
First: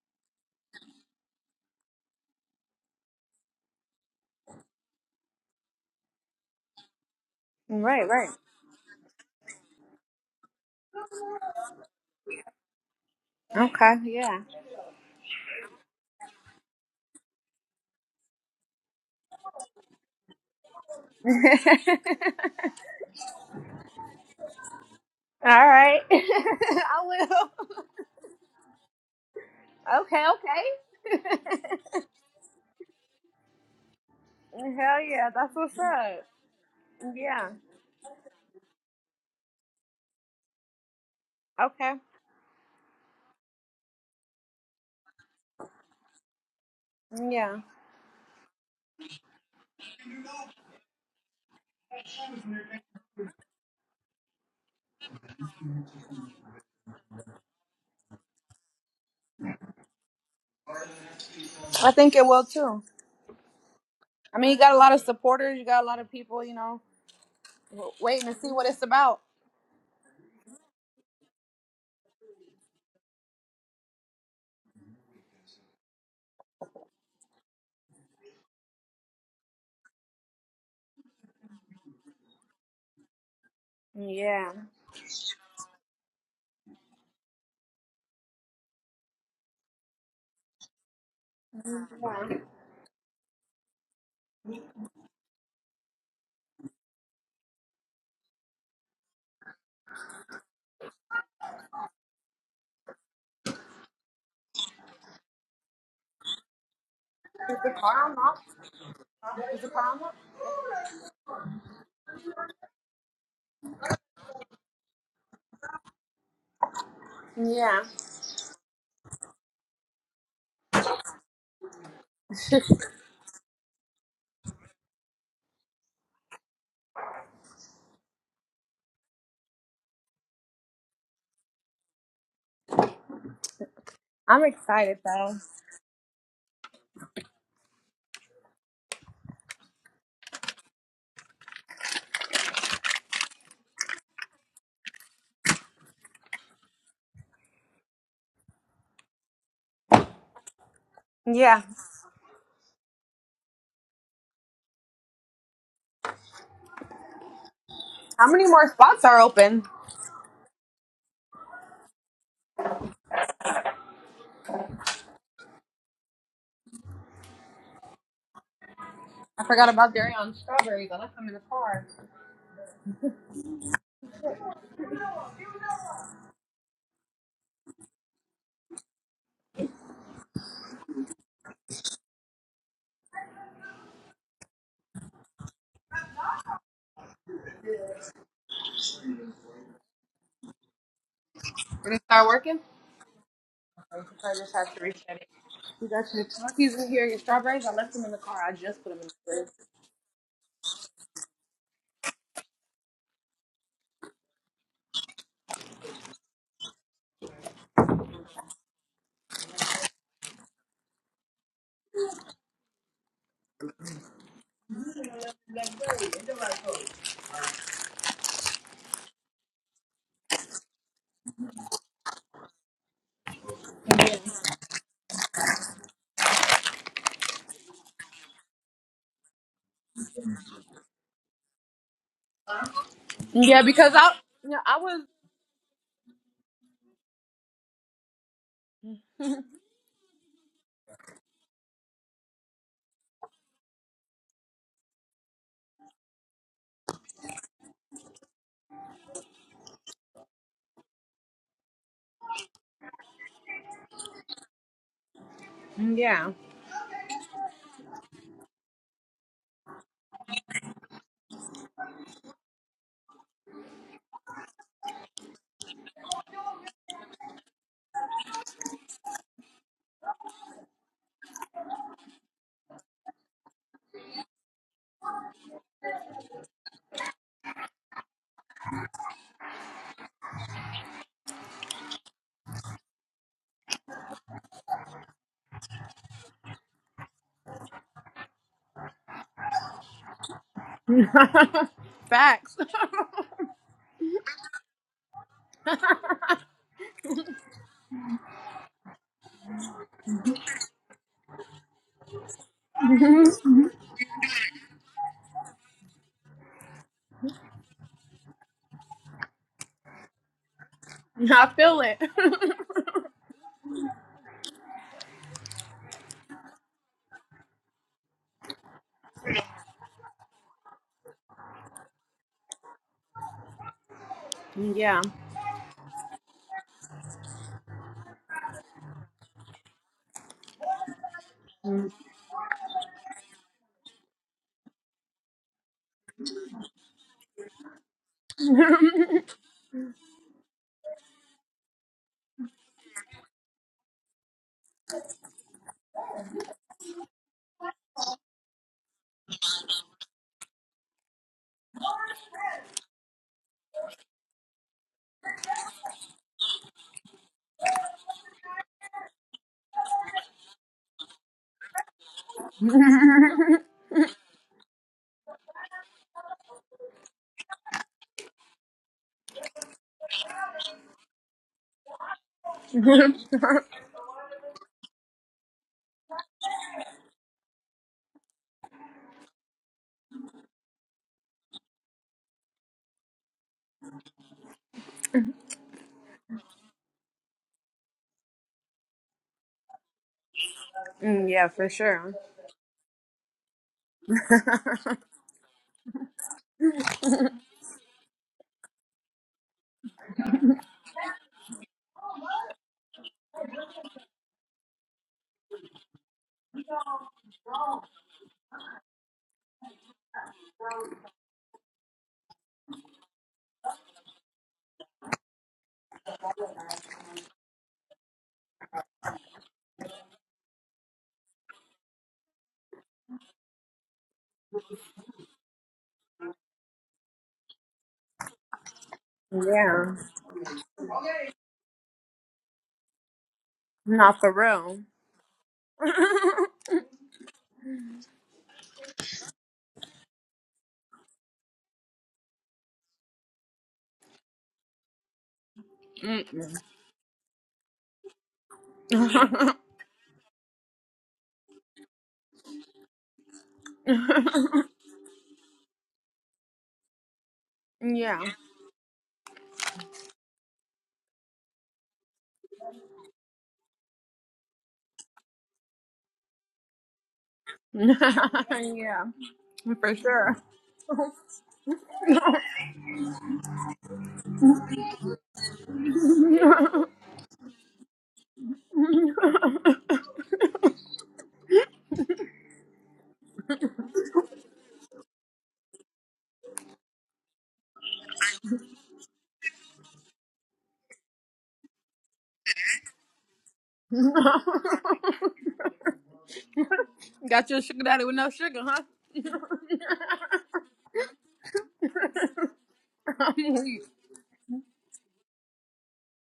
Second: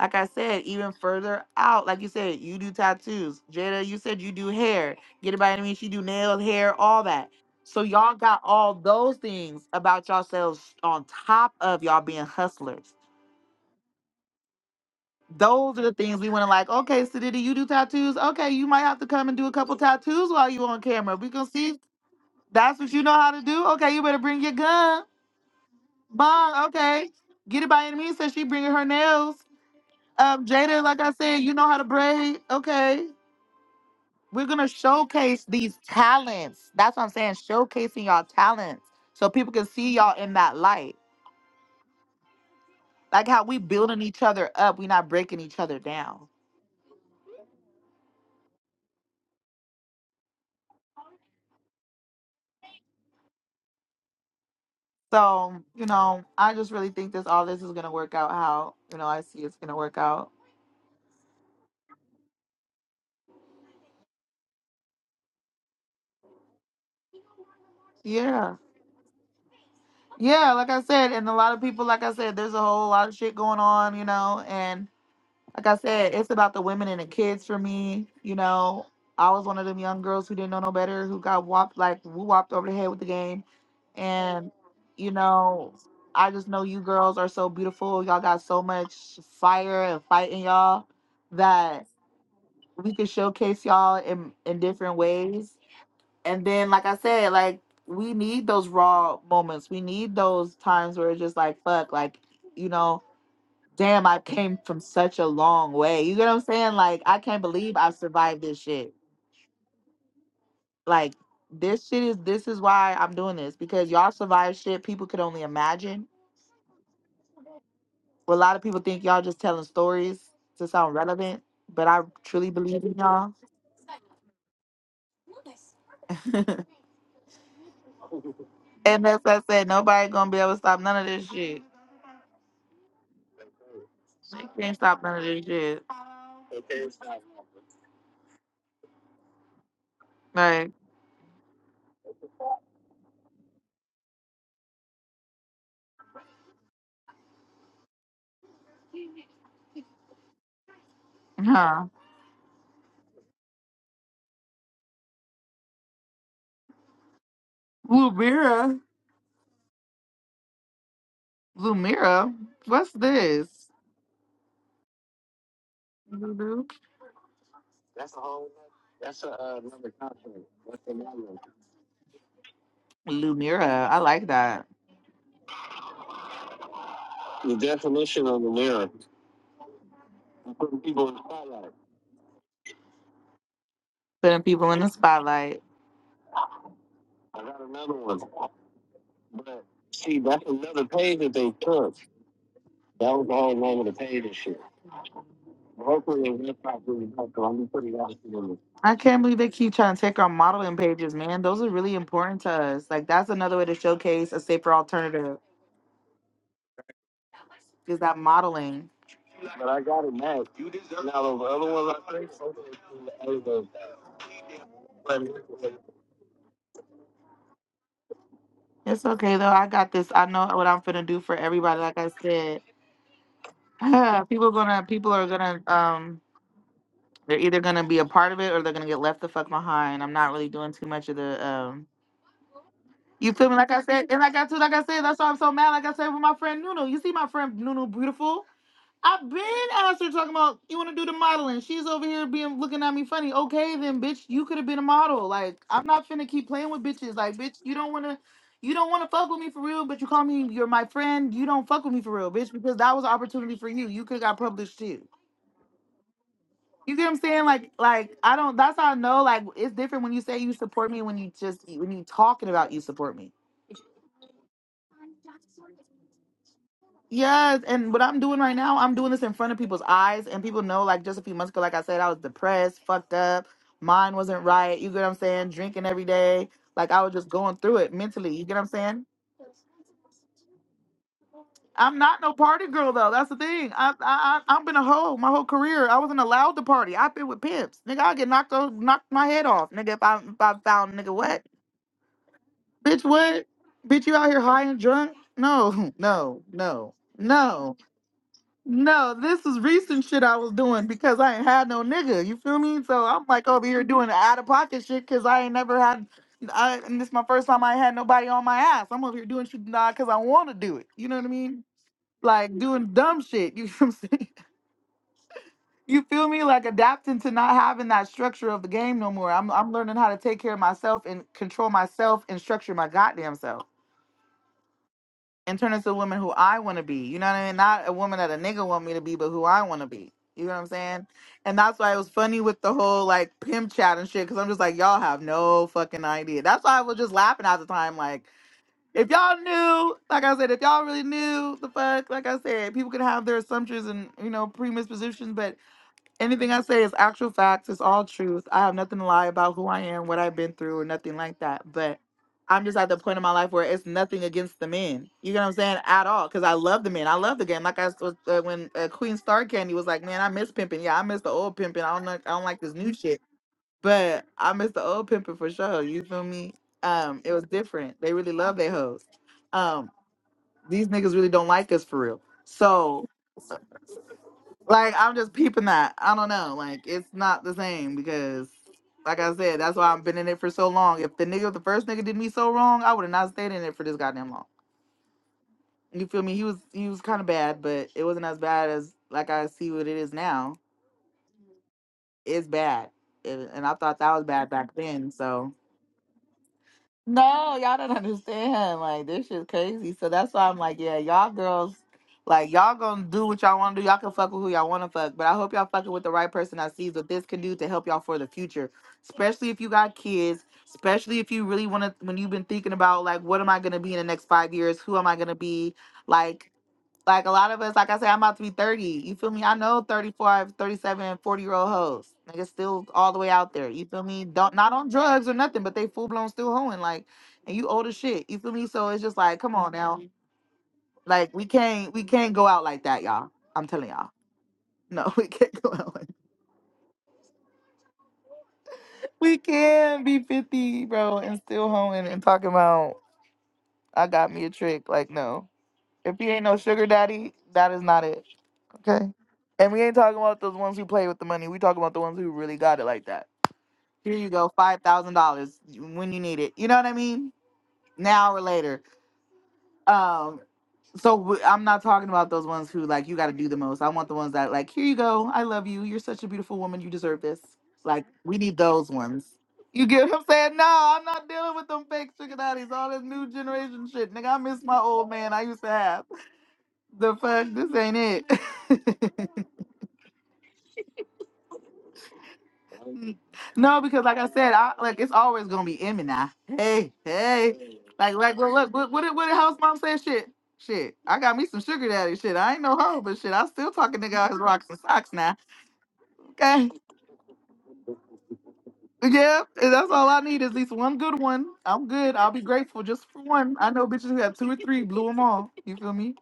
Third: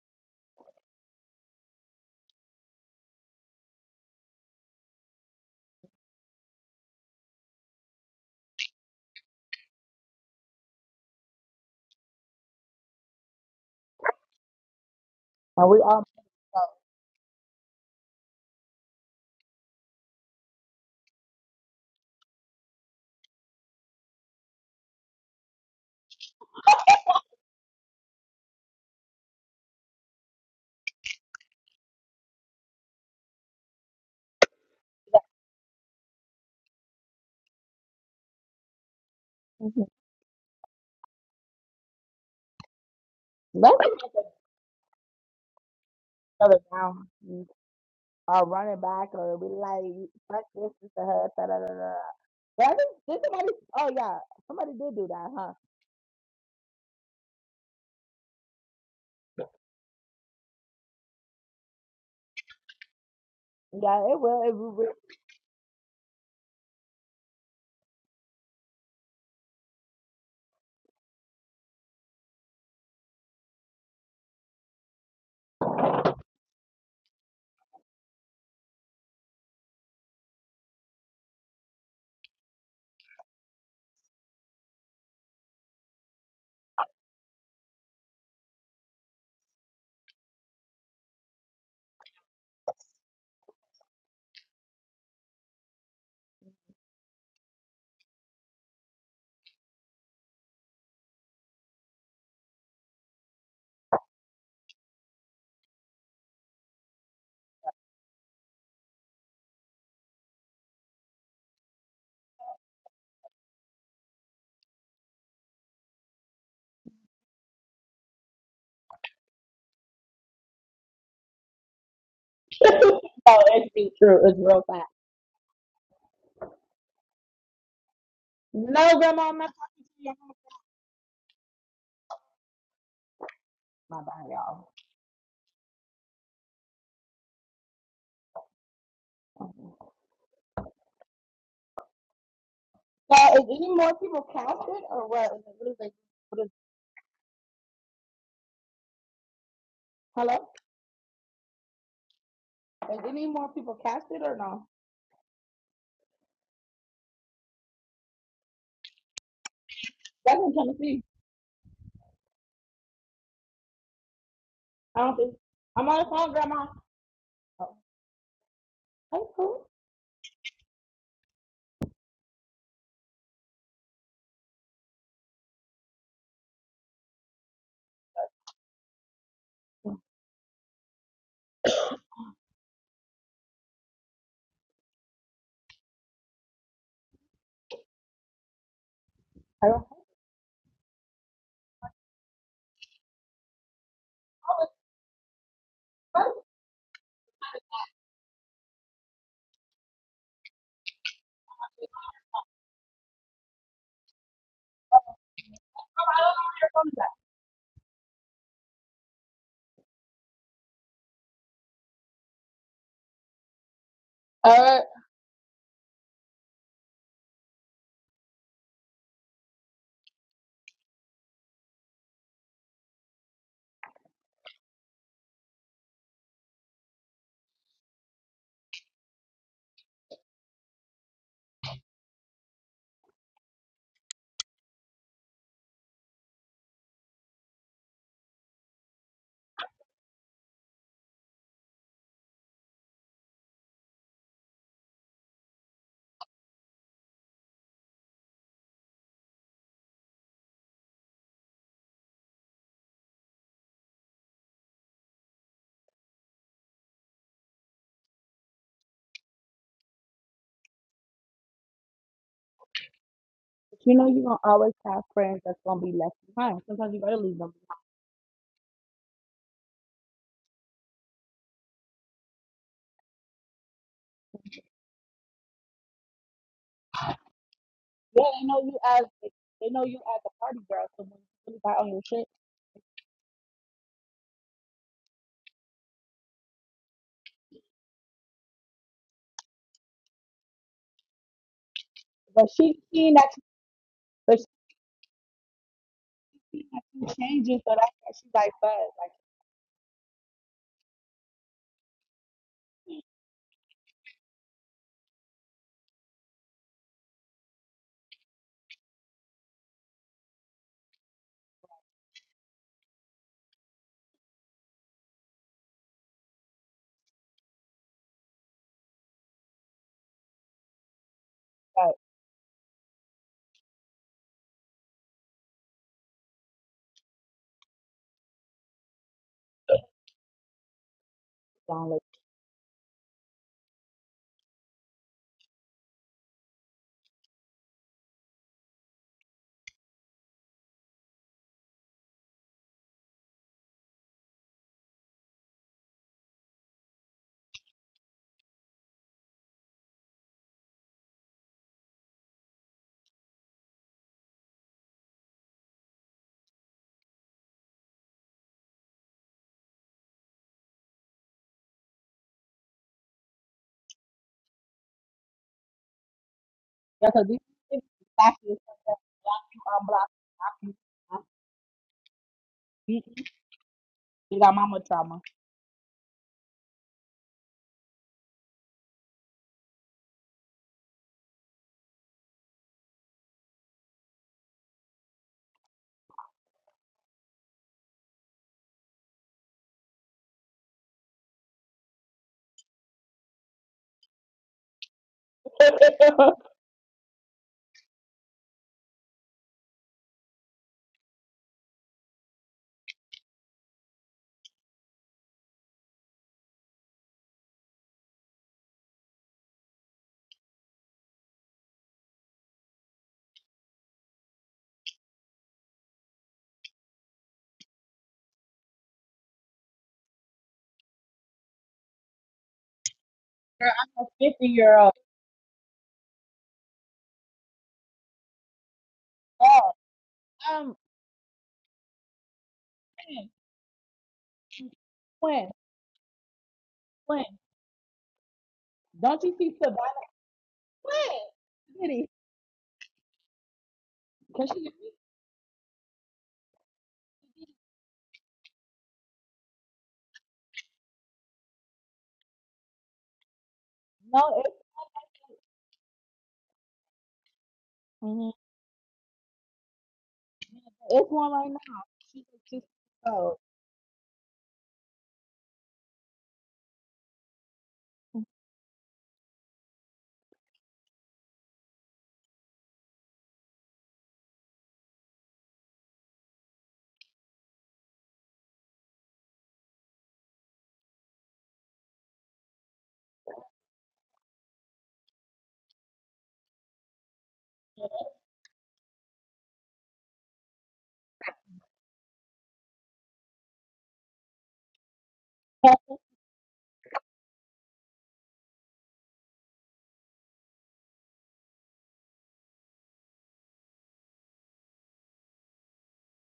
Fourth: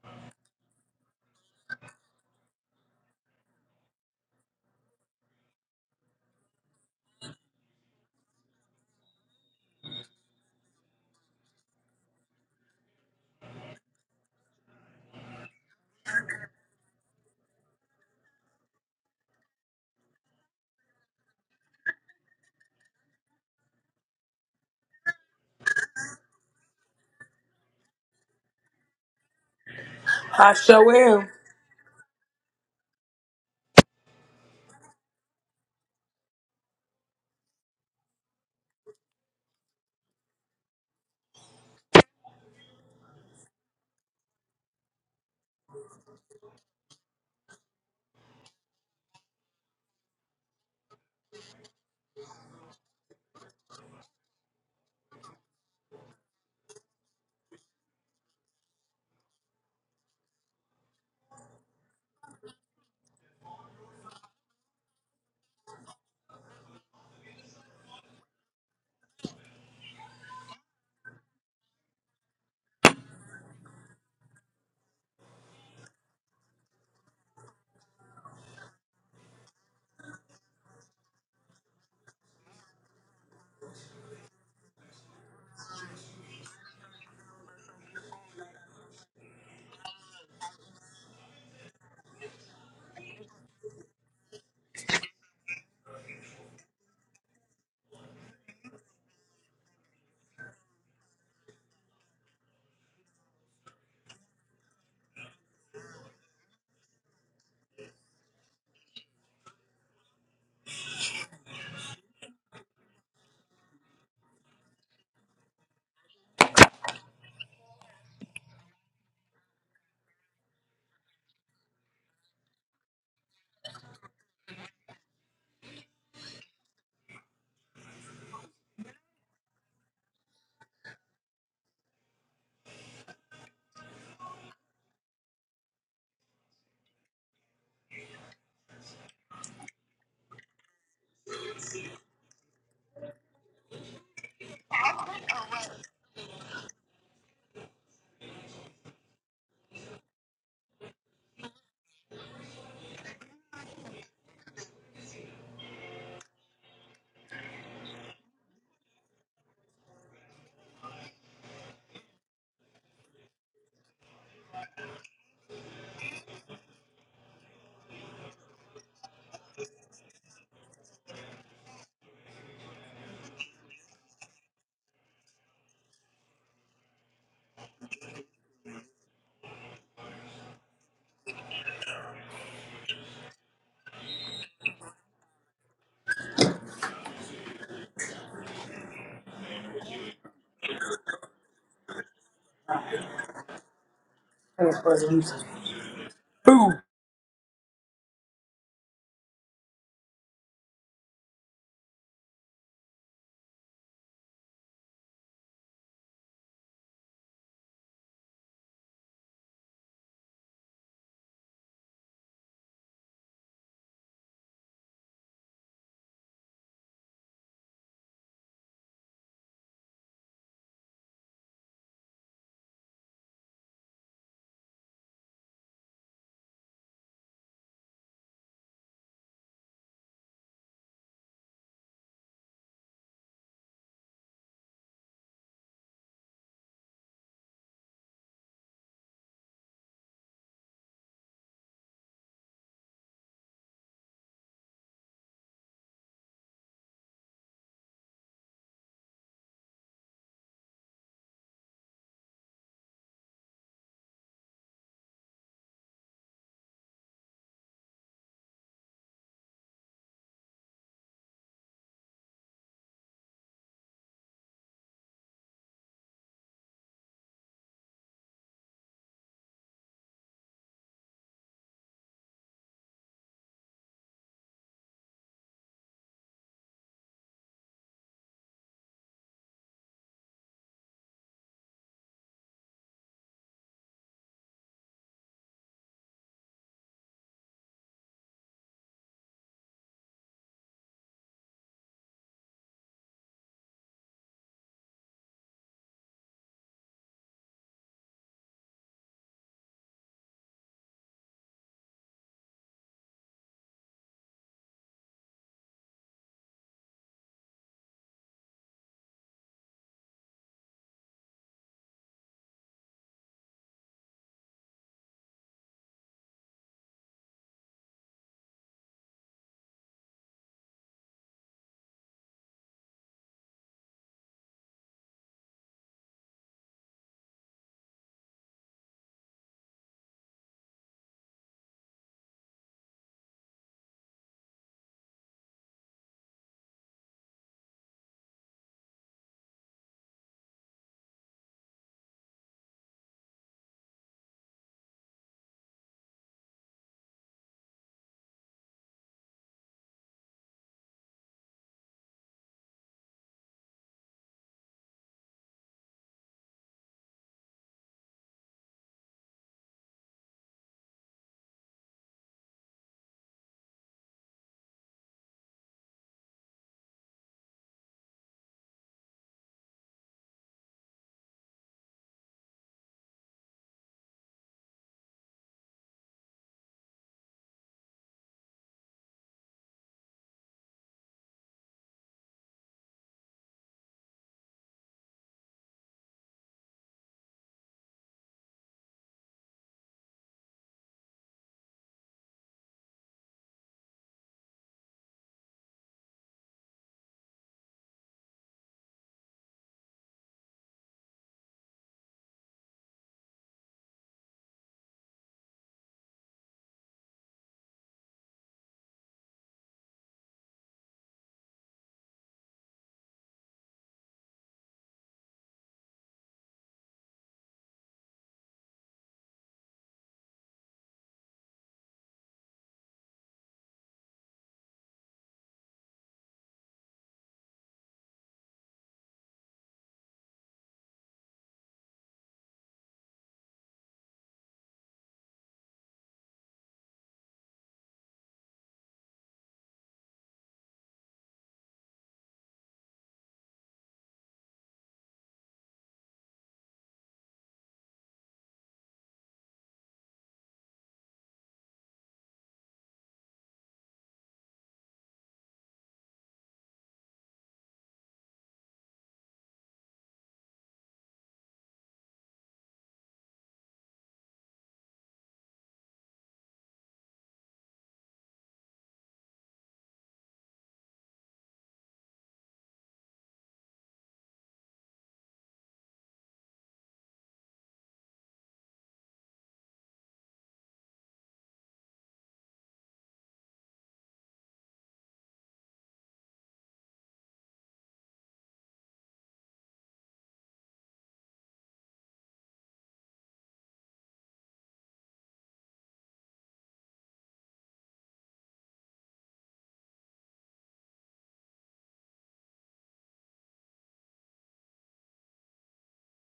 A: like I said, even further out, like you said, you do tattoos. Jada, you said you do hair. Get it by any means, She do nails, hair, all that. So
B: Right,
A: y'all
B: right.
A: got all those things about yourselves on top of y'all being hustlers.
B: Okay. Yeah.
C: And
A: Those
C: we
A: are the
C: all
A: things we want to like, okay, Sadidi, you do tattoos. Okay, you might have to come and do a couple tattoos while you on camera. We can see that's what you know how to do. Okay, you better bring your gun.
B: All right.
A: Bong,
B: I
A: okay.
B: will.
A: Get it by any means, says she bringing her nails.
B: Okay,
A: Um,
D: I
A: Jada,
D: show
A: like I
D: him.
B: okay.
A: said, you know how to braid. Okay. we're gonna
B: Hell yeah.
A: showcase
B: That's
A: these
B: what's up.
A: talents. That's what I'm saying.
B: Yeah.
A: Showcasing y'all talents so people can
C: Mhm.
A: see y'all in that light.
B: Okay.
A: Like how we
C: let's
A: building each
C: make
A: other up, we not breaking each other down.
C: another round.
B: Yeah.
C: Or running back, or we like fuck this, this, and her, da da da da. But I think- Did somebody? Oh yeah, somebody did do that, huh?
A: So, you know, I just really think this all this is gonna work out how, you know, I see it's gonna work out.
B: I think it will too.
C: Yeah, it
B: I
C: will.
B: mean,
C: It
B: you
C: will.
B: got a lot
C: will.
B: of supporters. You got a lot of people, you know, w- waiting to see
A: Yeah.
B: what it's about.
A: Yeah, like I said, and a lot of people, like I said, there's a whole lot of shit going on, you know, and. like I said, it's about the women and the kids for me. You know, I was one of them young girls who didn't know no better, who got whopped like who whopped over the head with the game. And
B: Yeah.
A: you know, I just know you girls are so beautiful. Y'all got so much fire and fight in y'all that we can showcase y'all in in different ways. And then, like I said, like we need those raw moments. We need those times where it's just like fuck, like you know damn, I came from such a long way. You get what I'm saying? Like, I can't believe I survived this shit. Like, this shit is this is why I'm doing this because y'all survived shit people could only imagine.
B: Yeah.
A: Well, a lot of people think y'all just telling stories to sound relevant, but I truly believe in y'all.
C: oh, it's be true. It's real fast. No,
A: and that's what
C: grandma, I'm
A: I
C: not
A: said.
C: talking to
A: Nobody
C: you.
A: gonna be able to stop none of this shit.
C: My bad,
B: I'm
A: They
C: y'all.
A: can't
B: excited
A: stop none of
B: though.
A: this shit.
C: Mhm.
A: Like,
C: Yeah, is any more people casted or what? Is it- What is it? What is? Hello?
B: Yeah.
A: huh?
C: Is any more people casted or no?
B: How many more
A: Lumira,
B: spots are open?
C: That's in Tennessee.
A: Lumira, what's this?
C: I don't think I'm on the phone,
A: Lulu.
C: Grandma. Oh,
A: That's a whole.
C: hey,
A: That's a,
B: I
A: uh,
C: cool.
B: forgot
A: another
B: about dairy
A: concept.
B: on
A: That's
B: strawberries. I left them in
A: another.
B: the car.
A: Lumira. I like that. The definition of the mirror. I'm putting people in the spotlight. Putting people in the spotlight. I got another one. But
C: I don't.
A: see, that's another page that they
B: Did
A: took.
B: it start working?
A: That was the whole name of the
B: I
A: page and
B: just
A: shit.
B: have to reset it. You got your
C: First
A: Hopefully, it
C: of
A: went
D: Boom.
B: turkeys
A: out
B: in here,
A: really
B: your
A: back, but
B: strawberries.
A: I'm
B: I
A: pretty
B: left them in the
A: honest with
B: car. I
A: you.
B: just put
A: I
B: them in the
A: can't believe they keep trying to take our modeling pages, man. Those are really important to us. Like that's another way to showcase a safer alternative
C: all, I don't know where your phone
A: is that modeling. But I got it now. Now the other ones I think, I was
C: is at. Uh,
A: It's okay though. I got this. I know what I'm finna do for everybody. Like I said,
B: fridge.
A: people gonna people are gonna um they're either gonna be a part of it or they're gonna get left the fuck behind. I'm not really doing too much of the um. You feel
B: Yeah.
A: me?
B: Yeah,
A: Like I
B: because
A: said,
B: I,
A: and like I
B: you
A: too,
B: know,
A: like
B: I
A: I said,
B: was.
A: that's why I'm so mad. Like I said with my friend Nunu. You see my friend Nunu beautiful. I've been asked her talking about you want to do the modeling. She's over here being looking at me funny. Okay, then, bitch, you could have been a model. Like I'm not finna keep playing with bitches. Like, bitch, you don't wanna, you don't wanna fuck with me for real. But you call me, you're my friend. You don't fuck with me for real, bitch, because that was an opportunity for you. You could have got published too.
B: Yeah.
A: You get what I'm saying? Like, like I don't. That's how I know. Like, it's different when you say you support me. When you just when you talking about you support me.
C: you know you're gonna always have friends that's gonna be left behind. Sometimes you gotta leave them.
A: Yes,
C: behind.
A: and what I'm doing right now, I'm doing this in front of people's eyes, and people know. Like just a few months ago, like I said, I was depressed, fucked up, mind wasn't right. You get what I'm saying? Drinking every day, like I was just going through it
C: Yeah,
A: mentally. You
C: they
A: get what
C: know
A: I'm
C: you as
A: saying?
C: they know you as a party girl. So when you really got on
A: I'm
C: your
A: not
C: shit,
A: no party girl though. That's the thing. I I I- I've been a hoe my whole career. I wasn't allowed to party. I've been with pimps, nigga. I get knocked o- knocked my head off, nigga. If I if I found nigga what,
C: but
B: Facts.
C: she
A: bitch
C: seen that,
A: what, bitch you out
C: but
A: here
C: she
A: high and drunk? No, no,
C: seen that
A: no,
C: you changing.
A: no.
C: So that's why she's like, "Fuck, like,
A: No, this is recent shit I was doing because I ain't had no nigga. You feel me? So I'm like over here doing out of pocket shit because I ain't never had. I, and this my first time I had nobody on my ass. I'm over here doing shit not because I want to do it. You know what I
B: I
A: mean?
B: feel it.
A: Like doing dumb shit. You know what I'm saying? You feel me? Like adapting to not having that structure of the game no more. I'm I'm learning how to take care of myself and control
C: fuck,
A: myself and structure my goddamn self.
B: yeah.
A: and turn into the woman who I want to be. You know what I mean? Not a woman that a nigga want me to be, but who I want to be. You know what I'm saying? And that's
C: don't
A: why it
C: look."
A: was funny with the whole like pimp chat and shit, because I'm just like, y'all have no fucking idea. That's why I was just laughing at the time. Like, if y'all knew, like I said, if y'all really knew the fuck, like I said, people could have their assumptions and, you know, pre-mispositions, but Anything I say is actual facts. It's all truth. I have nothing to lie about who I am, what I've been through, or nothing like that. But I'm just at the point in my life where it's nothing against the men. You know what I'm saying? At all, because I love the men. I love the game. Like I was uh, when uh, Queen Star Candy was like, "Man, I miss pimping. Yeah, I miss the old pimping. I don't like, I don't like this new shit, but I miss the old pimping for sure. You feel me?
C: Yeah,
A: Um,
C: cause
A: it
C: these
A: was
C: things
A: different. They really
C: block
A: love
C: you,
A: their
C: block
A: hoes.
C: you,
A: Um,
C: unblock you.
A: these niggas
C: I'm
A: really don't like us for real. So
C: beating You You got mama
A: like I'm
C: trauma.
A: just peeping that. I don't know. Like it's not the same because, like I said, that's why I've been in it for so long. If the nigga, the first nigga, did me so wrong, I would have not stayed in it for this goddamn long. You feel me? He was he was kind of bad, but it wasn't as bad as like I see what it is now.
B: Mm, yeah, for sure.
A: It's bad, and and I thought that was bad back then. So. No, y'all don't understand. Like this shit's crazy. So that's why I'm like, yeah, y'all girls, like y'all gonna do what y'all wanna do. Y'all can fuck with who y'all wanna fuck. But I hope y'all fucking with the right person that sees what this can do to help y'all for the future. Especially if you got kids, especially if you really wanna when you've been thinking about like what am I gonna be in the next five years, who am I gonna be? Like like a lot of us, like I said, I'm about to be 30. You feel me? I know 35, 37, 40 year old hoes. Niggas still all the way out there.
C: Girl,
A: You feel
C: I'm a
A: me?
C: fifty
A: Don't not
C: year
A: on
C: old.
A: drugs or nothing, but they full blown still hoeing. Like, and you old as shit. You feel me? So it's just like, come
C: Yeah.
A: on
B: Yeah,
A: now.
C: Um,
A: Like we can't we can't go out like that,
C: man.
A: y'all. I'm telling y'all.
B: not for real.
A: No, we
C: When?
A: can't go out like that.
C: When? Don't you
A: We
C: see
A: can
C: Savannah?
A: be 50, bro,
C: When?
A: and still
C: did
A: hoeing
C: he?
A: and talking about I got me
C: Cause
A: a
C: she
A: trick. Like, no. If you ain't no
B: Mm-mm.
A: sugar daddy, that is not it. Okay. And we ain't talking about those ones who play with the money. We talking about the ones who really got it like that. Here you
C: no,
A: go,
C: it's
A: five thousand dollars when you need it. You know what I mean?
B: yeah,
C: mhm.
A: Now or later. Um.
C: it's
A: So
C: one
A: w-
C: right now.
A: I'm not talking
C: She
A: about those
C: just just
A: ones who like you got to
C: oh,
A: do the most. I want the ones that like here you go. I love you. You're such a beautiful woman. You deserve this. Like we need those
B: yeah,
A: ones. You
B: for
A: get what I'm
B: sure.
A: saying? No, I'm not dealing with them fake chickenatties, all this new generation shit. Nigga, I miss my old man I used to have. The fuck, this ain't it. No, because like I said, I like it's always gonna be Emmy now. Hey, hey, like like well, look, what what did what did house mom say? Shit, shit. I got me some sugar daddy shit. I ain't no hoe, but shit, I still talking nigga out his rocks and socks now. Okay,
B: Got your sugar daddy with no sugar, huh?
A: yeah, and that's all I need is at least one good one. I'm good. I'll be grateful just for
B: I'm
A: one. I
B: weak.
A: know bitches have two or three, blew them all. You feel me?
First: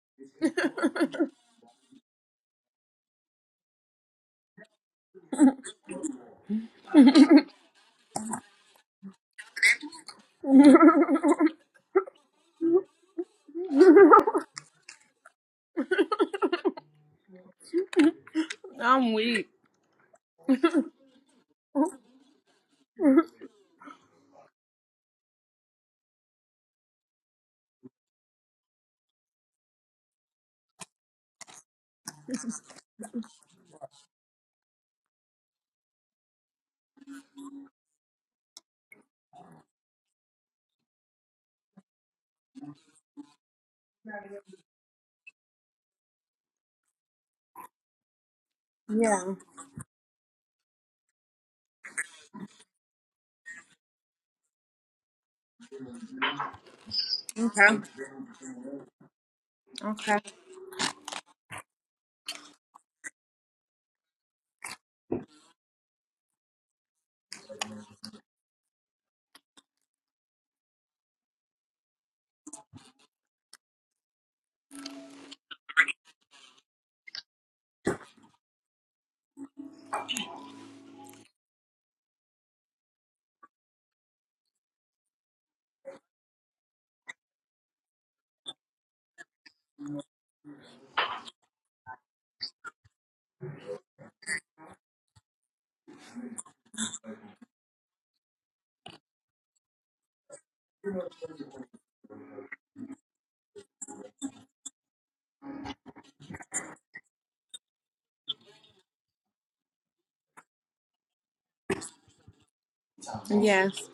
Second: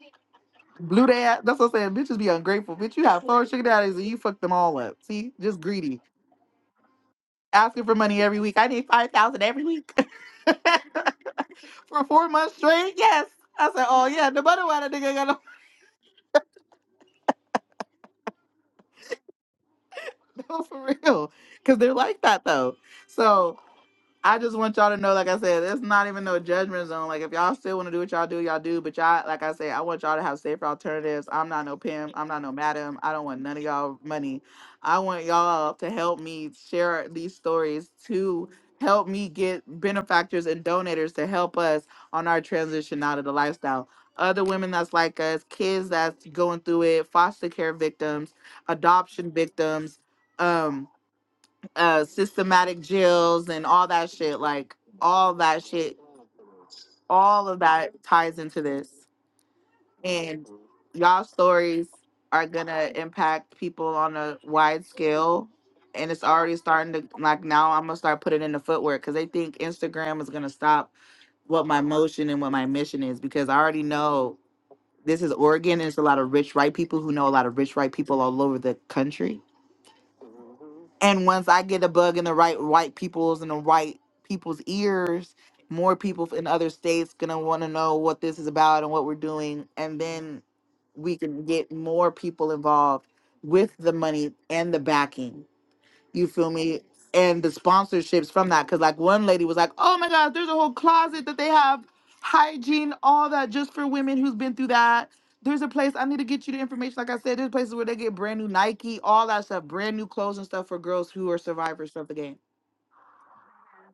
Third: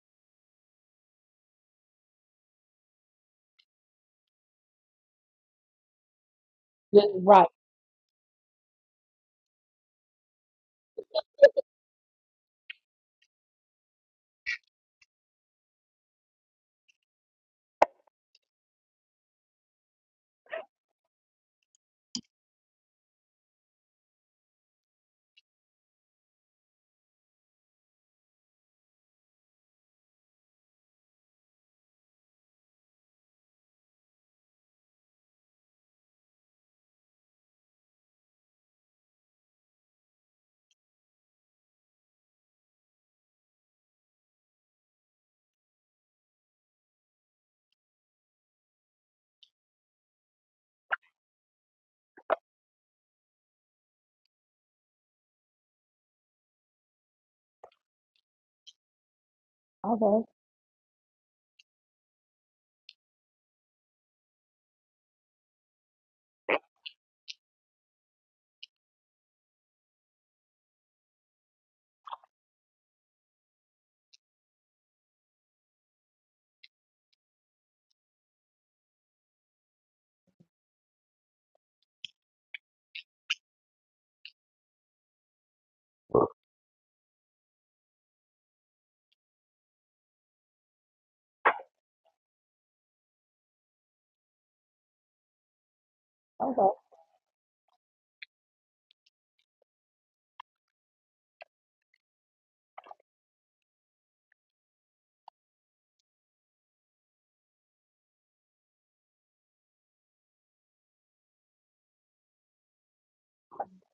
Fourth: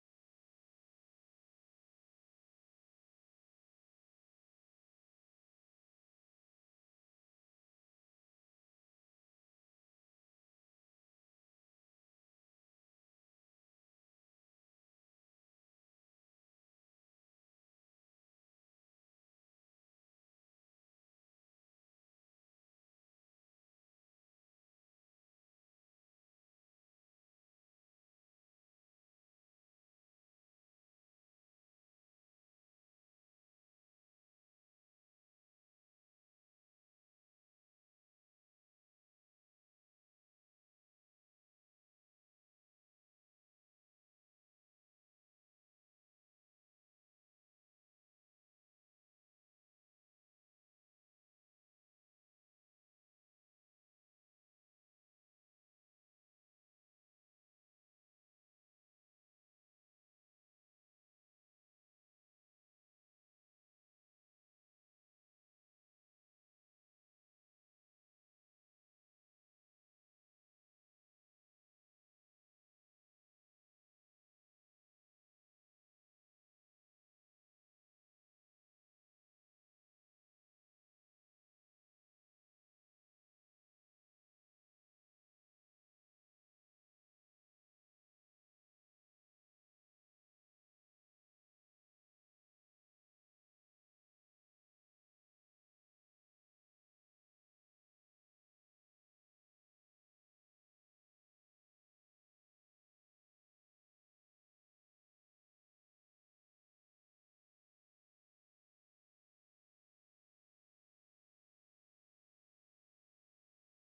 A: Blew that. That's what I'm saying. Bitches be ungrateful. Bitch, you have four sugar daddies and you fuck them all up. See, just greedy.
C: just right.
A: asking for money every week. I need five thousand every week for four months straight. Yes, I said, oh yeah, no matter why that nigga got
B: I'm weak.
A: no, no for real, because they're like that though. So. I just want y'all to know, like I said, it's not even no judgment zone. Like if y'all still want to do what y'all do, y'all do. But y'all, like I said, I want y'all to have safer alternatives. I'm not no pimp. I'm not no madam. I don't want none of y'all money. I want y'all to help me share these stories to help me get benefactors and donators to help us on our transition out of the lifestyle. Other women that's like us, kids that's going through it, foster care victims,
B: Yeah.
A: adoption victims. Um, uh systematic jails and all that shit like all that shit all of
B: Okay.
A: that ties into this
B: Okay.
C: Okay,
A: and y'all stories are gonna impact people on a wide scale and it's already starting to like now i'm gonna start putting in the footwork because they think instagram is gonna stop what my motion and what my mission is because i already know this is oregon and it's a lot of rich white people who know a lot of rich white people all over the country and once I get a bug in the right white people's and the right people's ears, more people in other states gonna want to know what this is about and what we're doing, and then we can get more people involved with the money and the backing. You feel
C: okay,
A: me? And the sponsorships from that. Cause like one lady was like, oh my God, there's a whole closet that they have hygiene, all that just for women who's been through that. There's a place I need to get you the information. Like I said, there's places where they get brand new Nike, all that stuff, brand new clothes and stuff for girls who are survivors of the game.
B: Yes.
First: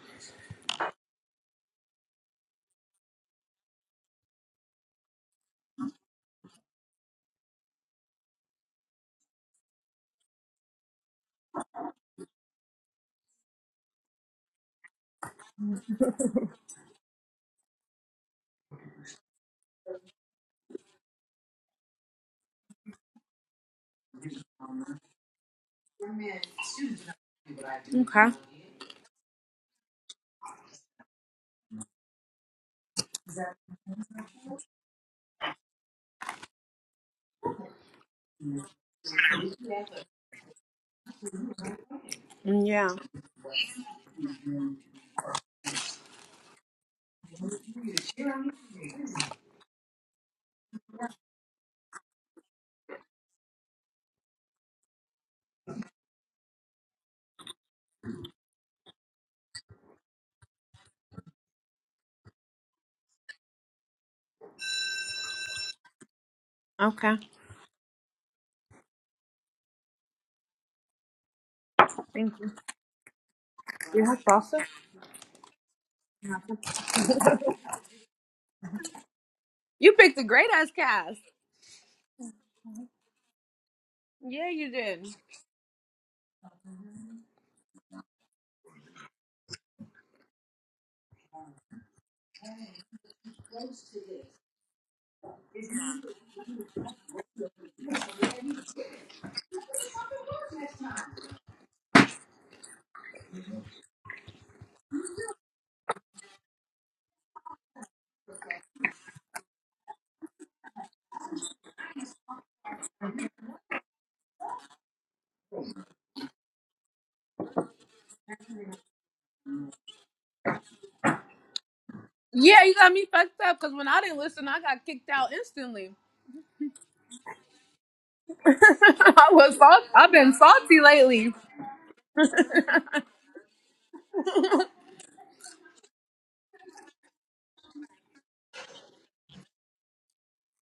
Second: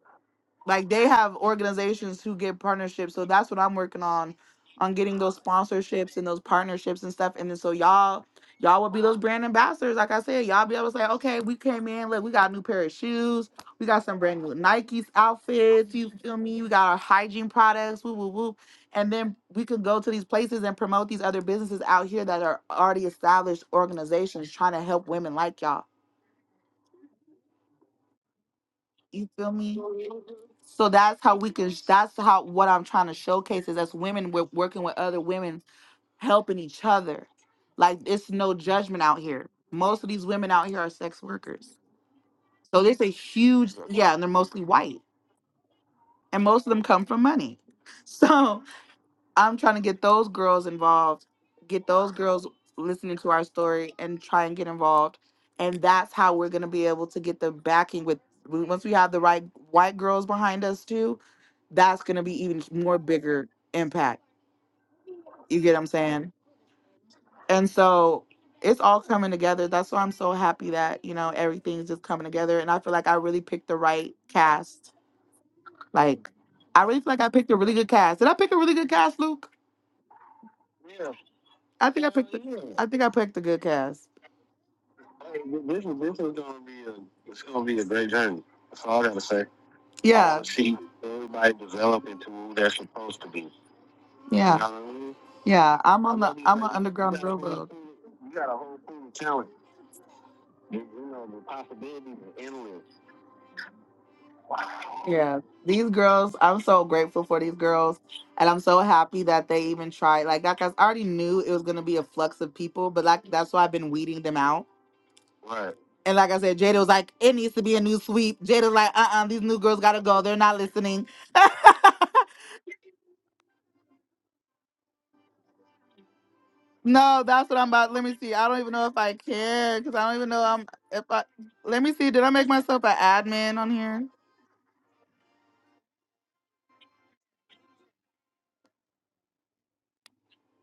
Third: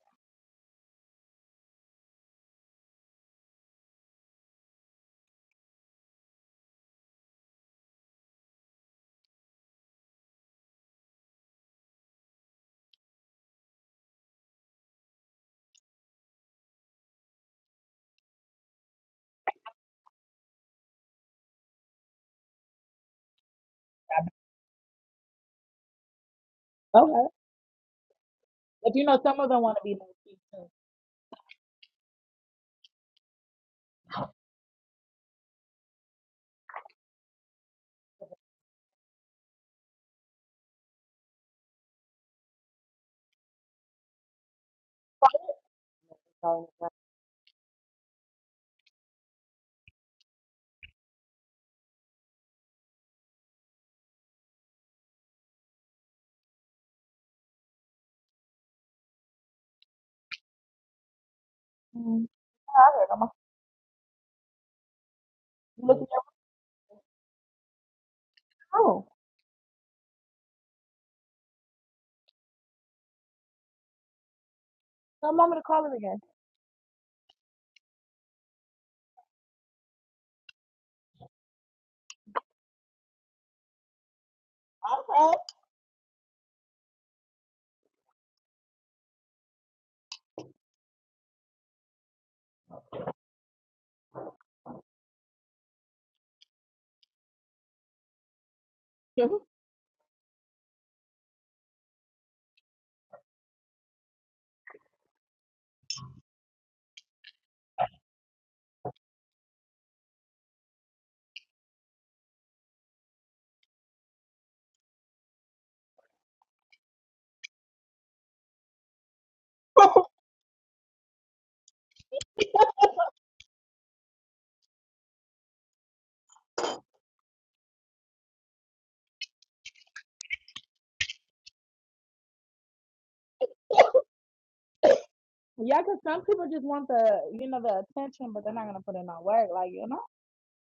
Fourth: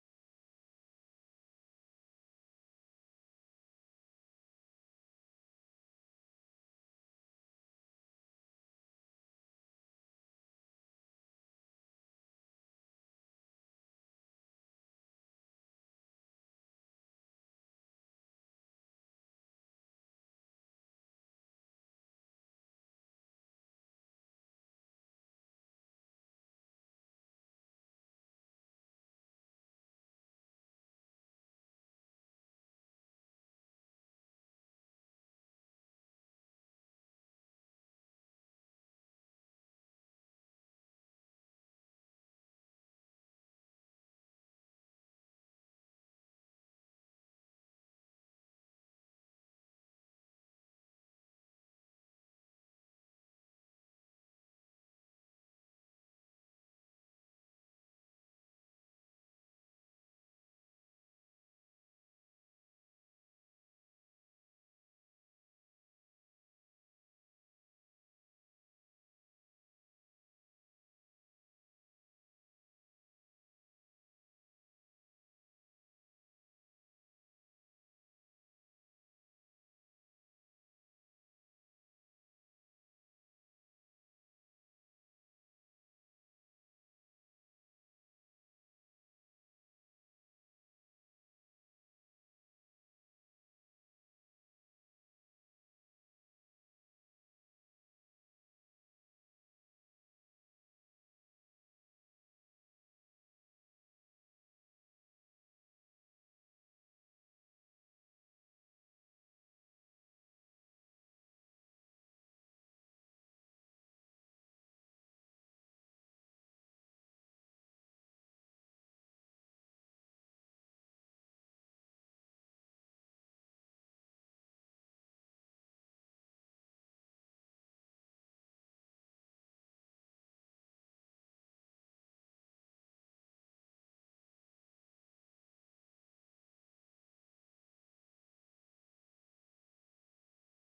A: Like they have organizations who get partnerships. So that's what I'm working on, on getting those sponsorships and those partnerships and stuff. And then so y'all, y'all will be those brand ambassadors. Like I said, y'all be able to say, okay, we came in, look, we got a new pair of shoes, we got some brand new Nike's outfits. You feel me? We got our hygiene products. Woo woo woo. And then we could go to these places and promote these other businesses out here that are already established organizations trying to help women like y'all.
C: okay.
B: Okay.
C: But you know,
A: You
C: some of
A: feel
C: them want
A: me?
C: to be more cute too.
A: So that's how we can. That's how what I'm trying to showcase is as women, we're working with other women, helping each other. Like it's no judgment out here. Most of these women out here are sex workers. So
B: Yeah.
A: there's a huge yeah, and they're mostly white, and most
C: So,
A: of them
C: like,
A: come from money. So I'm trying to get those girls involved, get those girls listening to our story, and try and get involved. And that's how we're gonna be able to get the backing with once we have the right white girls behind us too that's going to
C: mm,
A: be even
C: I
A: more
C: heard them.
A: bigger impact. You get what
C: You
A: I'm
C: Look at your
A: saying?
B: Okay.
A: And so it's all
C: room.
A: coming together. That's why I'm so happy that, you know, everything's just coming
B: Thank you.
A: together. And I feel like I really picked the
B: Do you
A: right
B: have salsa?
A: cast.
C: Tell mama to call it again.
A: Like, I really feel like I picked a really good cast. Did I pick a really good cast, Luke?
B: You picked a great ass
A: Yeah.
B: cast.
A: I think I picked. The, Yeah. I think I picked a good cast.
B: Yeah, you did.
C: Okay.
A: Hey, This is this is gonna be a it's gonna be a great journey. That's all I gotta say. I want Yeah. Uh, see everybody develop into who they're supposed to be. Yeah. Yeah. I'm on the I'm an underground railroad. Yeah. These girls, I'm so grateful for these girls. And I'm so happy that they even tried. Like, like I already knew it was gonna be a flux of people, but like that's why I've been weeding them out. And like I said, Jada was like, it needs to be a new sweep. Jada's like, uh uh these new girls gotta go. They're not listening.
B: Yeah, you got me fucked up because when I didn't listen, I got kicked out instantly.
A: No, that's what I'm about. Let me see. I don't even know if I
B: I was
A: can
B: salt-
A: because I
B: I've
A: don't even
B: been
A: know I'm
B: salty
A: if I.
B: lately.
A: Let me see. Did I make myself an admin on here?
C: yeah, cause some people just want the you know the attention, but they're not gonna put in no work. Like you know,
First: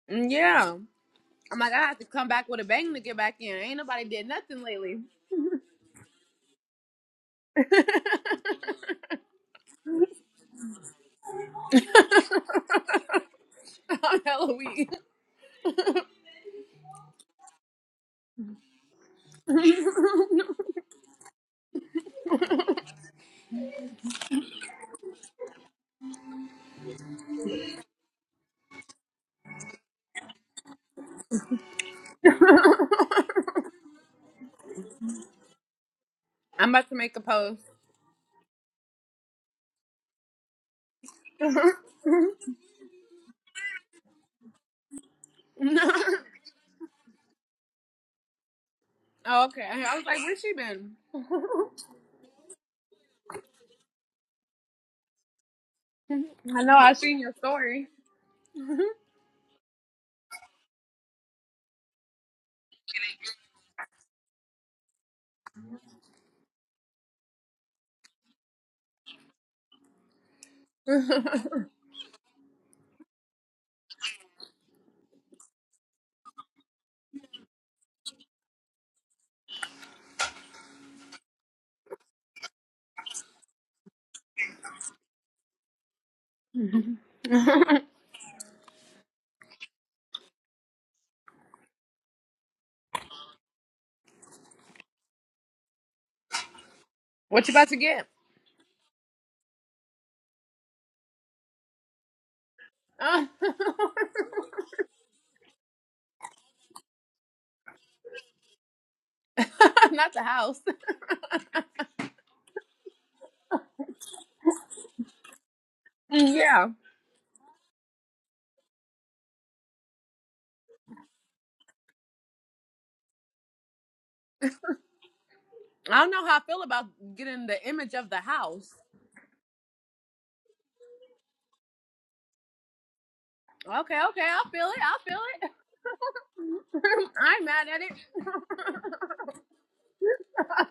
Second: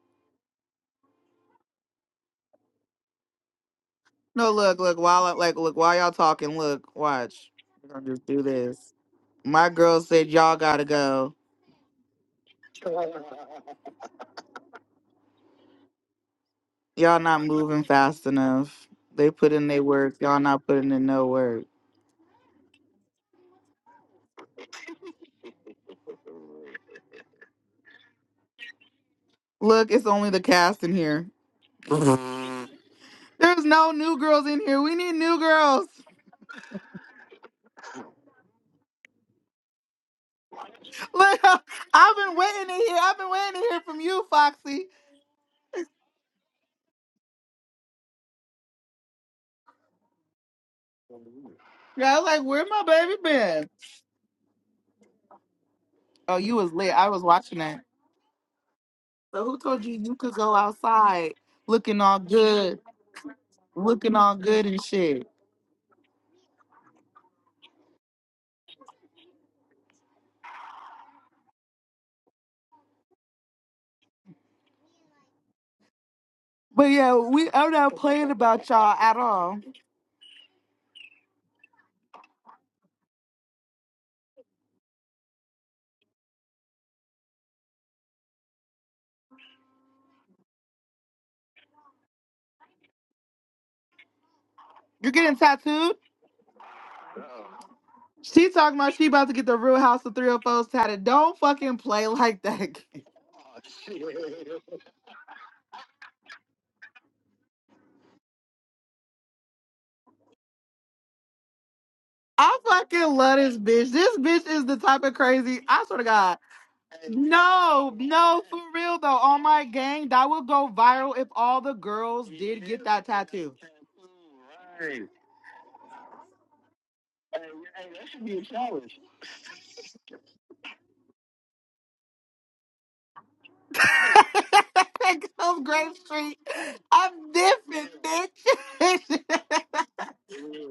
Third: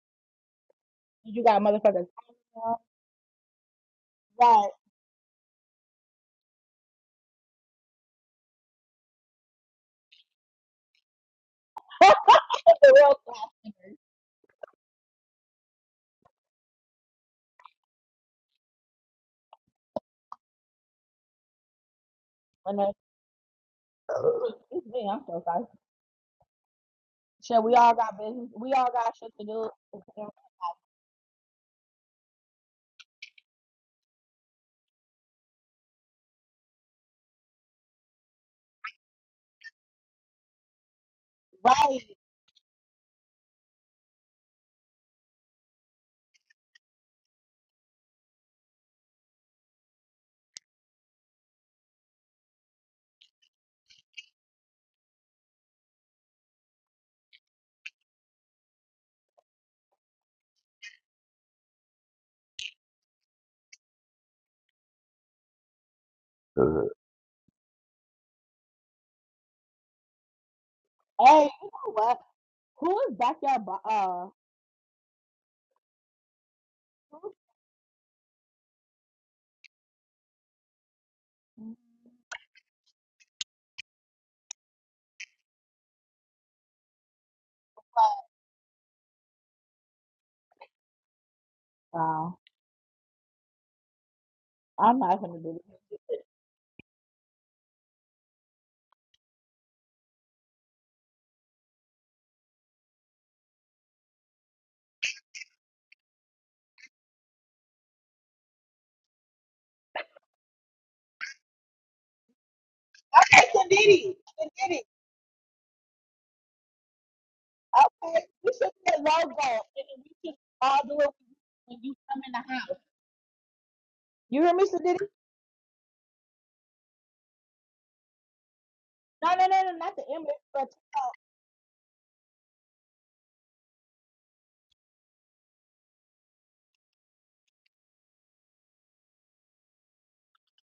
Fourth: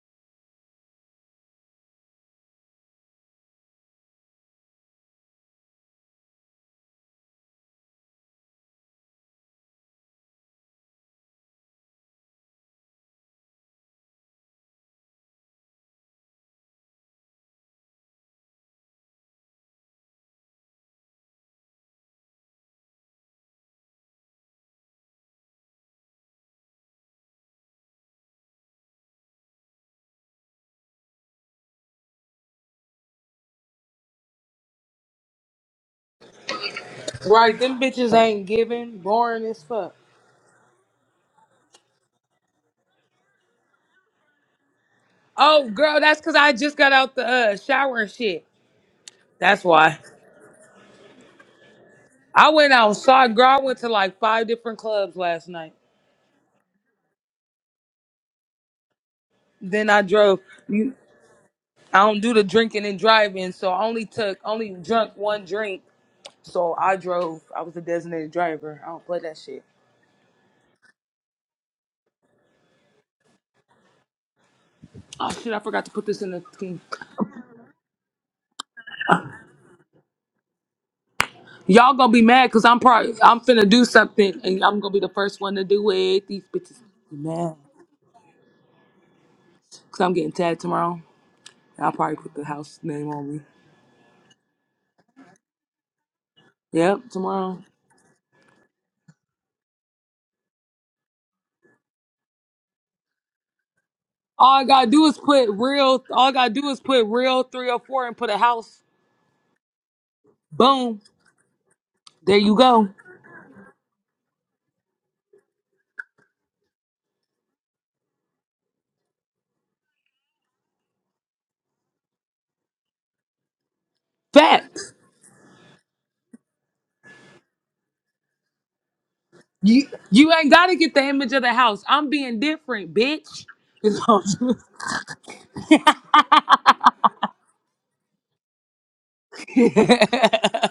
B: yeah.
C: you
B: I'm
C: got
B: like, I have to
C: motherfuckers.
B: come back with a bang to get back in. Ain't nobody did
A: No,
B: nothing
C: Right.
A: look, look.
B: lately.
A: While I, like look while y'all talking, look, watch. We're gonna just do this. My girl said y'all gotta go.
C: The real
B: I'm hella weak.
A: Y'all not moving fast enough. They put in their work. Y'all not putting in no work.
C: It's me. I'm so sorry. Shit, we all got business. We all got shit to do.
A: Look, it's only the cast in here. There's no new girls in here. We need new girls.
B: I'm about to make a
D: Right,
B: post.
D: them bitches ain't giving. Boring as fuck.
A: Look,
B: oh,
C: Right.
A: I've been waiting to hear. I've been waiting to hear from you, Foxy.
D: Oh, girl, that's because I just got out the uh, shower and shit. That's
B: okay. I
D: why.
B: was like, where's she been?
A: Yeah, I was like,
D: I
A: where
D: went
A: my baby
D: outside, girl. I
A: been?
D: went to like five different clubs last night.
A: Oh, you
B: I
A: was
B: know,
A: lit.
B: I
A: I
B: seen
A: was
B: your
A: watching that.
B: story.
A: So who told
D: Then
A: you
D: I
A: you could
D: drove.
A: go
D: You,
A: outside looking
D: I don't
A: all
D: do the
A: good,
D: drinking and driving, so I only
A: looking all
D: took
A: good
D: only
A: and
D: drunk
A: shit?
D: one drink. So
C: Uh,
D: I drove. I was a designated driver. I don't play that shit.
C: Hey,
B: what
C: you know what? Who is backyard? Bo- uh,
D: Oh shit! I forgot to put this in the thing.
A: But yeah,
C: who-
A: we I'm not playing about y'all at all.
D: Y'all gonna be mad because I'm probably I'm finna do something and I'm gonna be the first one to do it. These bitches be mad because I'm getting tagged tomorrow. I'll probably put
C: wow.
D: the house name on me.
C: I'm
A: You're
C: not
A: getting
C: gonna do this.
A: tattooed.
D: Yep,
B: you
D: tomorrow.
B: about to get?
A: She talking about she about to get the Real House of 304s tatted. Don't fucking play like that.
B: Uh,
D: All I gotta do is put real. All I gotta do is put real three or four and put a house.
B: not the house.
D: Boom. There you
A: I
D: go.
A: fucking love
C: Okay,
A: this bitch.
C: Kennedy.
A: This bitch is the
C: Kennedy.
A: type of crazy. I swear to God.
B: Yeah.
A: No,
C: Okay,
A: no,
C: we
A: for
C: should
A: real
C: get
A: though.
C: logo, and
A: On my
C: then
A: gang,
C: we
A: that
C: should
A: would go
C: all do it
A: viral if all the
C: when you come
A: girls
C: in the
A: did
C: house.
A: get that tattoo.
C: You hear me,
D: Facts.
C: Sadiddy?
B: I don't know how I feel about getting the image of the house.
C: No, no, no, no,
D: You
C: not the
D: you
C: image,
D: ain't
C: but
D: gotta get the image of the house. I'm being different, bitch.
B: Okay, okay,
D: Is all
B: I
D: I'm
B: feel it. I feel it.
A: Come Grape Street.
B: I
A: I'm
B: ain't mad at
A: different,
B: it.
A: bitch.
D: saying.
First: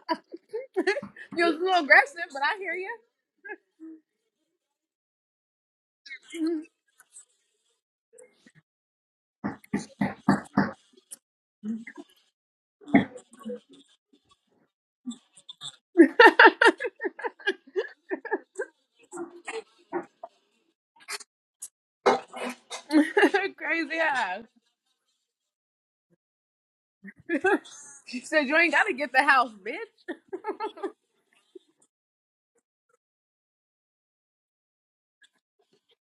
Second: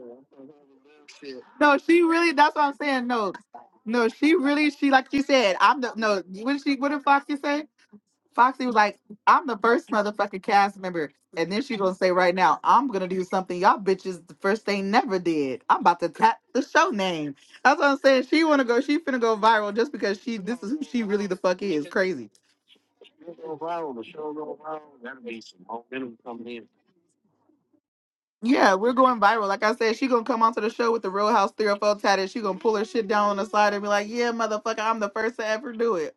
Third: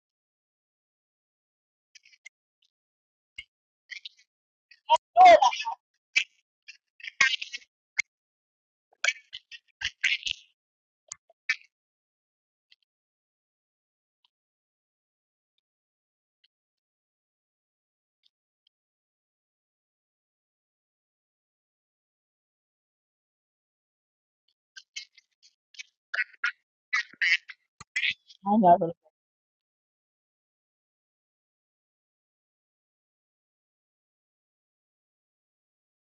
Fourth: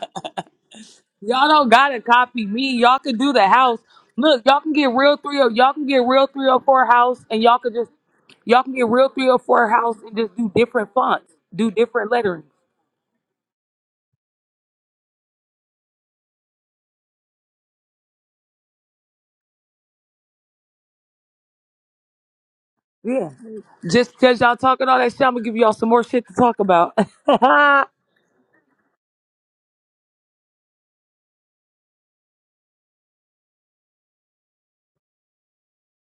B: You
D: y'all
B: was a
D: don't
A: no,
B: little
D: gotta
A: she
B: aggressive,
A: really.
B: but
D: copy
B: I
A: That's what
D: me.
A: I'm
B: hear you.
D: Y'all
A: saying.
D: can do
A: No,
D: the house.
A: no, she
D: Look, y'all
A: really.
D: can get
A: She like
D: real
A: you
C: do it.
D: three or
A: said.
D: y'all
A: I'm
D: can
A: the
D: get
A: no.
D: real three
A: What
D: or
A: did she?
D: four
A: What did
D: house,
A: Foxy
D: and y'all
A: say?
D: can just y'all
A: Foxy
D: can
A: was
D: get
A: like,
D: real three or
A: I'm the
D: four
A: first
D: house and just
A: motherfucking
D: do
A: cast
D: different
A: member.
D: fonts,
A: And then
D: do
A: she's gonna
D: different
A: say right
D: lettering.
A: now, I'm gonna do something y'all bitches the first they never did. I'm about to tap the show name. That's what I'm saying. She wanna go, she finna go viral just because she this is who she really the fuck is. Crazy.
D: Yeah.
A: You go
B: Crazy
A: viral, the
D: Just
A: show
D: because
B: ass.
D: y'all
A: go viral,
D: talking all that shit,
A: that'll
D: I'm
A: be
D: gonna give
A: some
D: y'all some more
A: momentum
D: shit to
A: coming
D: talk
A: in.
D: about. y'all
B: she said you
C: I
B: ain't
A: Yeah,
C: never.
B: gotta
A: we're
B: get the
A: going viral.
B: house,
A: Like I said,
B: bitch.
A: she gonna come onto the show with the Real House 304 tatted. She gonna pull her shit down on the side and be like, yeah, motherfucker, I'm the first to ever do it.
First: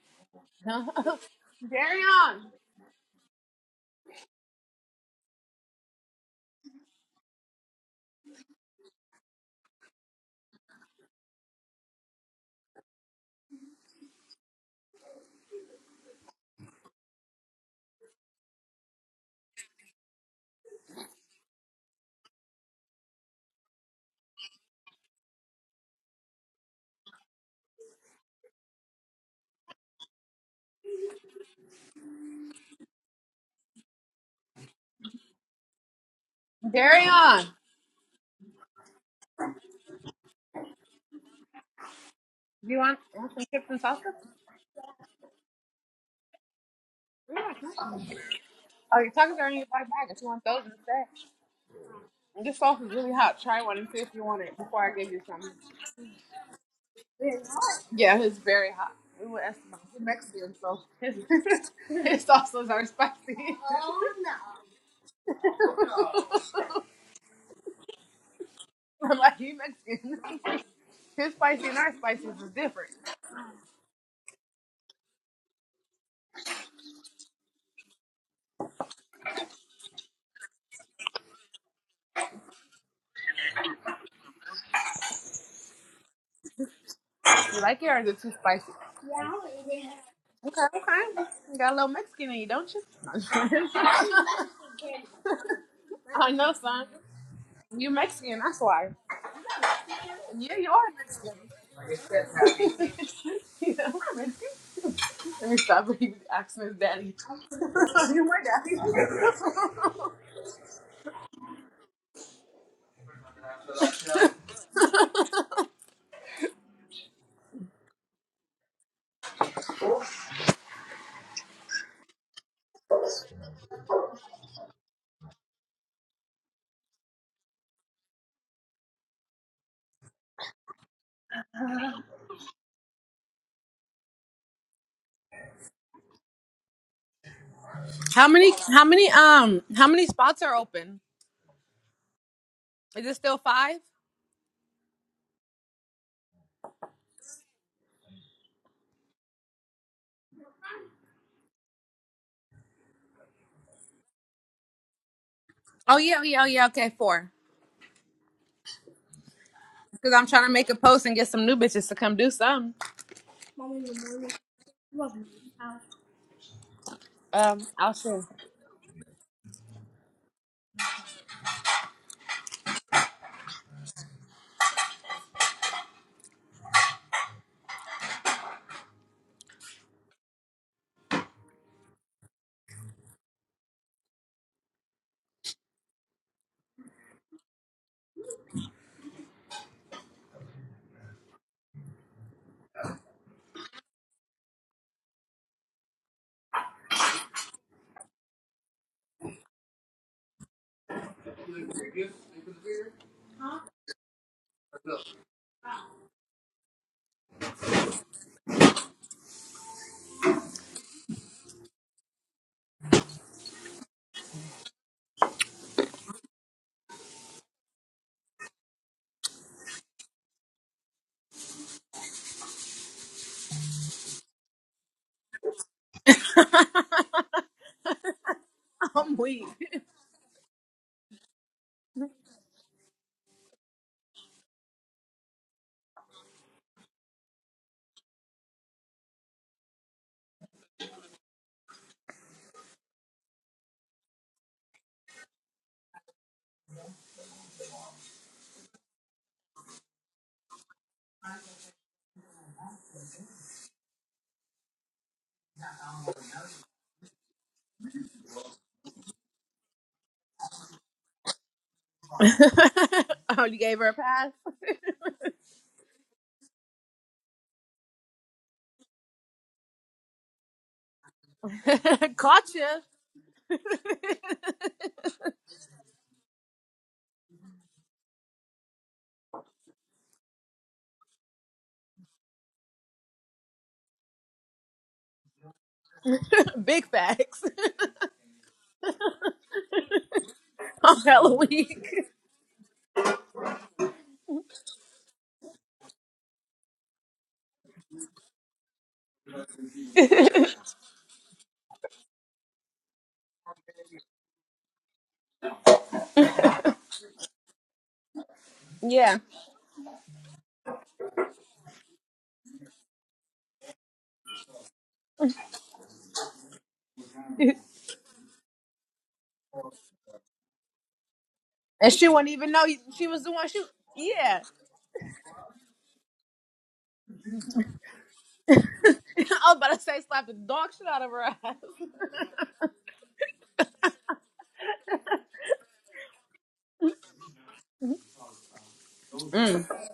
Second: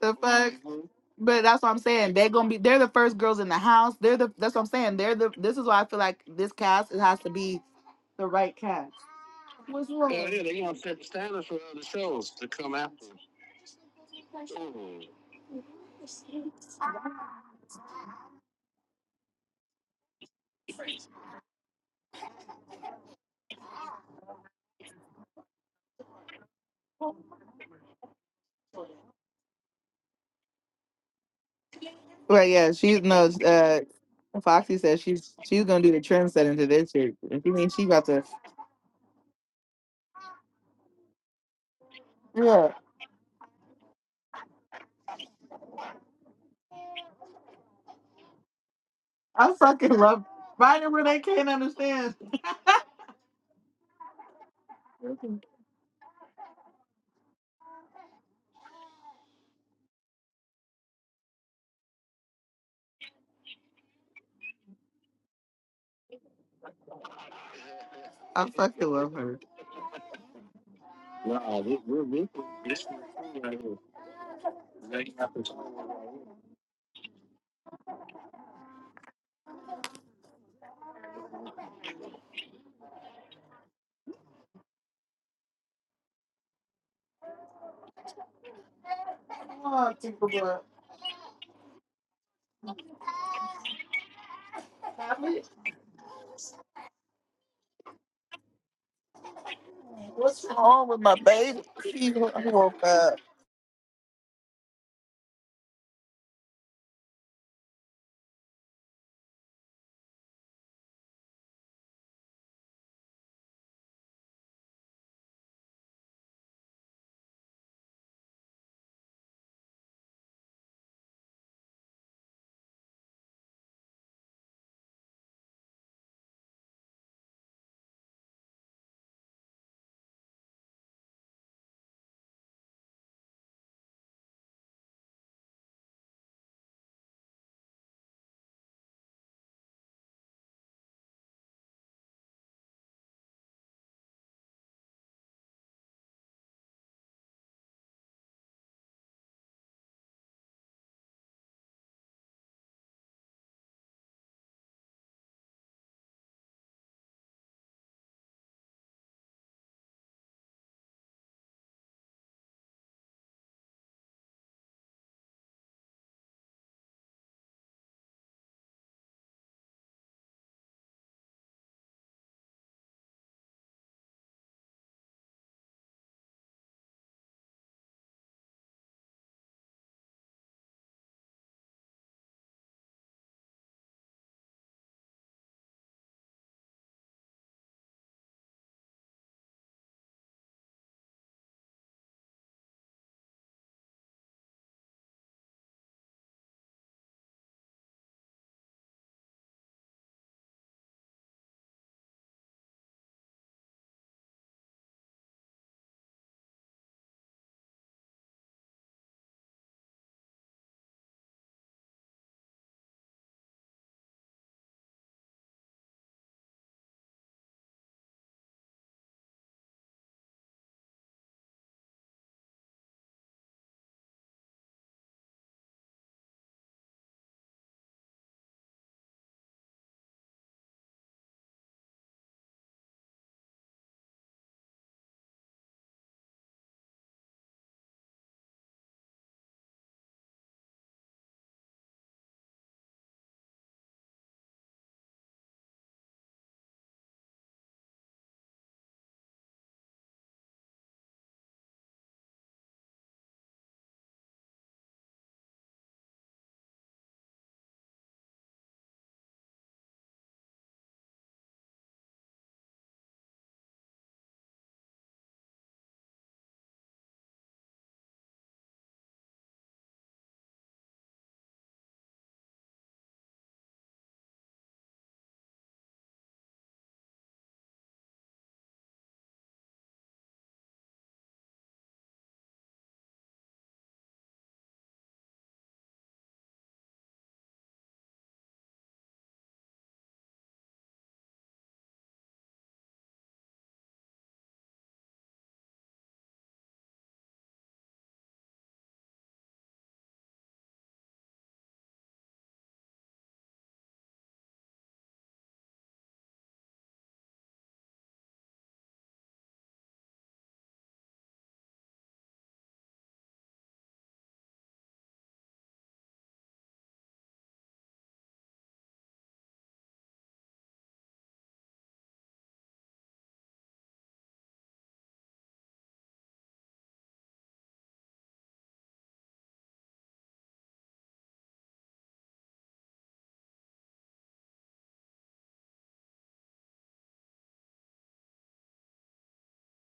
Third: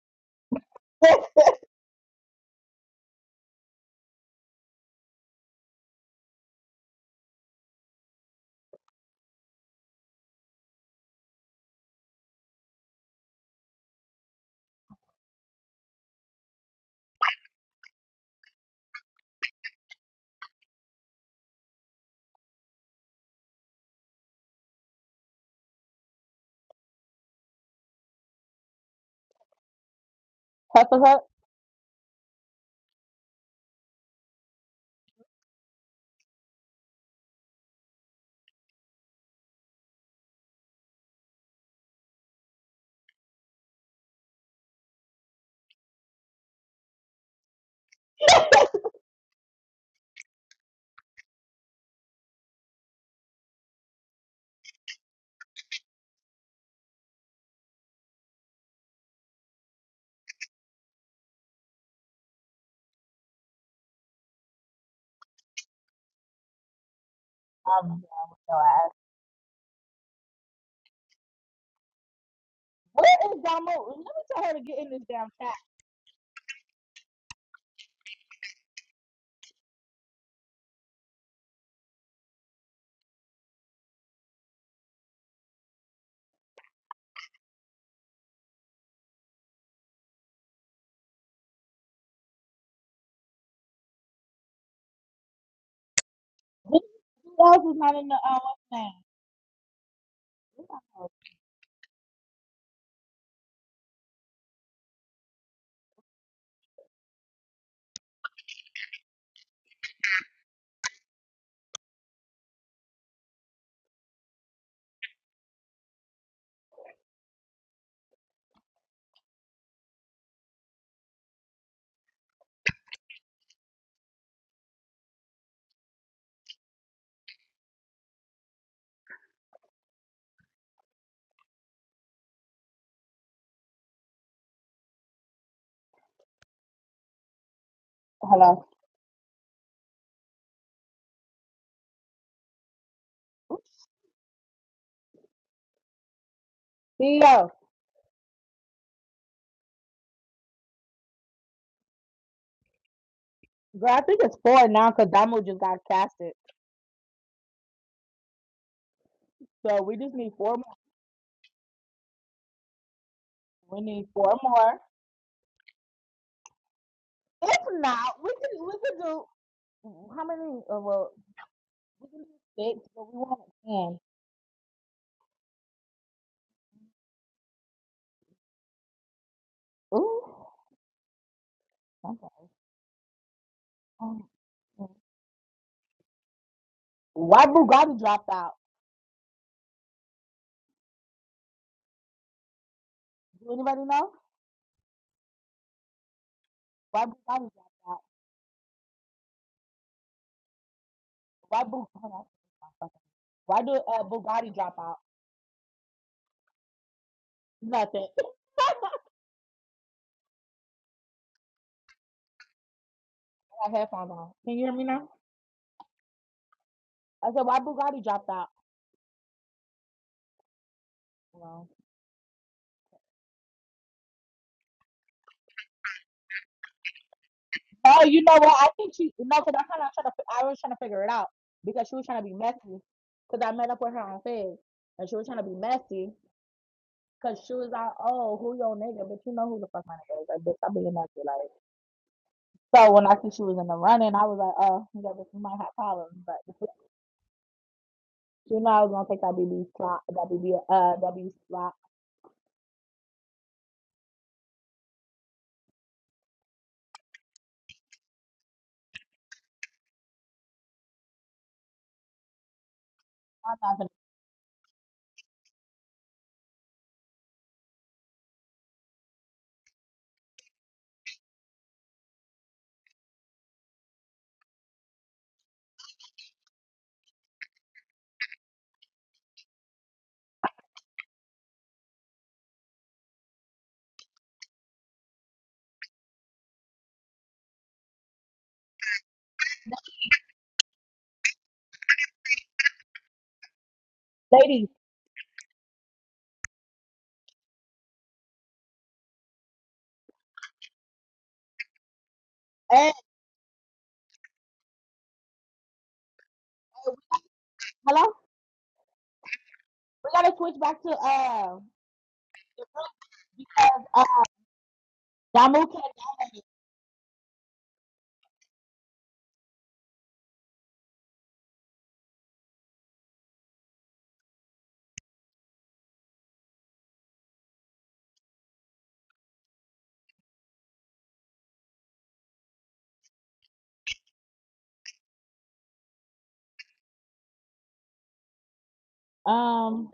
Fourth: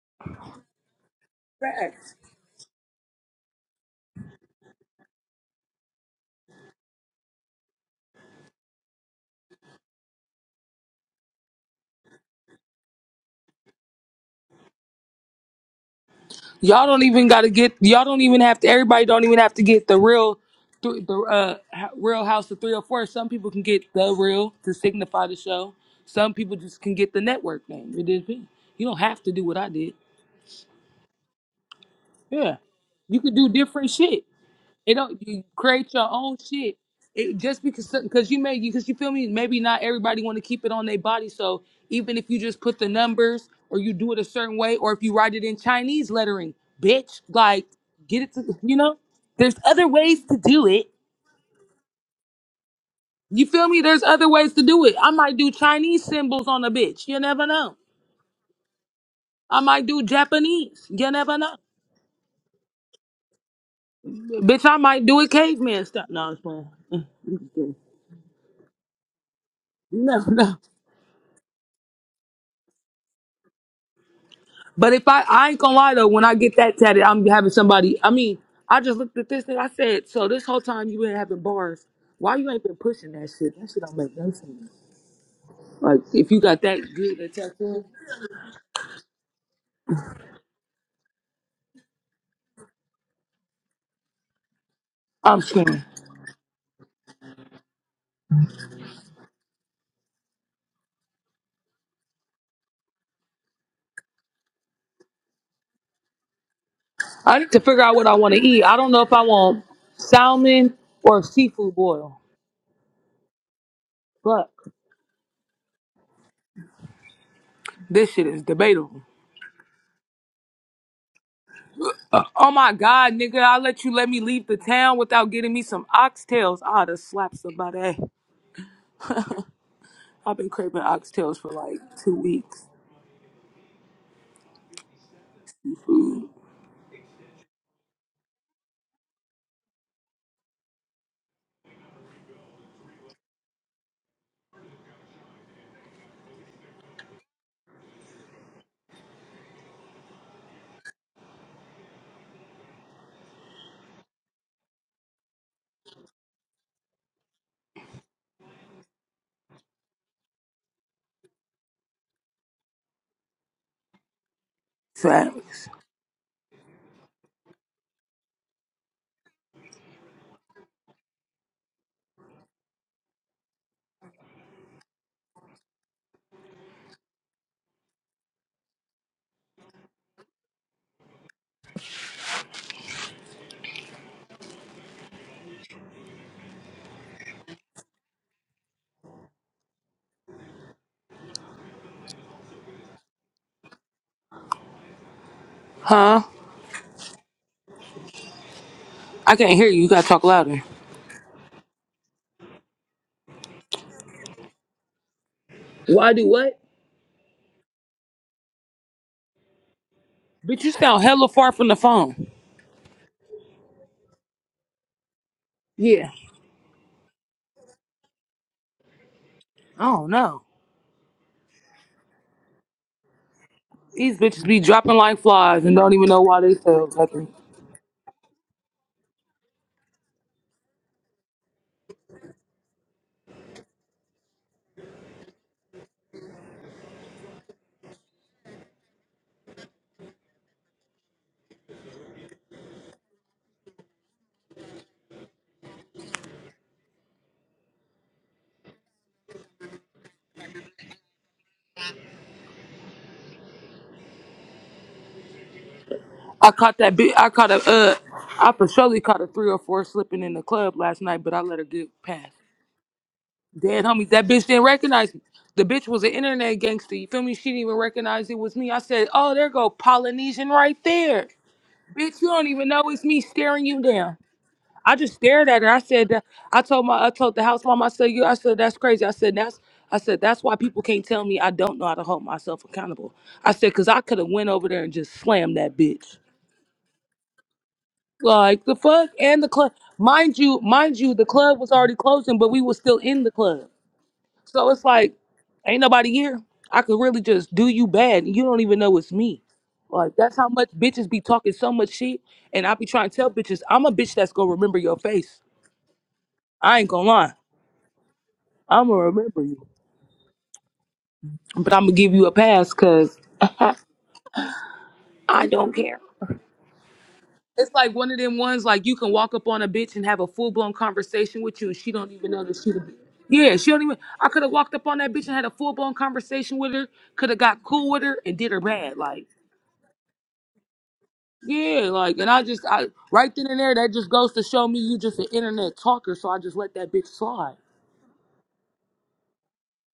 A: The fuck. But that's what I'm
B: Carry
A: saying.
D: Facts.
A: They're
B: on.
A: gonna be. They're the first girls in the house. They're the. That's what I'm saying. They're the. This is why I feel like this cast. It has to be the right cast. What's wrong? Yeah, yeah, they gonna set the standard for other shows to come after. Mhm.
D: don't even gotta get. Y'all don't even have to. Everybody don't even have to get the real, th- the uh, h- real House of 304. Some people can get the real to signify the show. Some people just can get the network name. It depends. You don't have to do what I did.
C: Cut the cut.
A: Right.
D: Yeah,
A: Yeah. She
D: you could
A: knows.
D: do
A: Uh,
D: different shit.
A: Foxy
D: It
A: says
D: don't
A: she's
D: you
A: she's gonna
D: create
A: do the
D: your
A: trim
D: own
A: setting to
D: shit.
A: this
B: Carry
A: shit.
D: It
B: on.
A: If you
D: just
A: mean she
D: because
A: about to.
D: because you may because you feel me. Maybe not everybody want to keep it on their body. So even if you just
B: Do
A: Yeah.
B: you
D: put the
B: want, want some
D: numbers
B: chips
D: or
B: and
D: you
B: salsa?
D: do it a certain way or if you write it in Chinese lettering, bitch,
B: Yeah.
D: like get it to you know.
B: Oh, your tacos are
A: I
D: There's
B: in your black
D: other
A: fucking
B: bag if
D: ways
A: love.
B: you
D: to
B: want those
D: do it.
A: Right where
B: instead.
A: they can't understand.
B: This sauce is really hot.
D: You
B: Try
D: feel
B: one
D: me?
B: and see
D: There's
B: if you
D: other
B: want
D: ways
B: it
D: to
B: before
D: do
B: I
D: it. I
B: give you
D: might do
B: some.
D: Chinese symbols on a bitch. You never know.
B: Yeah, it's very hot. We went
D: I
B: Esteban.
D: might do
B: We're Mexican, so
D: Japanese. You
B: his,
D: never know.
B: his salsas are spicy.
D: Bitch, I might do it caveman stuff. No, it's fine.
C: I'm down with
A: I
C: your
A: fucking
C: ass.
A: love
B: I'm like,
A: her.
B: you
D: You
B: Mexican.
D: never know.
B: His
A: Wow,
B: spicy and
A: this,
B: our spicy is
A: this, this,
B: different.
C: Where is
A: this,
C: Damo? Let me tell her to get in
D: But
C: this
D: if I,
C: damn
D: I
C: chat.
D: ain't gonna lie though, when I get that tatted, I'm having somebody. I mean, I just looked at this thing. I said, so this whole time you been having bars, why you ain't been pushing that shit? That shit don't make no sense. Like if you got that good a
B: You like
D: tattoo,
B: it or is it too spicy?
A: Oh,
B: Okay, okay. You got a little Mexican in you, don't you?
D: I'm scared.
B: I know,
C: Who
B: son.
C: who else is
B: You
C: not in the uh,
B: Mexican, that's
C: what's the
B: why.
C: name?
A: What's
B: Yeah, you are
A: wrong with
C: Oh,
A: my
B: Mexican.
A: baby? She woke up.
B: you know, I'm Mexican. Let me stop asking his daddy.
D: I need to figure out what I
B: You're
D: want
B: my
D: to eat. I
B: daddy.
D: don't know if I want salmon or seafood boil, but this shit is debatable. Uh, oh my god, nigga! I let you let me leave the town without getting me some oxtails. I'd have slapped somebody. I've been craving oxtails for like two weeks.
B: How many?
C: hello.
B: How many? Um, how many spots are open? Is it still five?
C: CEO. Girl, I think it's four now because Damo just got
B: Oh yeah, oh,
C: casted.
B: yeah, oh yeah. Okay, four.
C: So we
B: Because
C: just
B: I'm
C: need
B: trying to
C: four
B: make
C: more.
B: a post and get some new bitches to come do something.
C: We need four more.
D: Facts.
C: If
B: Um, I'll
C: not,
B: see.
C: we can we can do how many? Uh, well, we can do six, but we want ten. Ooh. Okay. Um, Why Bugatti dropped out? Do anybody know?
D: Huh?
C: Why Bugatti dropped out?
D: I can't hear you. You gotta talk louder.
C: Why Bug? Hold on. Why do uh, Bugatti drop out?
D: Why do what?
C: Nothing. I
D: Bitch, you sound hella far from the phone.
C: got headphones on. Can you hear me now?
D: Yeah.
C: I said, why Bugatti dropped out?
D: I don't know.
C: Well,
D: These bitches be dropping like flies and don't even know why they fell. nothing.
C: oh, you know what? I think she
B: I'm
C: no,
B: weak.
C: because I kind of trying to. I was trying to figure it out because she was trying to be messy. Because I met up with her on Fizz, and she was trying to be messy because she was like, "Oh, who your nigga?" But you know who the fuck my nigga is? Like, bitch, I'm being messy. Like, so when I see she was in the running, I was like, "Oh, yeah, this you might have problems." But you know, I was gonna take that BB slot, that BB, uh, W slot.
D: I caught that bitch. I caught a. Uh, I for surely caught a three or four slipping in the club last night, but I let her get past.
B: oh,
C: I'm
B: you
C: not
B: gave
D: Dead
B: her
C: gonna,
B: a
D: homies, that
B: pass.
D: bitch didn't recognize me. The bitch was an internet gangster. You feel me? She didn't even recognize it was me. I said, "Oh, there go Polynesian right there, bitch. You don't
B: Caught
D: even
B: you.
D: know it's me staring you down." I just stared at her. I said, I told my, I told the house mom, I said, you, I said, that's crazy. I said, that's, I said, that's why people can't tell me I don't know how to hold myself accountable. I said, cause I could have went over there and just slammed that bitch.
B: Big facts.
D: Like the fuck and the club, mind you,
B: I'm
D: mind you, the
B: hella
D: club was
B: weak.
D: already closing, but we was still in the club.
C: ladies.
D: So it's like, ain't nobody here. I could really just do you bad, and you don't even know it's me. Like that's how much bitches be talking so much shit, and I be
C: Hey,
D: trying to tell bitches, I'm a bitch that's gonna remember your face. I ain't gonna lie.
C: hello.
D: I'm gonna
B: Yeah,
D: remember you,
C: We gotta switch back to uh,
D: but I'm gonna give you a pass because
C: uh,
D: I
C: Damu
D: don't
C: K
D: care.
B: and
D: It's like one of them ones like you can walk up on a bitch and have a full blown conversation with you, and she
B: she
D: don't
B: wouldn't
D: even know
B: even
D: that
B: know
D: she. the bi-
B: she was the one.
D: Yeah,
B: She
D: she don't even. I
B: yeah.
D: could have walked up on that bitch and had a full blown conversation with her. Could have got cool with her and did her bad.
B: I
D: Like
B: was about to say slap the dog shit out of her ass.
D: yeah, like and I just I right then and there that just goes to show me you just an internet talker. So I just let that bitch slide.
B: Mm.
C: Um,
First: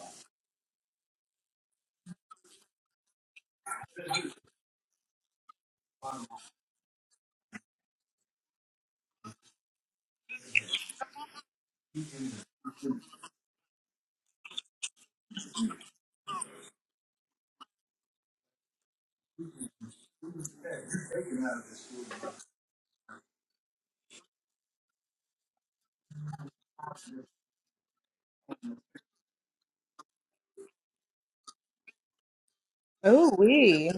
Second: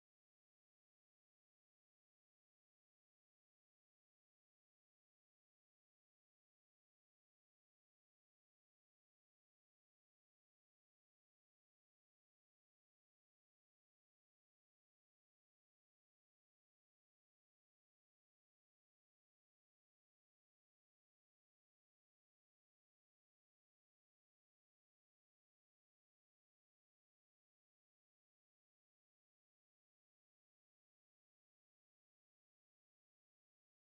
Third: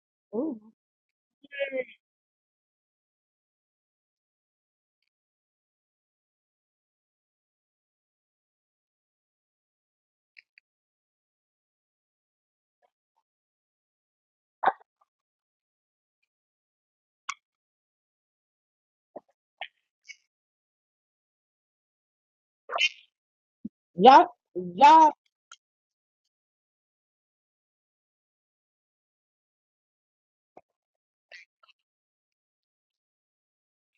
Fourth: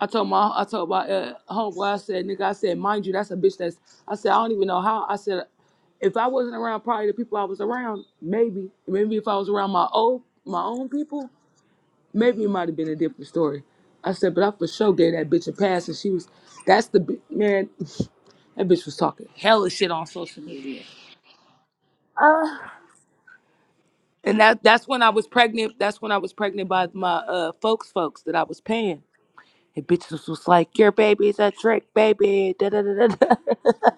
D: I told my
C: ooh,
D: I told my uh, homeboy, I said, nigga, I said, mind you, that's a bitch that's I said, I don't even know how. I said if I wasn't around probably the people I was around, maybe. Maybe if I was around my old my own people, maybe it might have been a different story. I said, but I for sure gave that bitch a pass and she was that's the bi- man, that bitch was talking hella shit on social media.
C: y'all,
D: And that that's when I
C: y'all,
D: was pregnant. That's when I was pregnant by my uh folks folks that I was paying. And bitches was like, Your baby's a trick, baby. Da, da, da, da, da.
B: Ooh wee,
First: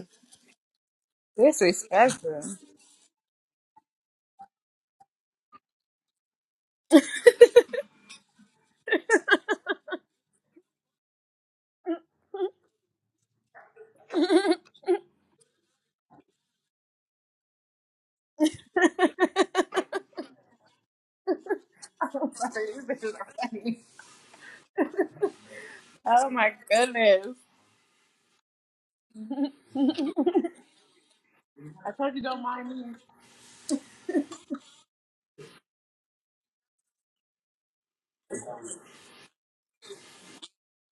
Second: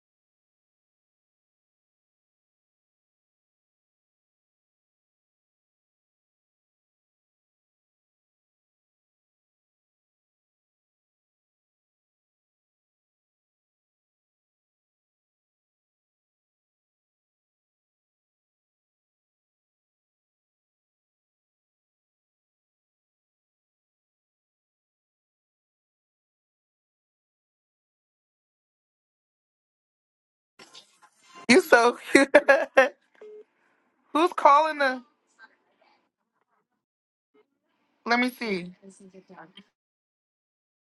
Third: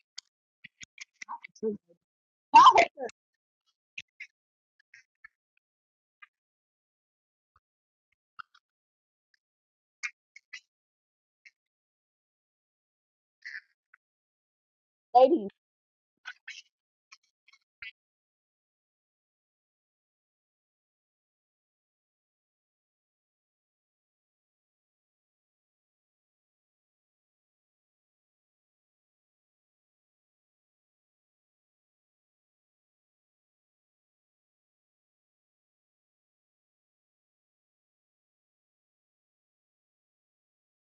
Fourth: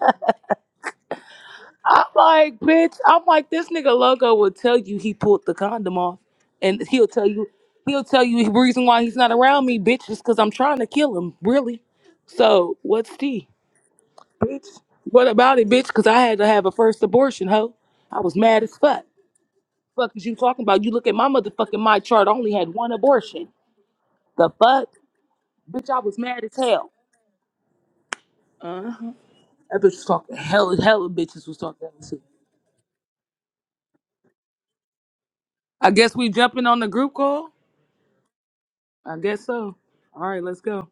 C: y'all,
B: disrespectful. These
D: like, bitch, I'm like, this nigga logo will tell you he pulled the condom off, and he'll tell you, he'll tell you the reason why he's not around me, bitch, is because I'm trying to kill him, really. So what's tea, bitch? What
C: ladies.
D: about it, bitch? Because I had to have a first abortion, hoe. I was mad as fuck. Fuck is you talking about? You look at my motherfucking my chart. I only had one
B: bitches are
D: abortion.
B: funny.
D: The fuck, bitch, I was
B: Oh
D: mad
B: my
D: as hell.
B: goodness.
D: That bitch was talking hell, hella bitches was
A: You
D: talking.
B: I
A: so
D: that
B: told
D: shit.
B: you
A: cute.
B: don't mind me.
A: Who's calling her?
D: I guess we jumping on the group call.
A: Let me see.
D: I guess so. All right, let's go.